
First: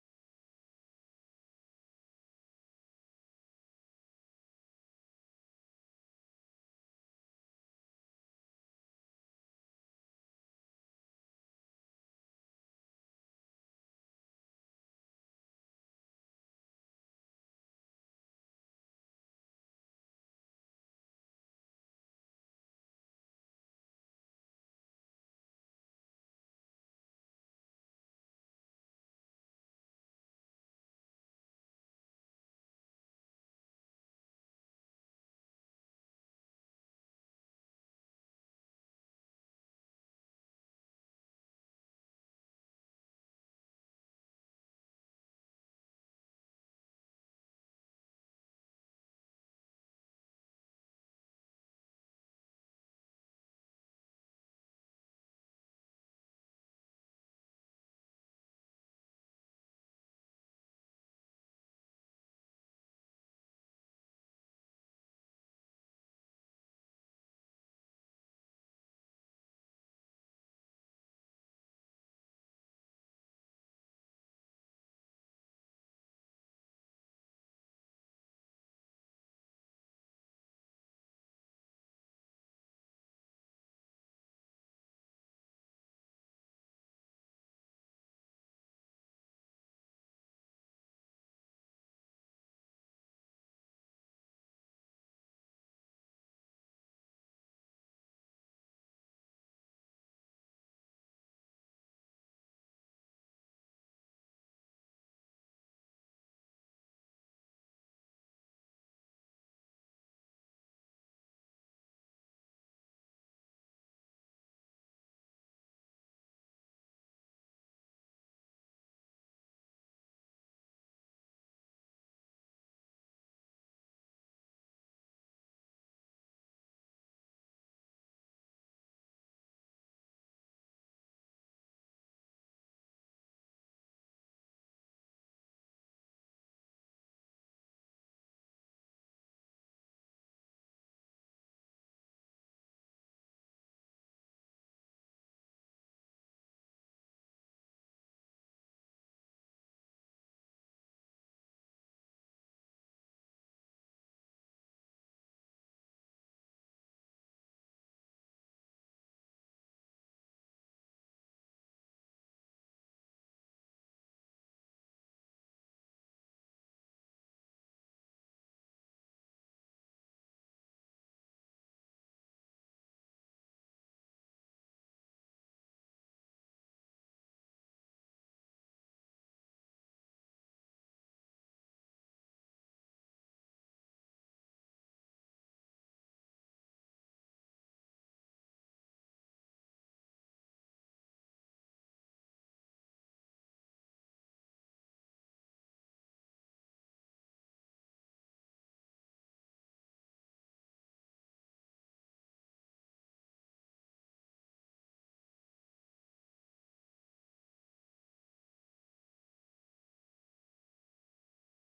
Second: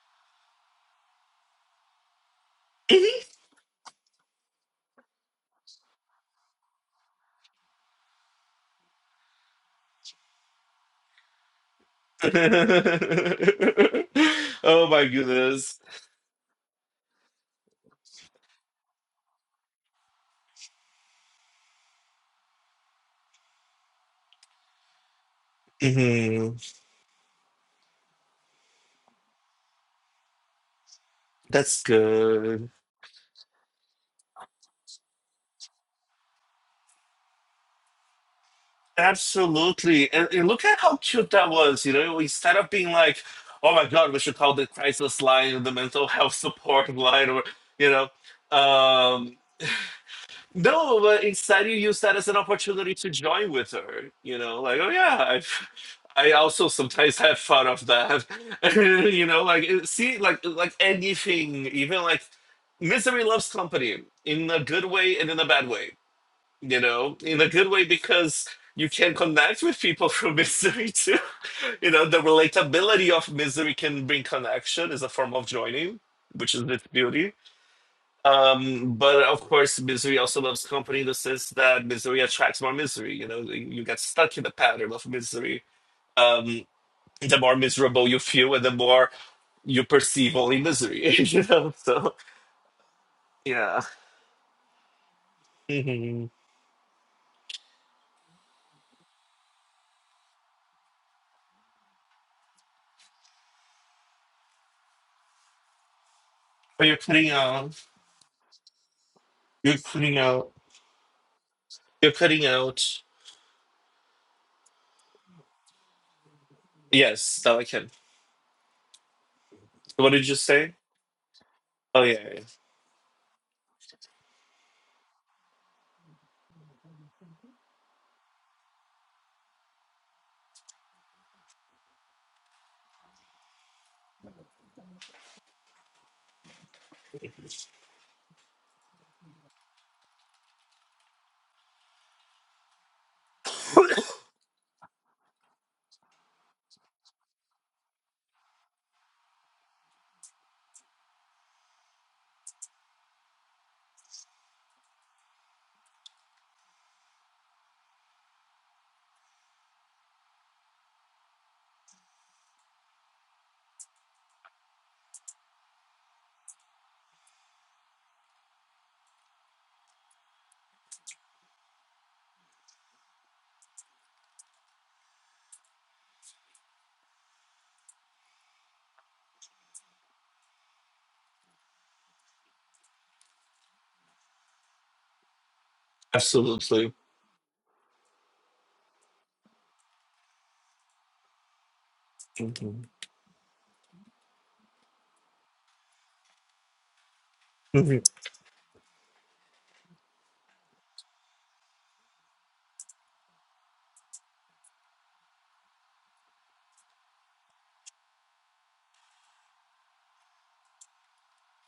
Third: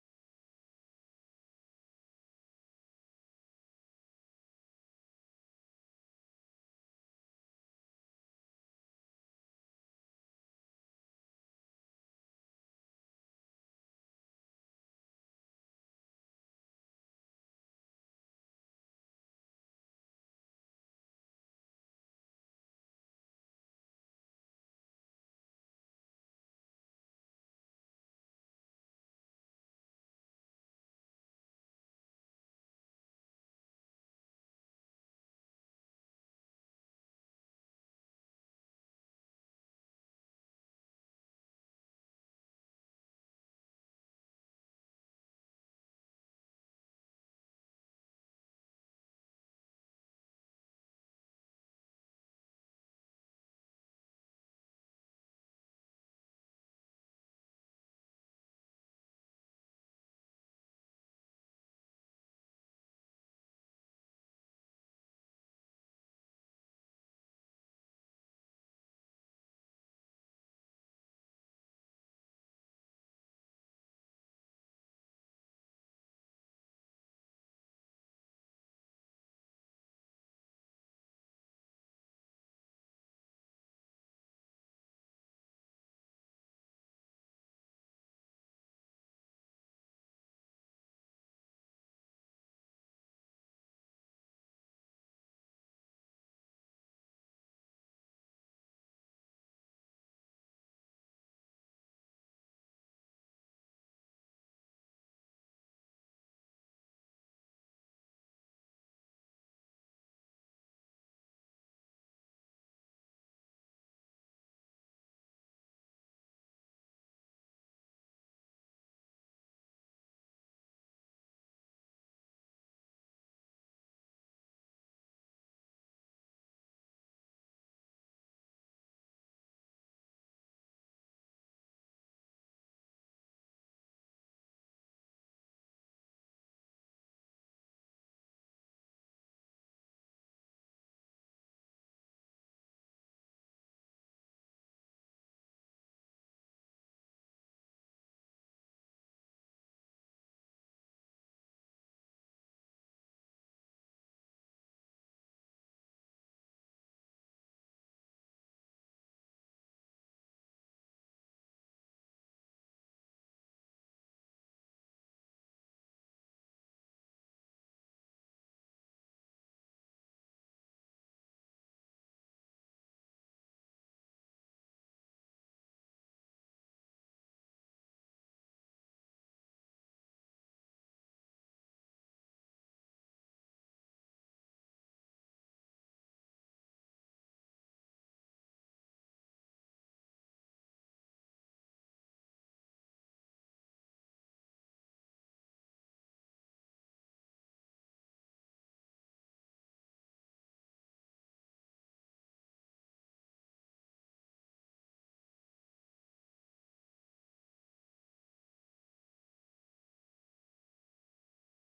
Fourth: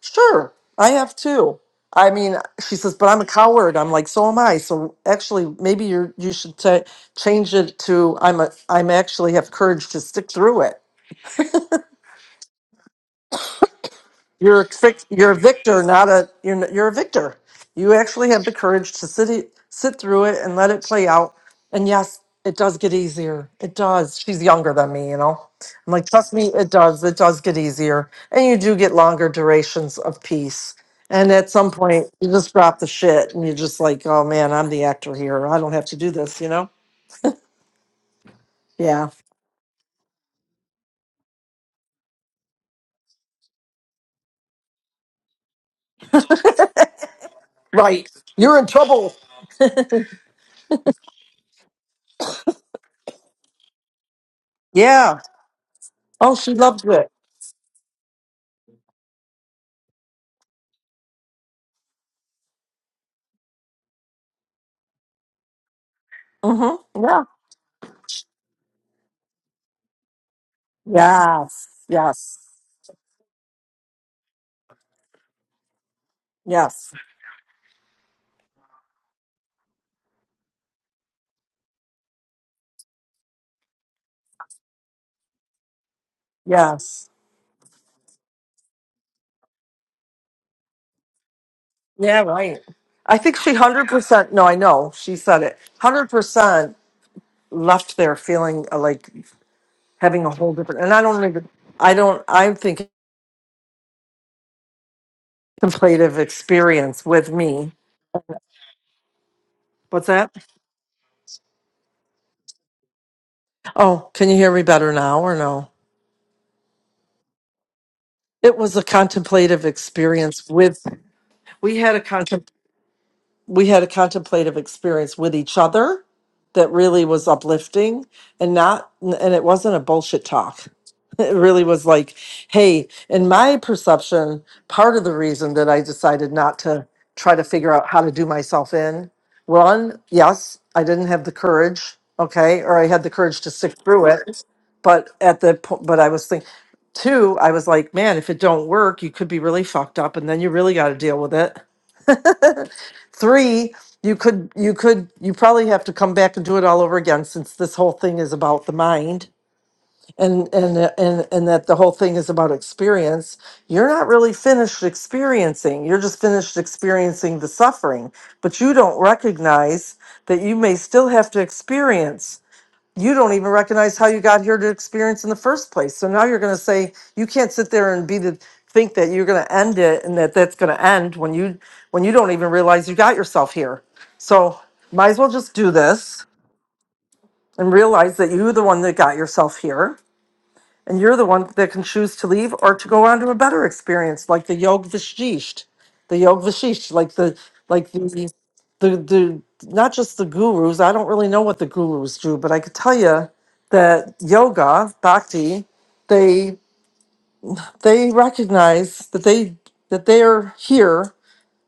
B: Sure, I have too. I mean, she says, but I'm a coward. I'm like, so am I. So actually, maybe you're you should ta change it to I'm a I'm actually have courage to stick through it. You're a
A: oh
B: fic-
A: my
B: you're a
A: goodness.
B: victor, not a you're n- you're a victor. You actually have the courage to sit it, sit through it and let it play out. And yes, it does get easier. It does. She's younger than me, you know. I'm like, trust me,
A: Mhm.
B: it does. It does get easier, and you do get longer durations of peace. And at some
A: That's
B: point, you just
A: good.
B: drop the shit, and you're just like, oh man, I'm the actor here. I don't have to do this, you know. Yeah.
A: Absolutely. And, and look at how cute that was. You know, instead of being like, oh my God, we should call the crisis line the mental health support line or, you
B: Right.
A: know.
B: You're in trouble.
A: um, No, but instead you use that as an opportunity to join with her. You know, like oh
B: Yeah.
A: yeah, I've, I
B: Oh, she
A: also
B: loved it.
A: sometimes have fun of that. you know, like it- see, like like anything, even like misery loves company in a good way and in a bad way. You
B: Mm-hmm.
A: know,
B: Yeah.
A: in a good way because you can connect with people through misery too.
B: Yes.
A: You know, the
B: Yes.
A: relatability of misery can bring connection is a form of joining, which is its
B: Yes.
A: beauty um, but of course, misery also loves company in the sense that misery attracts more misery. You know, you get stuck in the pattern of misery. Um,
B: Yes.
A: the more miserable you feel, and the more you perceive only misery. You know, so
B: Yeah, right. I think she
A: yeah.
B: 100%, no, I know, she said it.
A: hmm
B: 100% left there feeling uh, like having a whole different, and I don't even, I don't, I'm thinking contemplative
A: But you're
B: experience
A: cutting
B: with me.
A: out. You're
B: What's
A: cutting
B: that?
A: out. You're cutting out.
B: Oh, can you hear me better now or no?
A: Yes, now I can.
B: It was a contemplative
A: What did you
B: experience
A: say?
B: with, we had a
A: Oh yeah, yeah.
B: contemplative. we had a contemplative experience with each other that really was uplifting and not and it wasn't a bullshit talk it really was like hey in my perception part of the reason that i decided not to try to figure out how to do myself in one yes i didn't have the courage okay or i had the courage to stick through it but at the po- but i was thinking two i was like man if it don't work you could be really fucked up and then you really got to deal with it Three, you could you could you probably have to come back and do it all over again since this whole thing is about the mind and and and and that the whole thing is about experience. You're not really finished experiencing. You're just finished experiencing the suffering, but you don't recognize that you may still have to experience you don't even recognize how you got here to experience in the first place. So now you're going to say you can't sit there and be the think that you're going to end it and that that's going to end when you when you don't even realize you got yourself here. So might as well just do this
A: absolutely.
B: and realize that you're the one that got yourself here and you're the one that can choose to leave or
A: Mhm.
B: to go on to a better experience, like the Yog Vashisht, the Yog Vashisht, like the like
A: Mhm.
B: the the the not just the gurus. I don't really know what the gurus do, but I could tell you that yoga bhakti, they they recognize that they that they are here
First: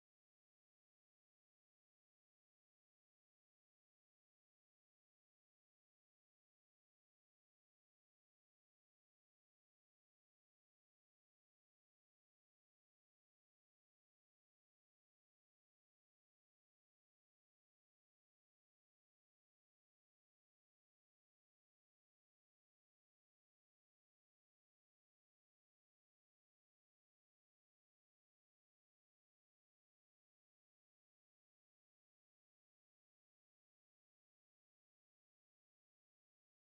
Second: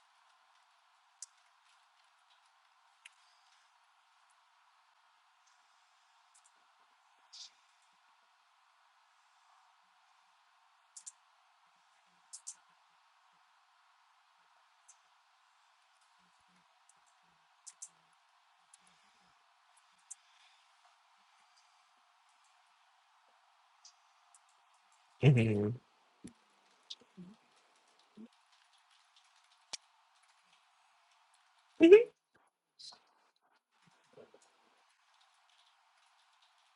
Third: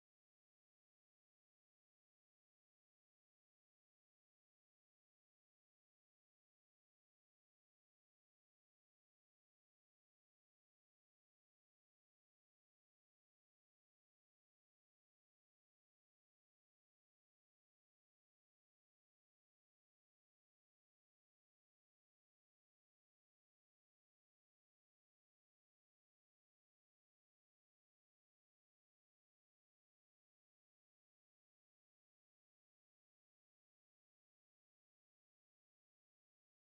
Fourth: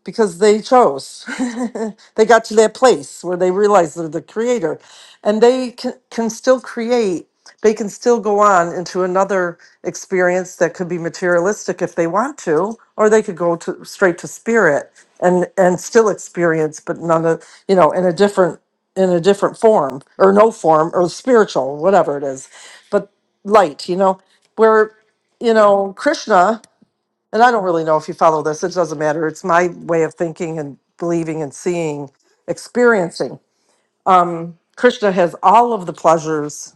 B: because they chose. they got to that place where they realize they're the creator and they can, can still create. They can still go on into another experience that could be materialistic if they want to, or they could go to straight to spirit and and still experience, but none of you know in a different in a different form or no form or spiritual, whatever it is, but light. You know where you
A: Mhm.
B: know Krishna and I don't really know if you follow this, it doesn't matter. It's my way of thinking and believing and
A: Mhm.
B: seeing, experiencing. Krishna has all of the pleasures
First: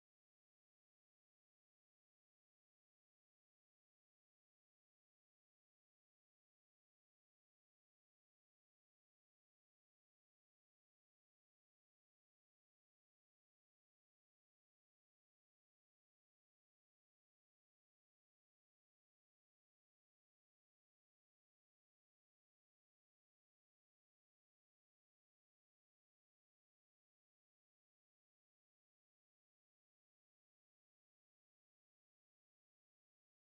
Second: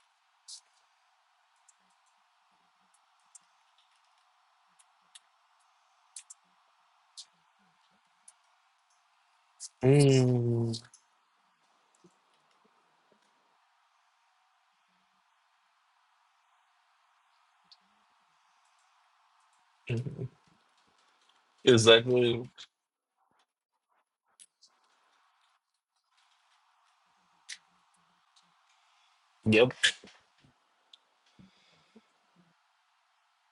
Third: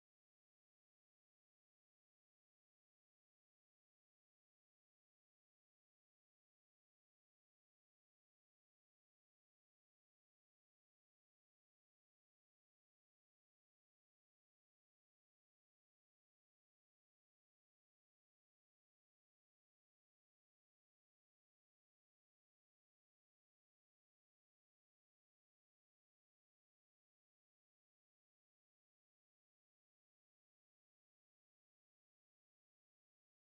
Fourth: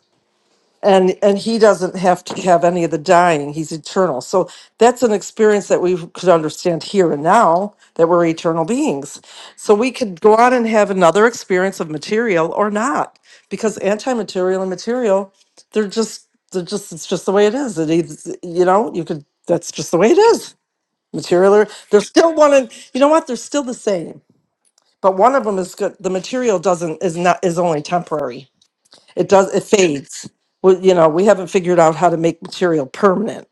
B: and and he doesn't have to have any of the dying. He's eternal. So that's an experience that we could understand here and now that we're eternal beings. So we could go on and have another experience of material or not because anti-material and material they're just they're just it's just the way it is. It is, you know, you could that's just the way it
A: Mhm.
B: is material are- they're still
A: Exactly.
B: one and you know what they're still the same but one of them is good the material doesn't is not is only temporary it does it
A: Yep.
B: fades well you know we haven't figured out how to make material permanent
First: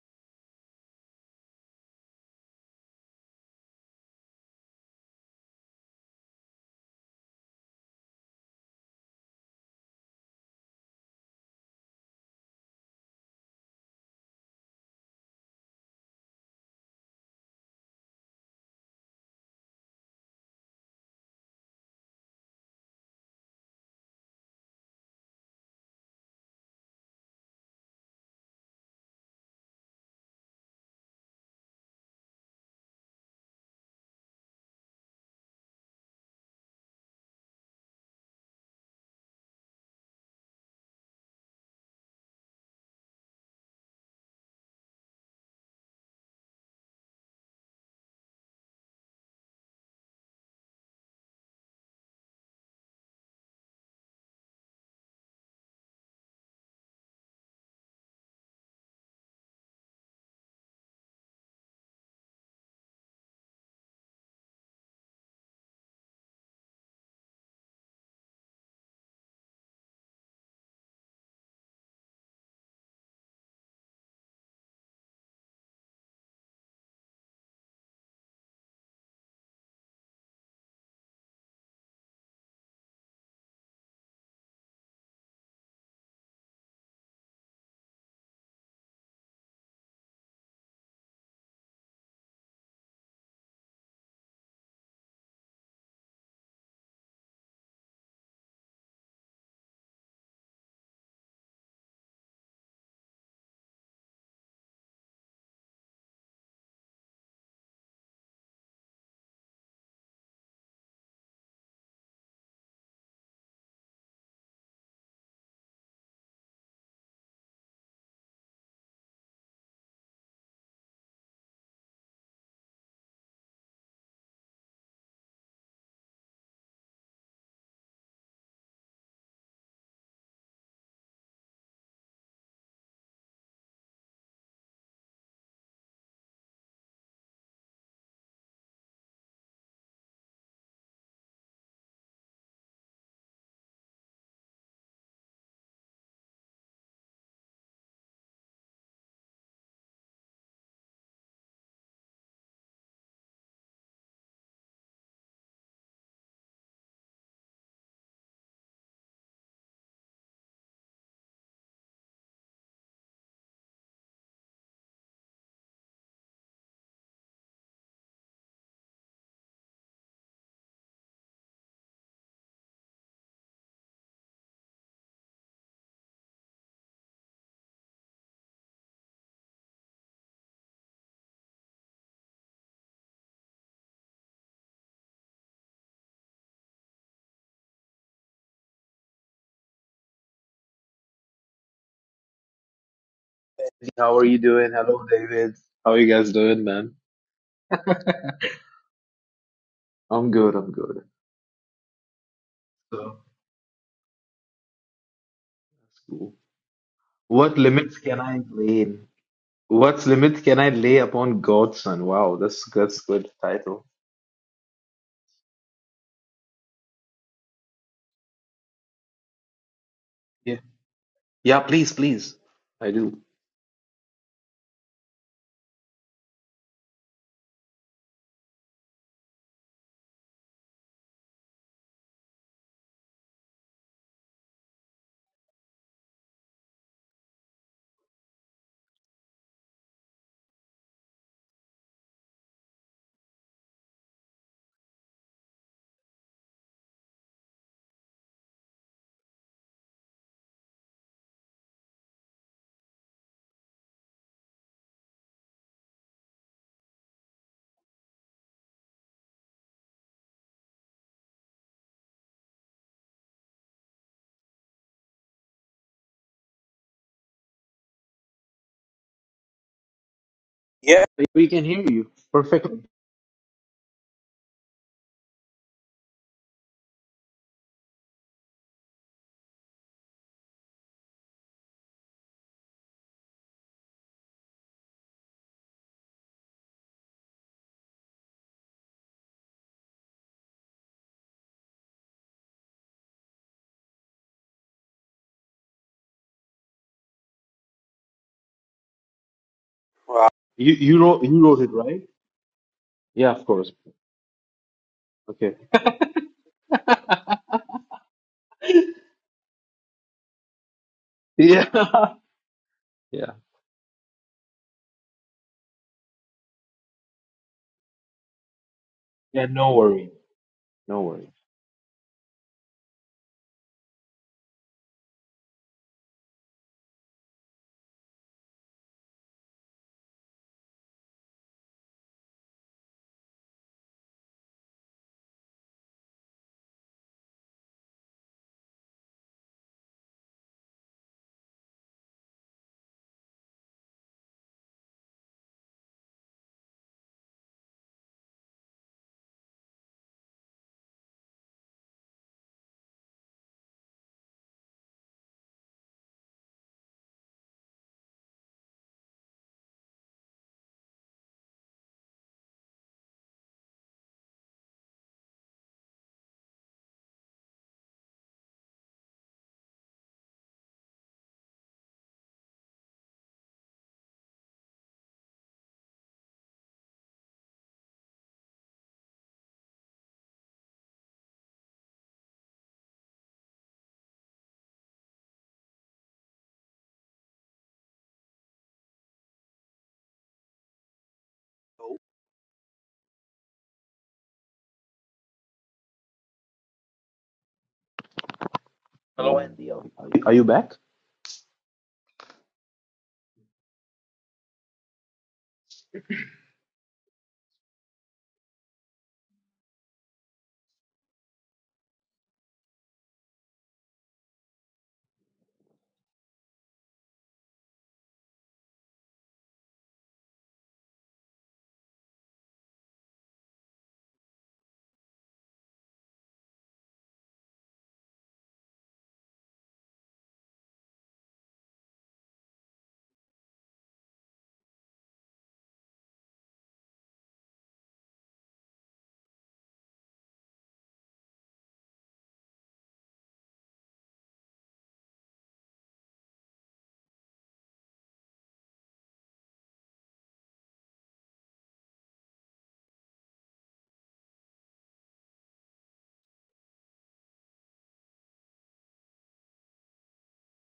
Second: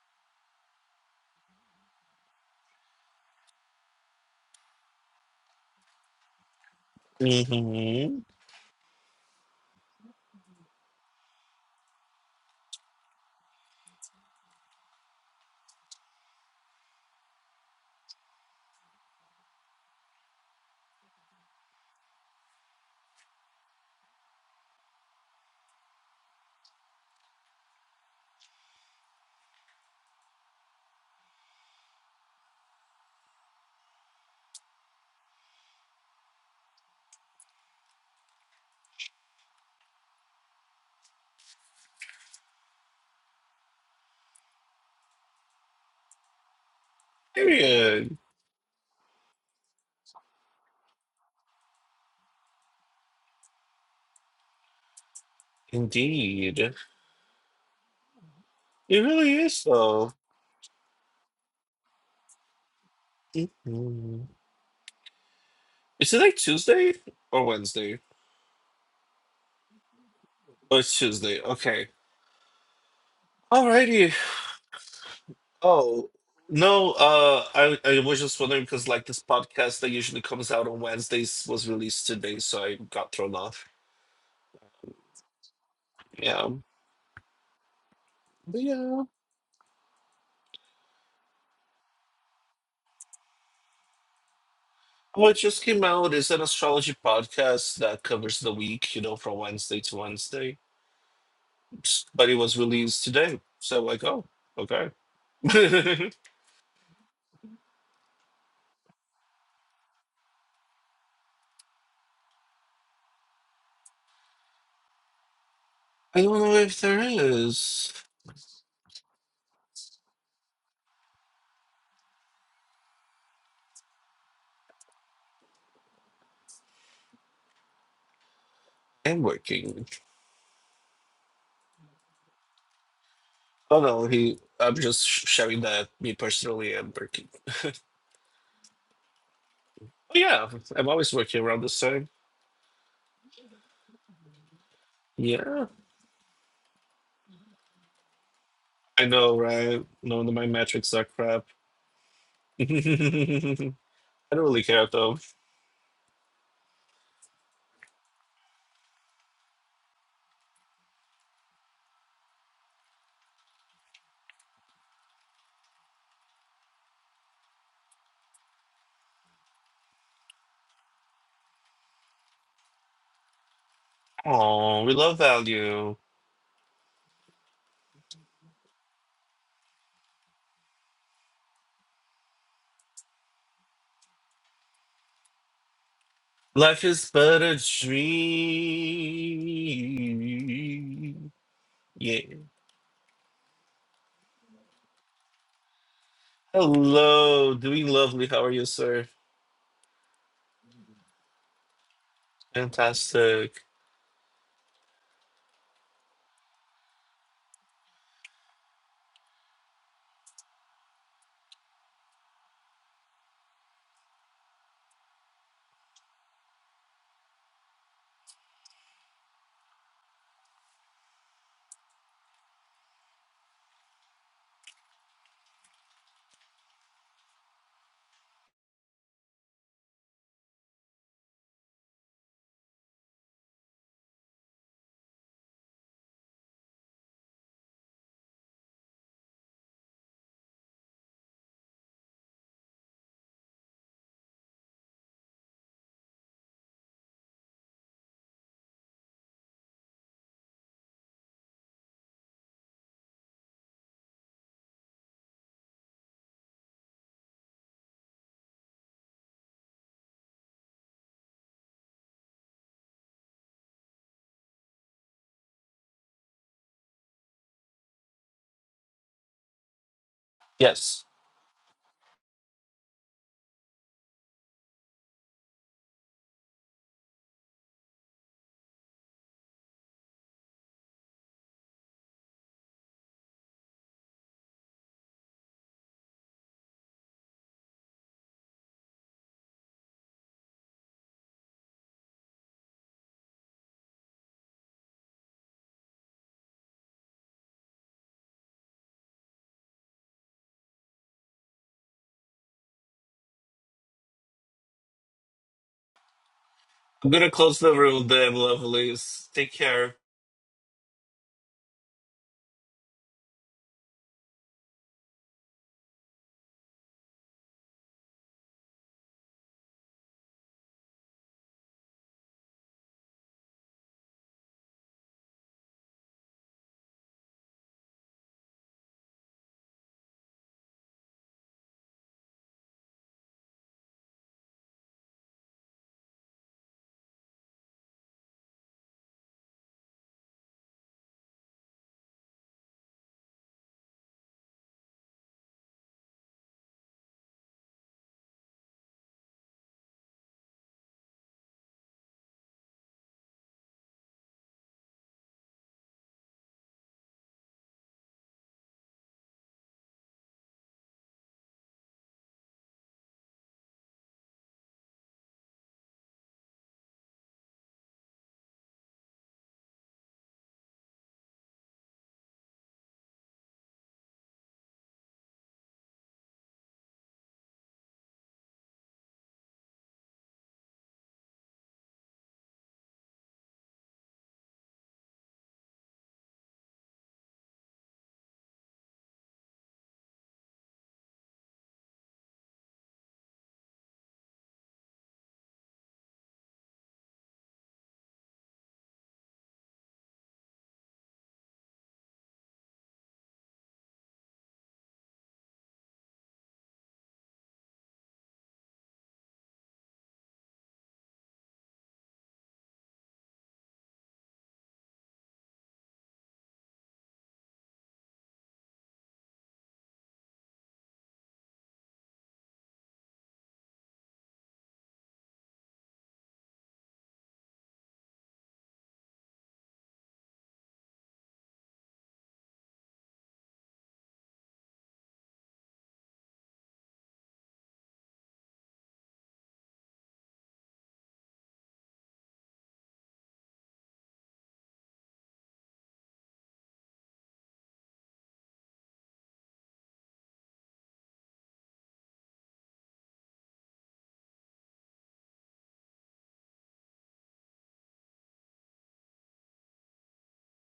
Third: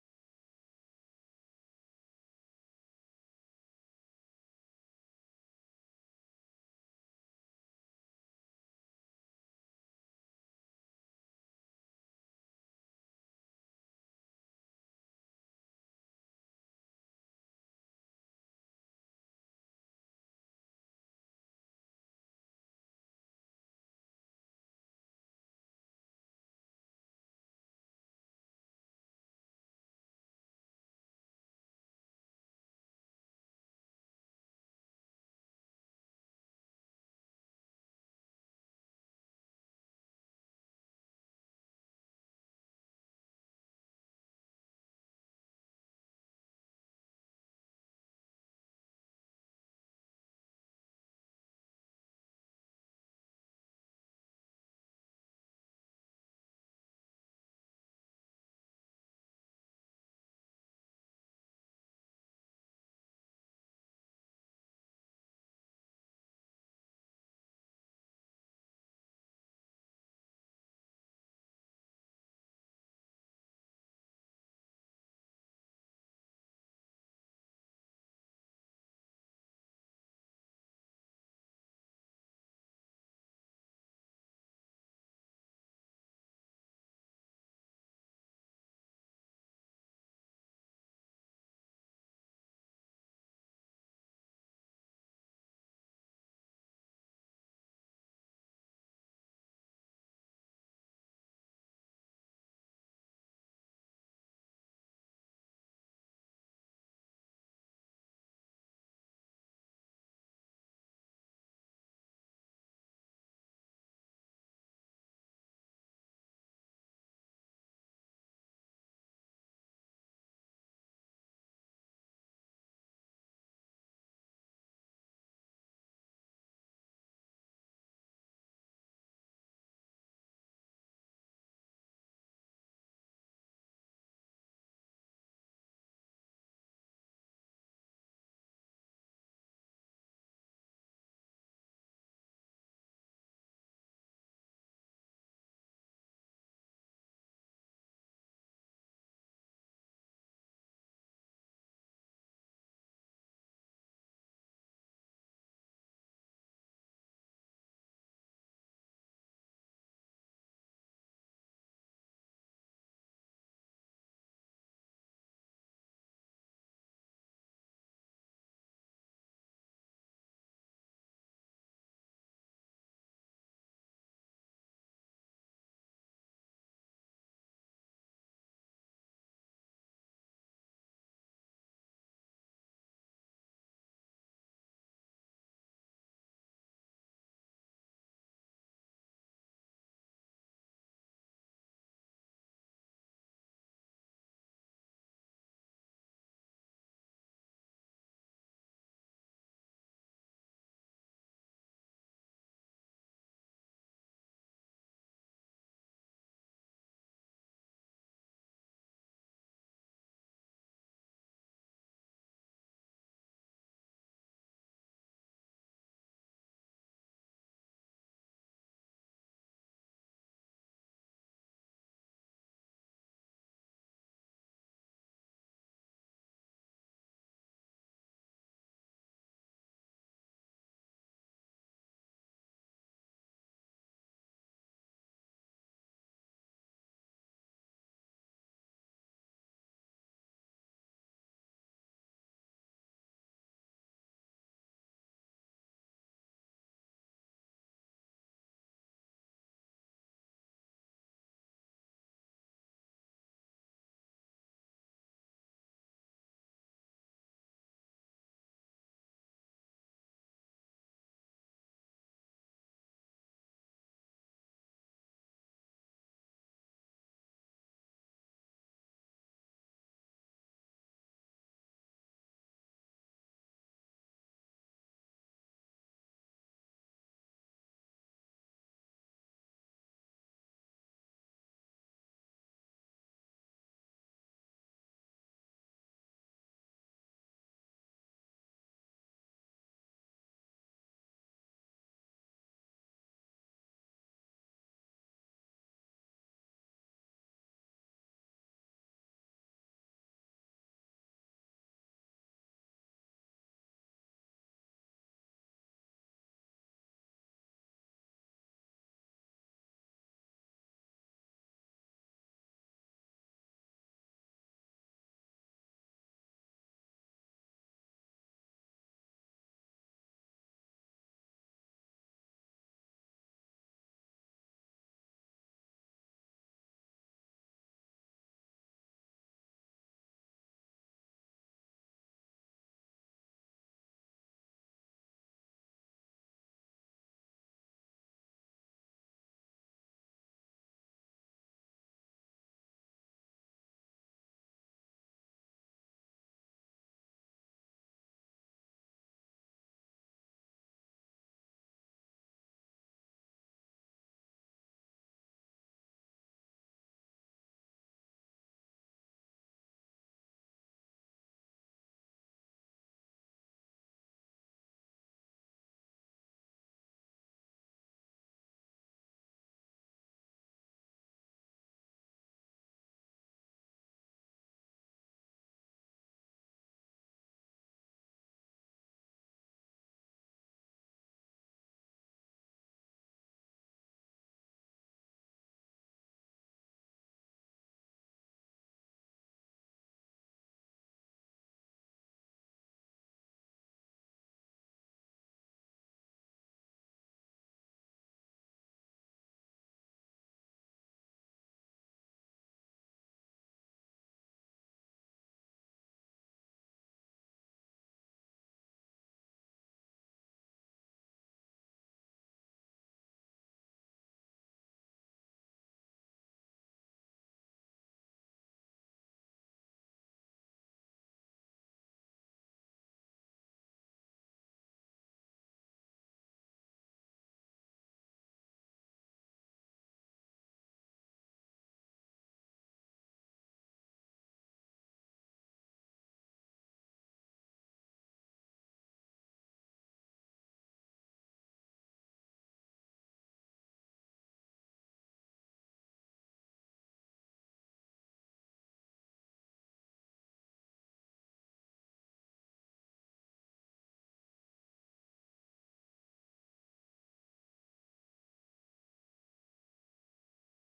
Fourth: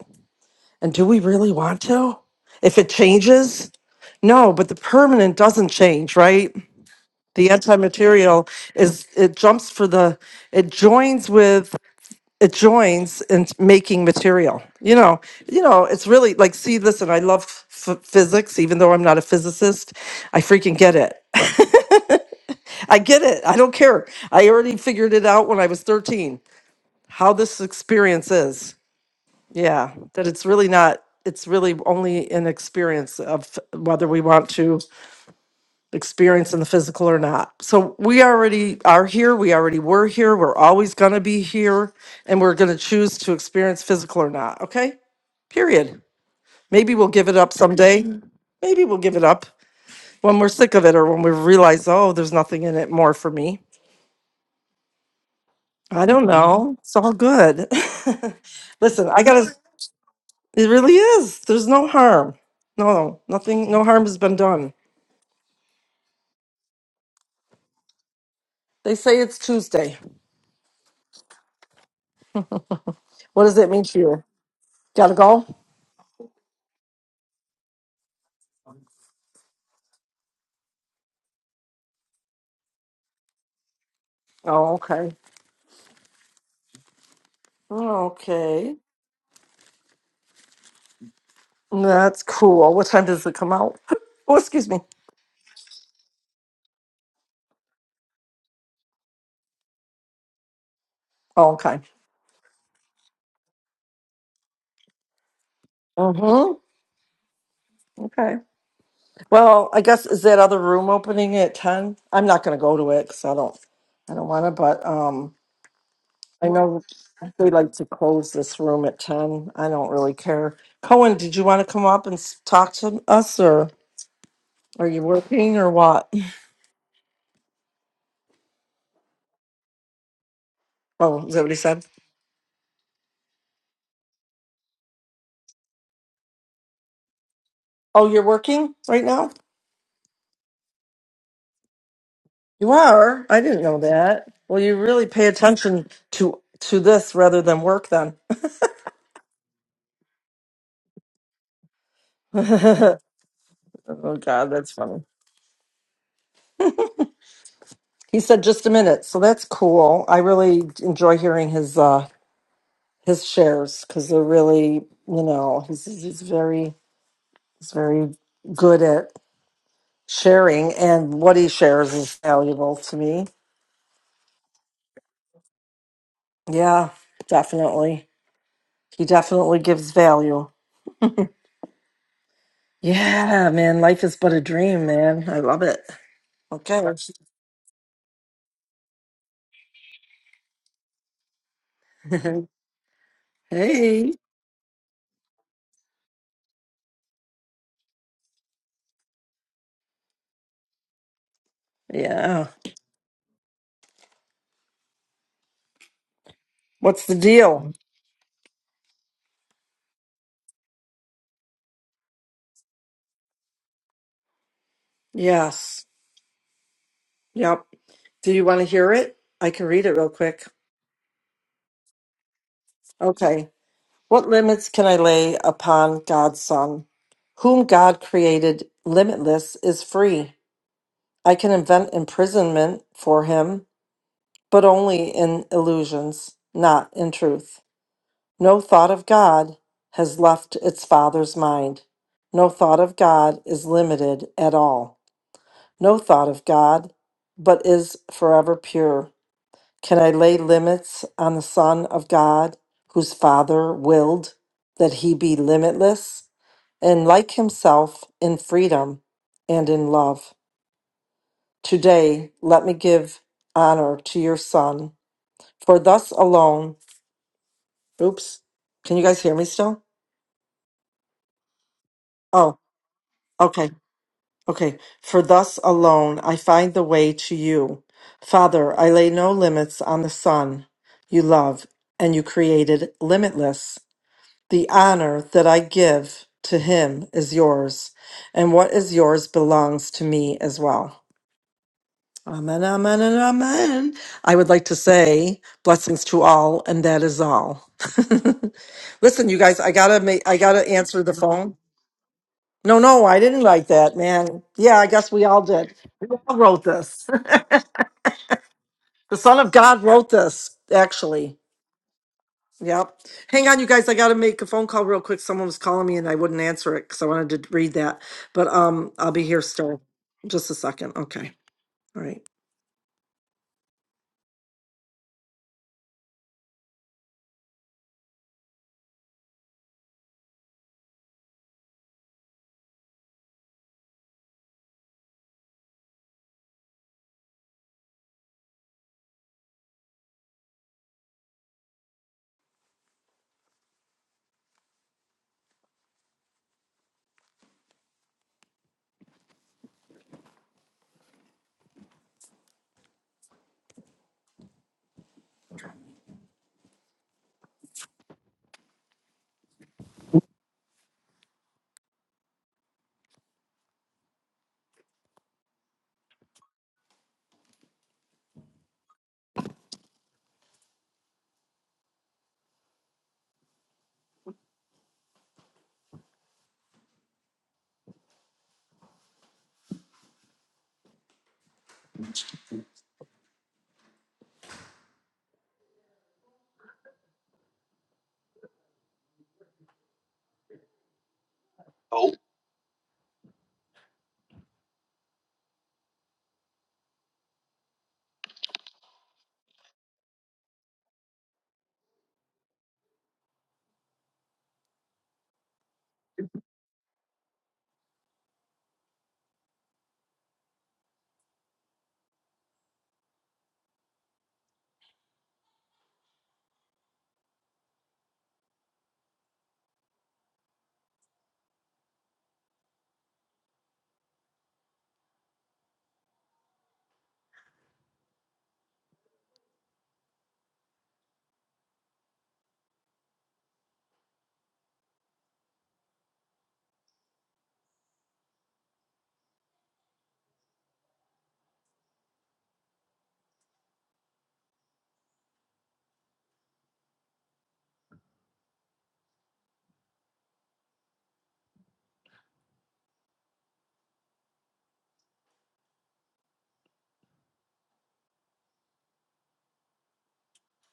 B: and do we really want to if it changes no but the permanent doesn't change right the
A: hmm
B: anti-material is it jumps for the it joins with it joins in making material you know you know it's really like see listen i love f- physics even though i'm not a physicist i freaking get it i get it i don't care i already figured it out when i was 13 how this experience is yeah that it's really not it's really only an experience of whether we want to experience in the physical or not. So we already are here, we already were here, we're always going to be here, and we're going to choose to experience physical or not, okay? Period. Maybe we'll give it up someday.
A: Period.
B: Maybe we'll give it up when we're sick of it or when we realize, oh, there's nothing in it more for me. I don't Mhm.
A: Indeed.
B: know. It's all good.
A: It
B: Listen, I
A: really
B: got to,
A: is though.
B: it really is. There's no harm. No, nothing, no harm has
A: Mhm.
B: been done.
A: Is today Tuesday or Wednesday?
B: They say it's Tuesday.
A: Oh, it's Tuesday. Okay.
B: What does that mean to
A: Alrighty.
B: you? Gotta go?
A: Oh no, uh I, I was just wondering because like this podcast that usually comes out on Wednesdays was released today, so I got thrown off.
B: Oh, okay.
A: Yeah.
B: Oh,
A: But
B: Okay.
A: yeah.
B: That's cool. What time does it come out? Oh, excuse me.
A: What just came out is an astrology podcast that covers the week, you know, from Wednesday to Wednesday.
B: Oh, okay.
A: But it was released today. So like, oh, okay.
B: Mm-hmm. Okay. Well, I guess is that other room opening at ten? I'm not going to go to it because I don't, I don't want to. But um,
A: I don't
B: I
A: know if
B: know
A: there
B: they like to
A: is.
B: close this room at ten. I don't really care. Cohen, did you want to come up and s- talk to us, or are you working or what?
A: I'm working.
B: Oh, is that what he said?
A: Oh no, he. I'm just sh- sharing that me personally. I'm working.
B: Oh, you're working right now?
A: Oh yeah, I'm always working around this time.
B: You are. I didn't know that. Well, you really pay
A: Yeah,
B: attention to to this rather than work then.
A: I know, right? None of my metrics are crap. I
B: oh
A: don't
B: god,
A: really
B: that's
A: care
B: funny.
A: though.
B: He said just a minute. So that's cool. I really enjoy hearing his uh his shares cuz they're really, you know, he's he's very he's very good at sharing and what he shares is valuable to me.
A: Oh, we love value.
B: Yeah, definitely. He definitely gives value. Yeah, man, life is but a dream, man. I love it.
A: Life
B: Okay.
A: is but a dream. Yeah.
B: hey,
D: How are you doing? Hello, David. How are you guys doing, man?
A: Hello, doing lovely. How are you, sir?
D: I'm good. I'm good.
B: yeah.
D: So that's
A: Fantastic.
D: cool.
B: What's the
D: What
B: deal?
D: limits can I lay? What limits can I lay upon God's son? Wow, that's that's good title.
B: Yes. Yep. Do you want to hear it? I can read it real quick.
D: Yeah. Yeah, please, please. I do.
B: Okay. What limits can I lay upon God's Son? Whom God created limitless is free. I can invent imprisonment for him, but only in illusions, not in truth. No thought of God has left its Father's mind. No thought of God is limited at all. no thought of God, but is forever pure. Can I lay limits on the Son of God, whose Father willed that he be limitless, and like himself in freedom and in love? Today, let me give honor to your Son, for thus alone. Oops, can you guys hear me still?
A: Yes.
D: Yeah. We can hear you
B: Oh,
D: perfectly.
B: okay. Okay. For thus alone I find the way to you. Father, I lay no limits on the Son you love, and you created limitless. The honor that I give to him is yours, and what is yours belongs to me as well. Amen, amen, and amen. I would like to say blessings to all, and that is all. Listen, you guys, I gotta make, I gotta
D: You you
B: answer the
D: wrote you
B: phone.
D: wrote it right?
B: No, no, I
D: Yeah,
B: didn't
D: of
B: like
D: course.
B: that, man. Yeah, I guess we all
D: Okay.
B: did. We all wrote this.
A: I'm gonna close the room, damn
B: the
A: lovelies.
B: Son of
A: Take
B: God
A: care.
B: wrote this, actually.
D: Yeah.
B: Yep.
D: Yeah.
B: Hang on, you guys. I got to make a phone call real quick. Someone was calling me and I wouldn't answer it because I wanted to read that. But um, I'll be here
D: Yeah. No
B: still.
D: worry.
B: Just a second.
D: No worry.
B: Okay. All right.
D: Hello, Andy. Are you, are you back?